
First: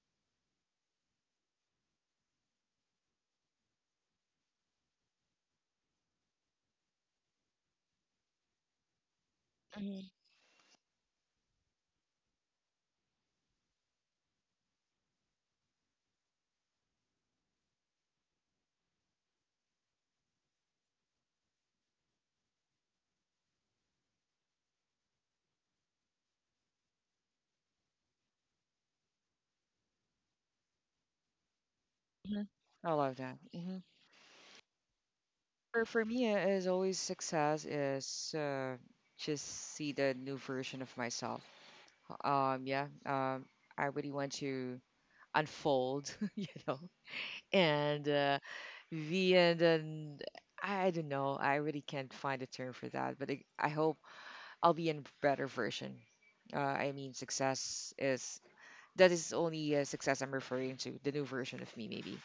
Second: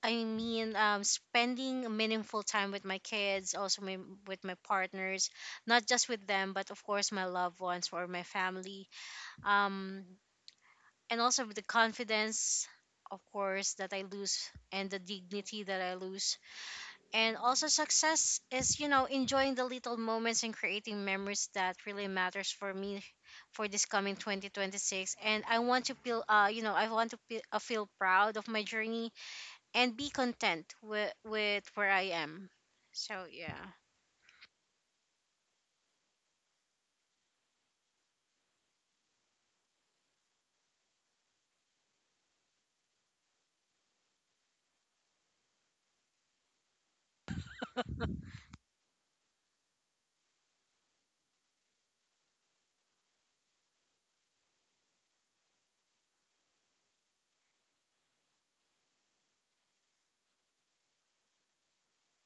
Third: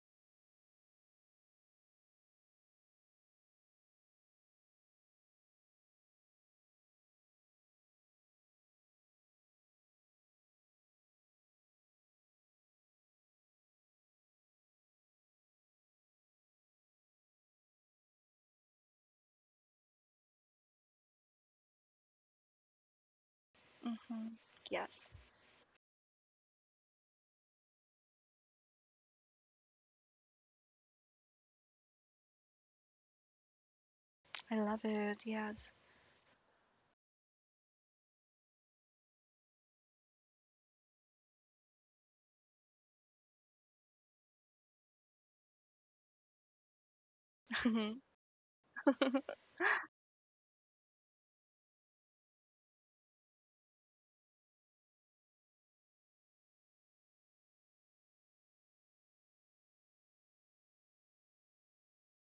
C: I mean, spending meaningful time with my kids, also my, with my partners, not just with them, but of course my loved ones or my family. Um,
A: Hmm.
C: and also with the confidence, of course, that I lose, and the dignity that I lose. And also success is, enjoying the little moments and creating memories that really matters for me for this coming
B: Mm-hmm. Yes.
C: 2026. And I want to feel, feel proud of my journey and be content with, where I
A: Hmm.
C: am.
A: I love
C: So,
A: that.
C: yeah.
A: Hmm.
B: I love it. Yes.
A: For me, as always, success is just see the new version of myself. Yeah. I really want to unfold, (laughs) and uh, the
B: (laughs)
A: and then I don't know. I really can't find a term for that, but I hope I'll be in a better version. I mean, success is That is only success I'm referring to, the new version of me, maybe.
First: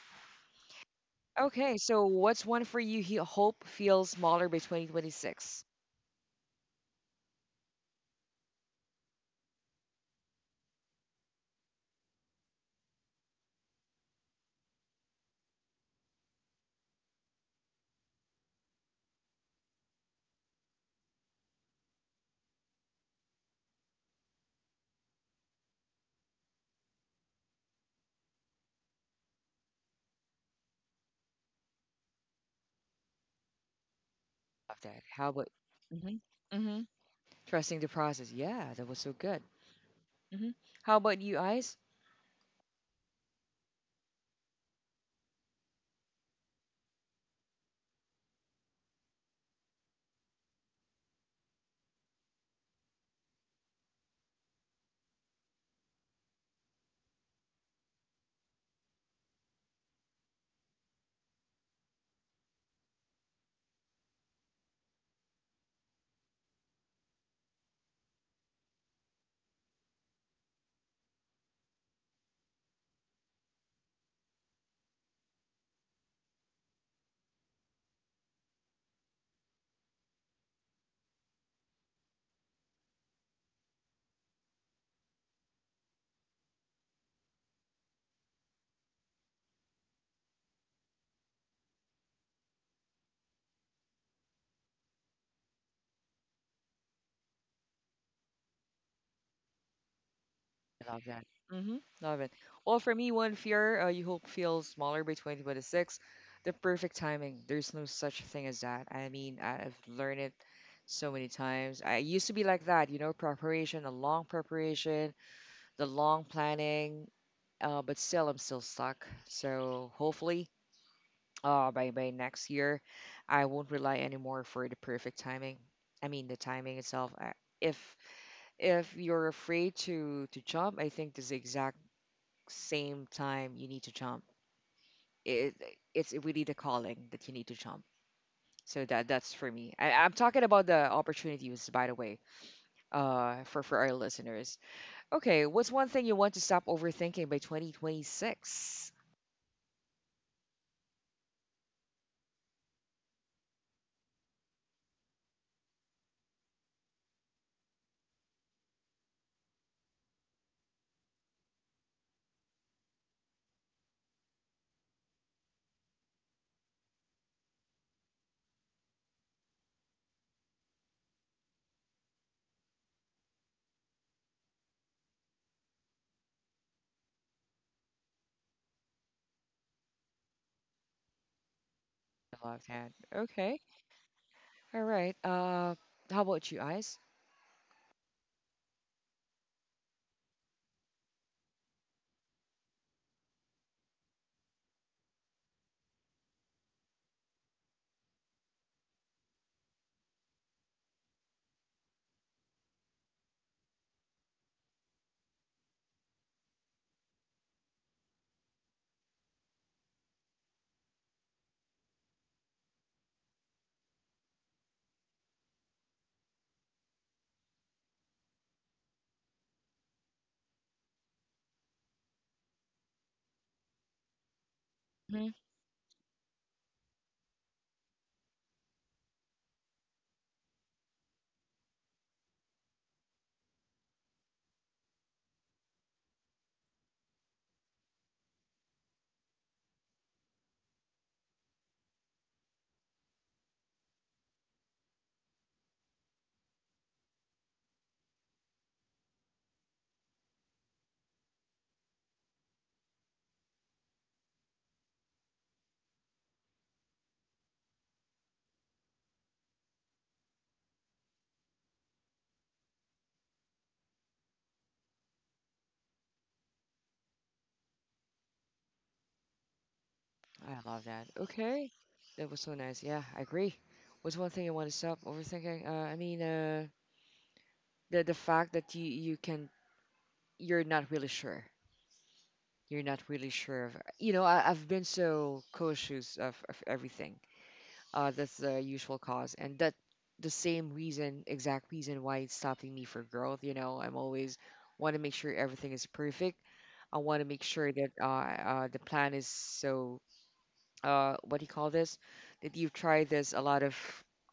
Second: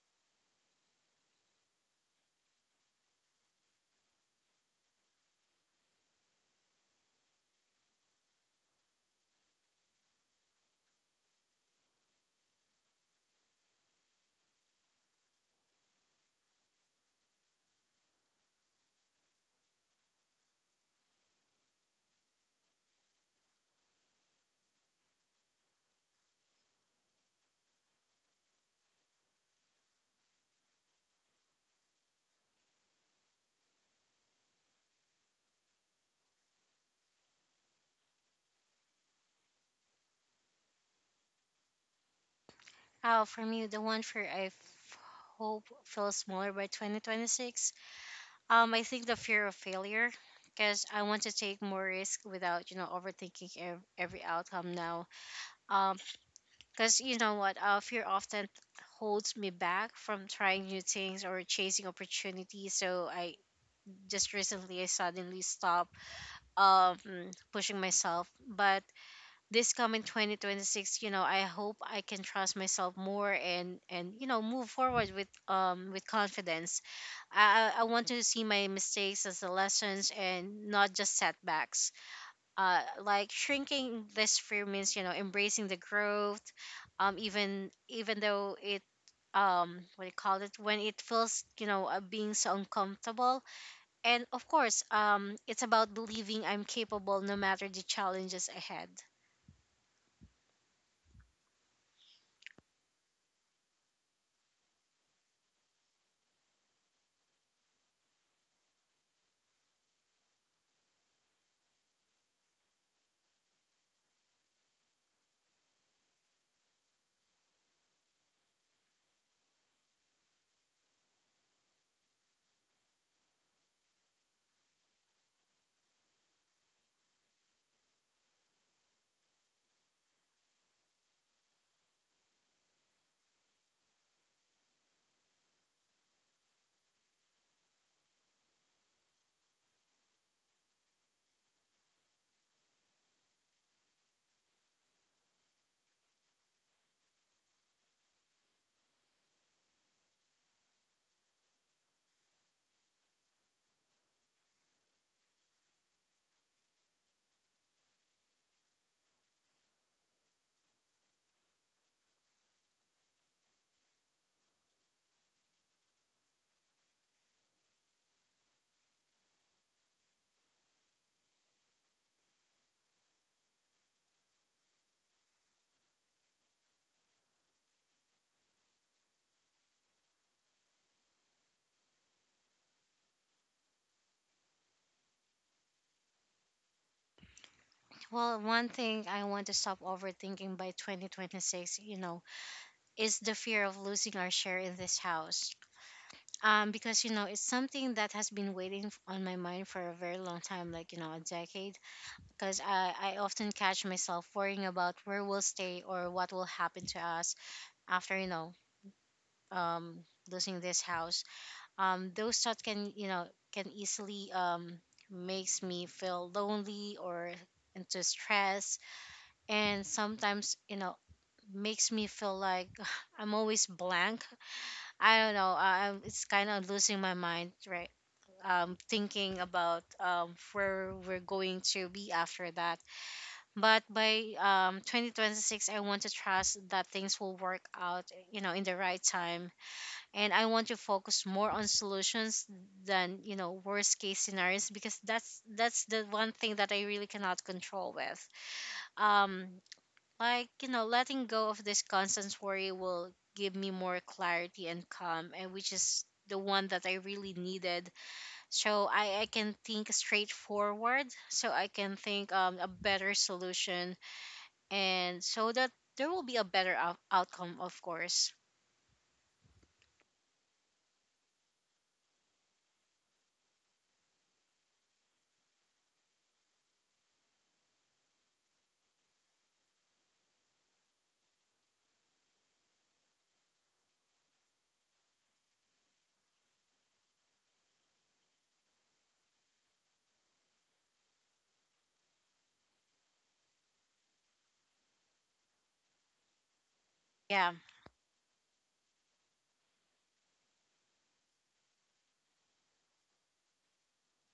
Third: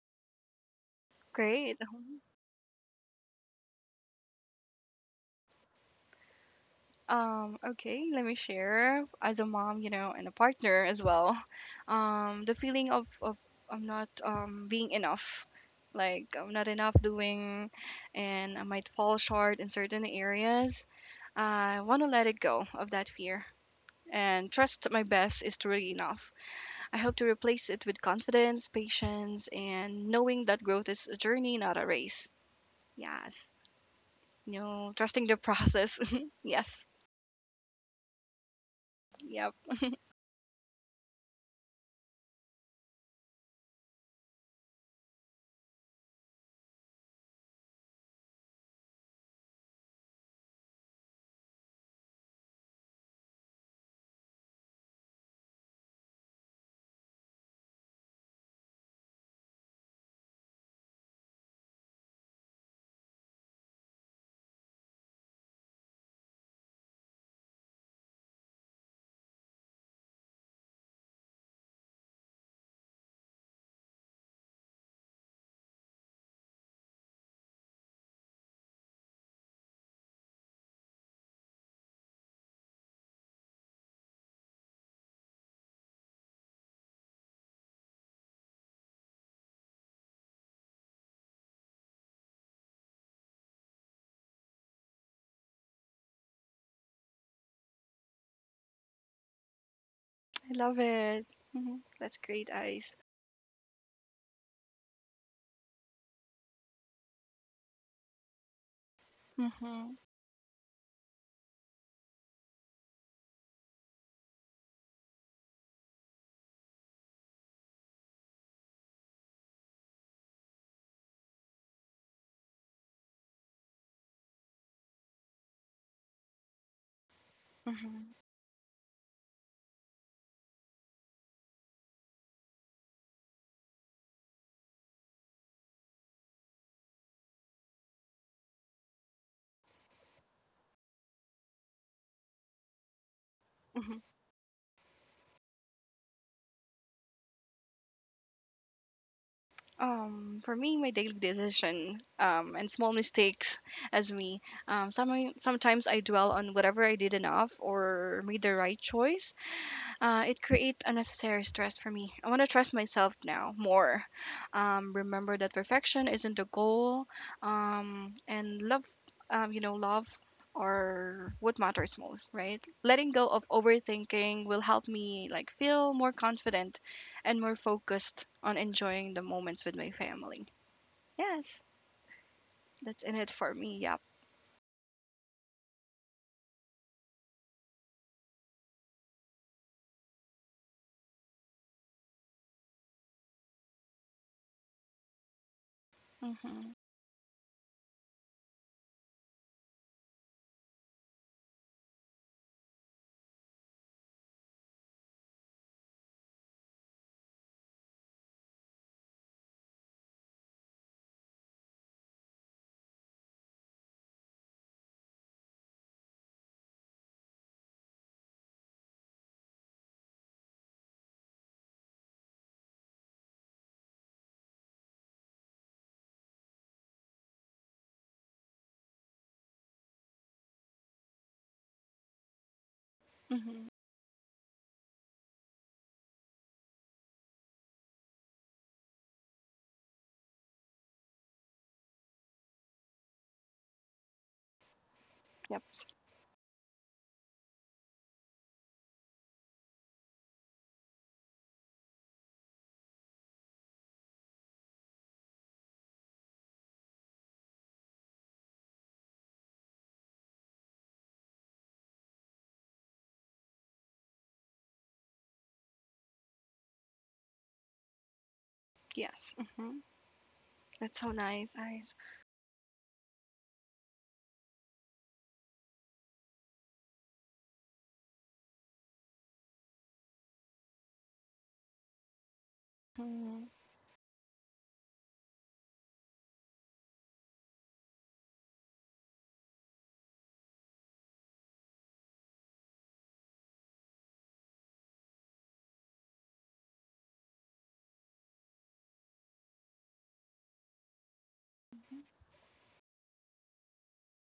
A: Okay,
B: Great.
A: so what's one for you? He hope feels smaller by 2026.
B: Okay, let me share as a mom, you know, and a partner as well. (laughs) The feeling of I'm not being enough. Like I'm not enough doing, and I might fall short in certain areas. I want to let it go of that fear and trust my best is truly enough. I hope to replace it with confidence, patience, and knowing that growth is a journey, not a race. Yes. You
A: Love
B: know,
A: that.
B: trusting
A: How
B: the
A: about?
B: process.
A: Hmm.
B: (laughs)
A: Hmm.
B: Yes.
A: Trusting the process. Yeah, that was so good.
B: Yep.
A: Hmm. How about you, Ice?
C: For me, the one fear hope feels smaller by 2026, I think the fear of failure, because I want to take more risk without, overthinking every outcome now. um Because you know what, fear often holds me back from trying new things or chasing opportunities. So I, just recently, I suddenly stopped um pushing myself. But this coming 2026, I hope I can trust myself more, and move forward with confidence. I want to see my mistakes as the lessons and not just setbacks. Like, shrinking this fear means, embracing the growth, even though it, what do you call it, when it feels, being so uncomfortable. And of course, it's about believing I'm capable no matter the challenges ahead.
B: I love
A: I love that.
B: it.
A: Hmm.
B: Hmm. That's
A: Love it.
B: great,
A: Well, for
B: Ice.
A: me, one fear you hope feels smaller by 2026. The perfect timing. There's no such thing as that. I mean, I've
B: Mm-hmm.
A: learned it so many times. I used to be like that preparation, a long preparation the long planning, but still, I'm still stuck. So hopefully, by next year, I won't rely anymore for the perfect timing. I mean, the timing itself. I, if
B: Mm-hmm.
A: if you're afraid to jump, I think this exact same time you need to jump. It it's really the calling that you need to jump. So that's for me. I'm talking about the opportunities, by the way, for our
B: Hmm.
A: listeners. Okay, what's one thing you want to stop overthinking by 2026?
B: For me, my daily decision, and small mistakes as me. Sometimes I dwell on whatever I did enough or made the right choice. It creates unnecessary stress for me. I want to trust myself now more. Remember that perfection isn't a goal. And love, you know, love or what matters most, right? Letting go of overthinking will help me like feel more confident and more focused on enjoying the moments with my family. Yes,
A: I love that.
B: that's in it for
A: Okay.
B: me. Yep.
A: All right. How about you, eyes?
C: Well, one thing I want to stop overthinking by 2026, is the fear of losing our share in this house,
B: Mm-hmm.
C: because, it's something that has been waiting on my mind for a very long time, like, a decade, because I often catch myself worrying about where we'll stay or what will happen to us after, um, losing this house. Those thoughts can, can easily, makes me feel lonely or into stress, and sometimes, makes me feel like (sighs) I'm always blank. I don't
A: Hmm.
C: know. I'm, it's kind of losing my mind, right. Thinking about, where we're going to be after that.
B: Mm-hmm.
C: But by 2026, I want to trust that things will work out, in the right time. And I want to focus more on solutions than, worst case scenarios, because that's
B: Yep.
C: that's the one thing that I really cannot control with. um like, letting go of this constant worry will give me more clarity and calm, and which is the one that I really needed. So I can think straightforward, so I can think, a better solution, and so that there will be a better outcome, of course.
B: Yes. Mm-hmm.
A: I love
B: That's
A: that.
B: so nice.
A: Okay.
B: I.
A: That was so nice. Yeah, I agree. What's one thing I want to stop overthinking? I mean, the fact that you're not really sure. You're not really
B: Mm-hmm.
A: sure of. You know, I've been so cautious of everything. That's the usual cause, and that the same reason, exact reason why it's stopping me for growth. You know, I'm always want to make sure everything is perfect. I want to make
C: Yeah.
A: sure that the plan is so what do you call this? That you've tried this a lot of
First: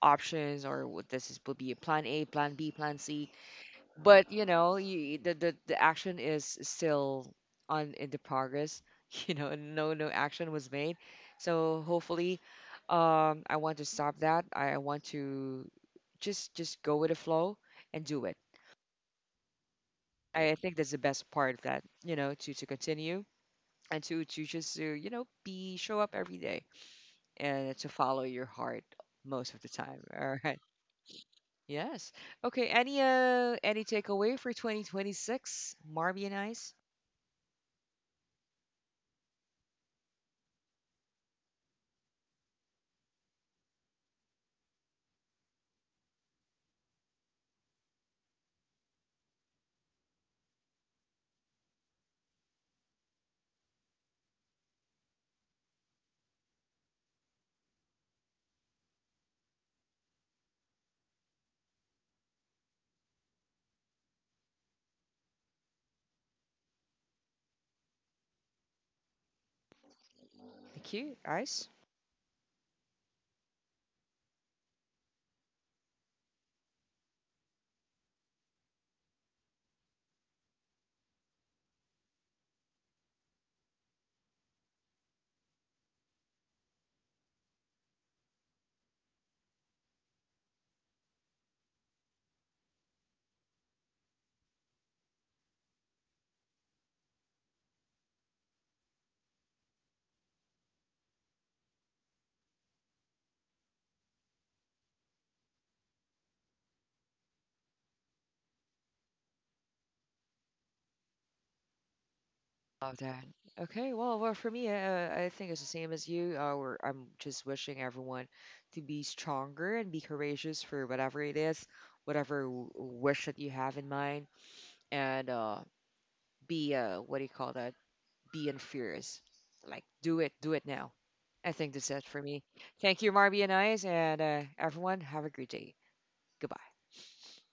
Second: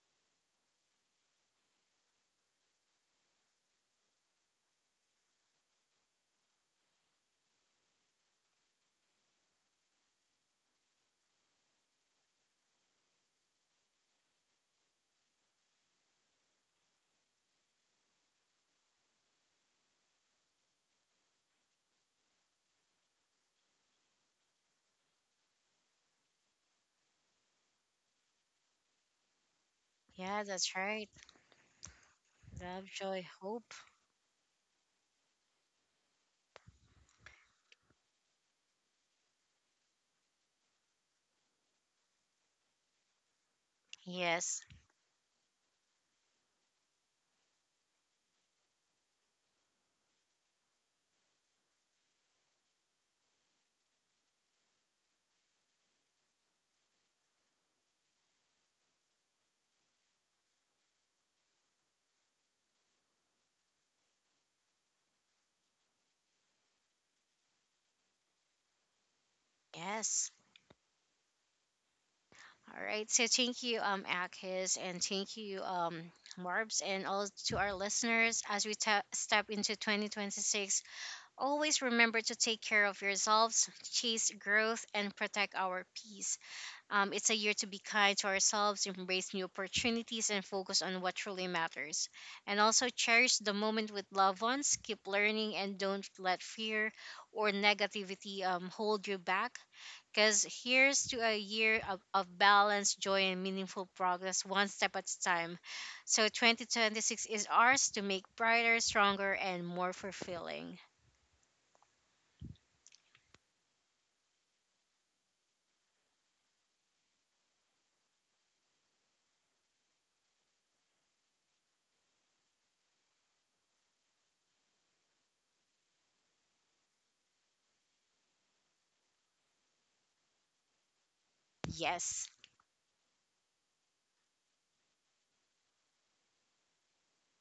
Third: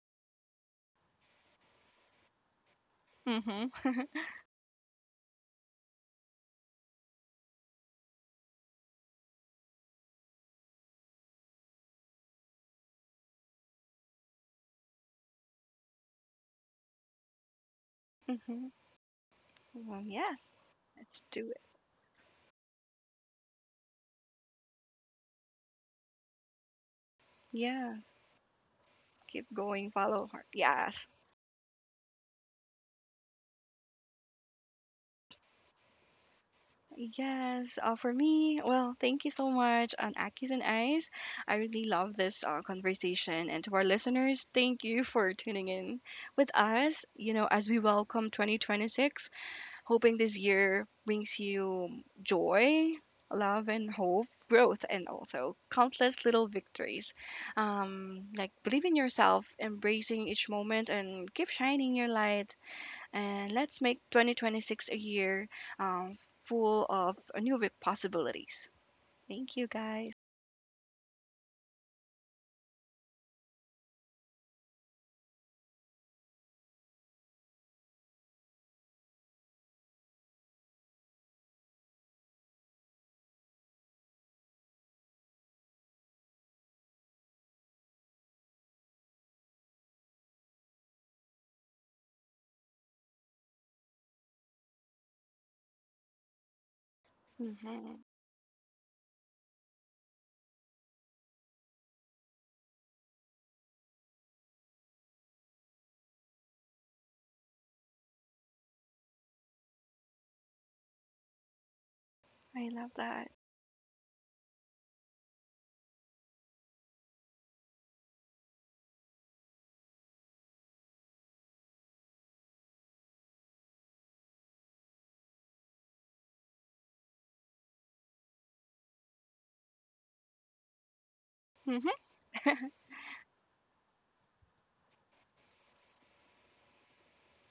A: options or what this is, will be a plan A, plan B, plan C,
B: (laughs)
A: but you know you, the action is still on in the progress (laughs) no action was made. So hopefully I want to stop that, I want to just go with the flow and do it.
B: Mm-hmm. Well, yeah,
A: I think that's the
B: let's
A: best
B: do
A: part
B: it.
A: of that, to continue and to just to, you know be show up every day and to
B: Yeah,
A: follow your heart
B: keep
A: most of the
B: going,
A: time. (laughs)
B: follow
A: All
C: Yeah,
B: her.
A: right.
C: that's
B: Yes,
C: right.
A: Yes. Okay.
C: Love,
A: Any
C: joy,
A: uh
C: hope.
A: any takeaway for 2026, Marby and I?
B: yes. For me, well, thank you so much on Akis and Eyes. I really love this conversation. And to our listeners,
C: Yes.
B: thank you for tuning in with us, you know, as we welcome 2026, hoping this year brings you joy, love, and hope. Growth and also countless little victories. Like believe in yourself, embracing each moment, and keep shining your light, and let's make 2026 a year, um, full of new possibilities. Thank you, guys.
C: Yes.
A: Thank you. Ice.
C: All right, so thank you, Akis, and thank you, Marbs, and all to our listeners. As we ta step into 2026, always remember to take care of yourselves, chase growth, and protect our peace. It's a year to be kind to ourselves, embrace new opportunities, and focus on what truly matters. And also cherish the moment with loved ones, keep learning, and don't let fear or
B: Hmm.
C: negativity, hold you back. Because here's to a year of balance, joy, and meaningful progress, one step at a time. So 2026 is ours to make brighter, stronger, and more fulfilling.
B: I love
A: Love that.
B: that.
A: Okay. Well, for me, I think it's the same as you. I'm just wishing everyone to be stronger and be courageous for whatever it is, whatever wish that you have in mind, and be what do you call that? Be furious. Like, do it. Do it now. I think that's it
B: (laughs)
A: for
C: Yes.
A: me. Thank you, Marby and Ice, and everyone. Have a great day. Goodbye.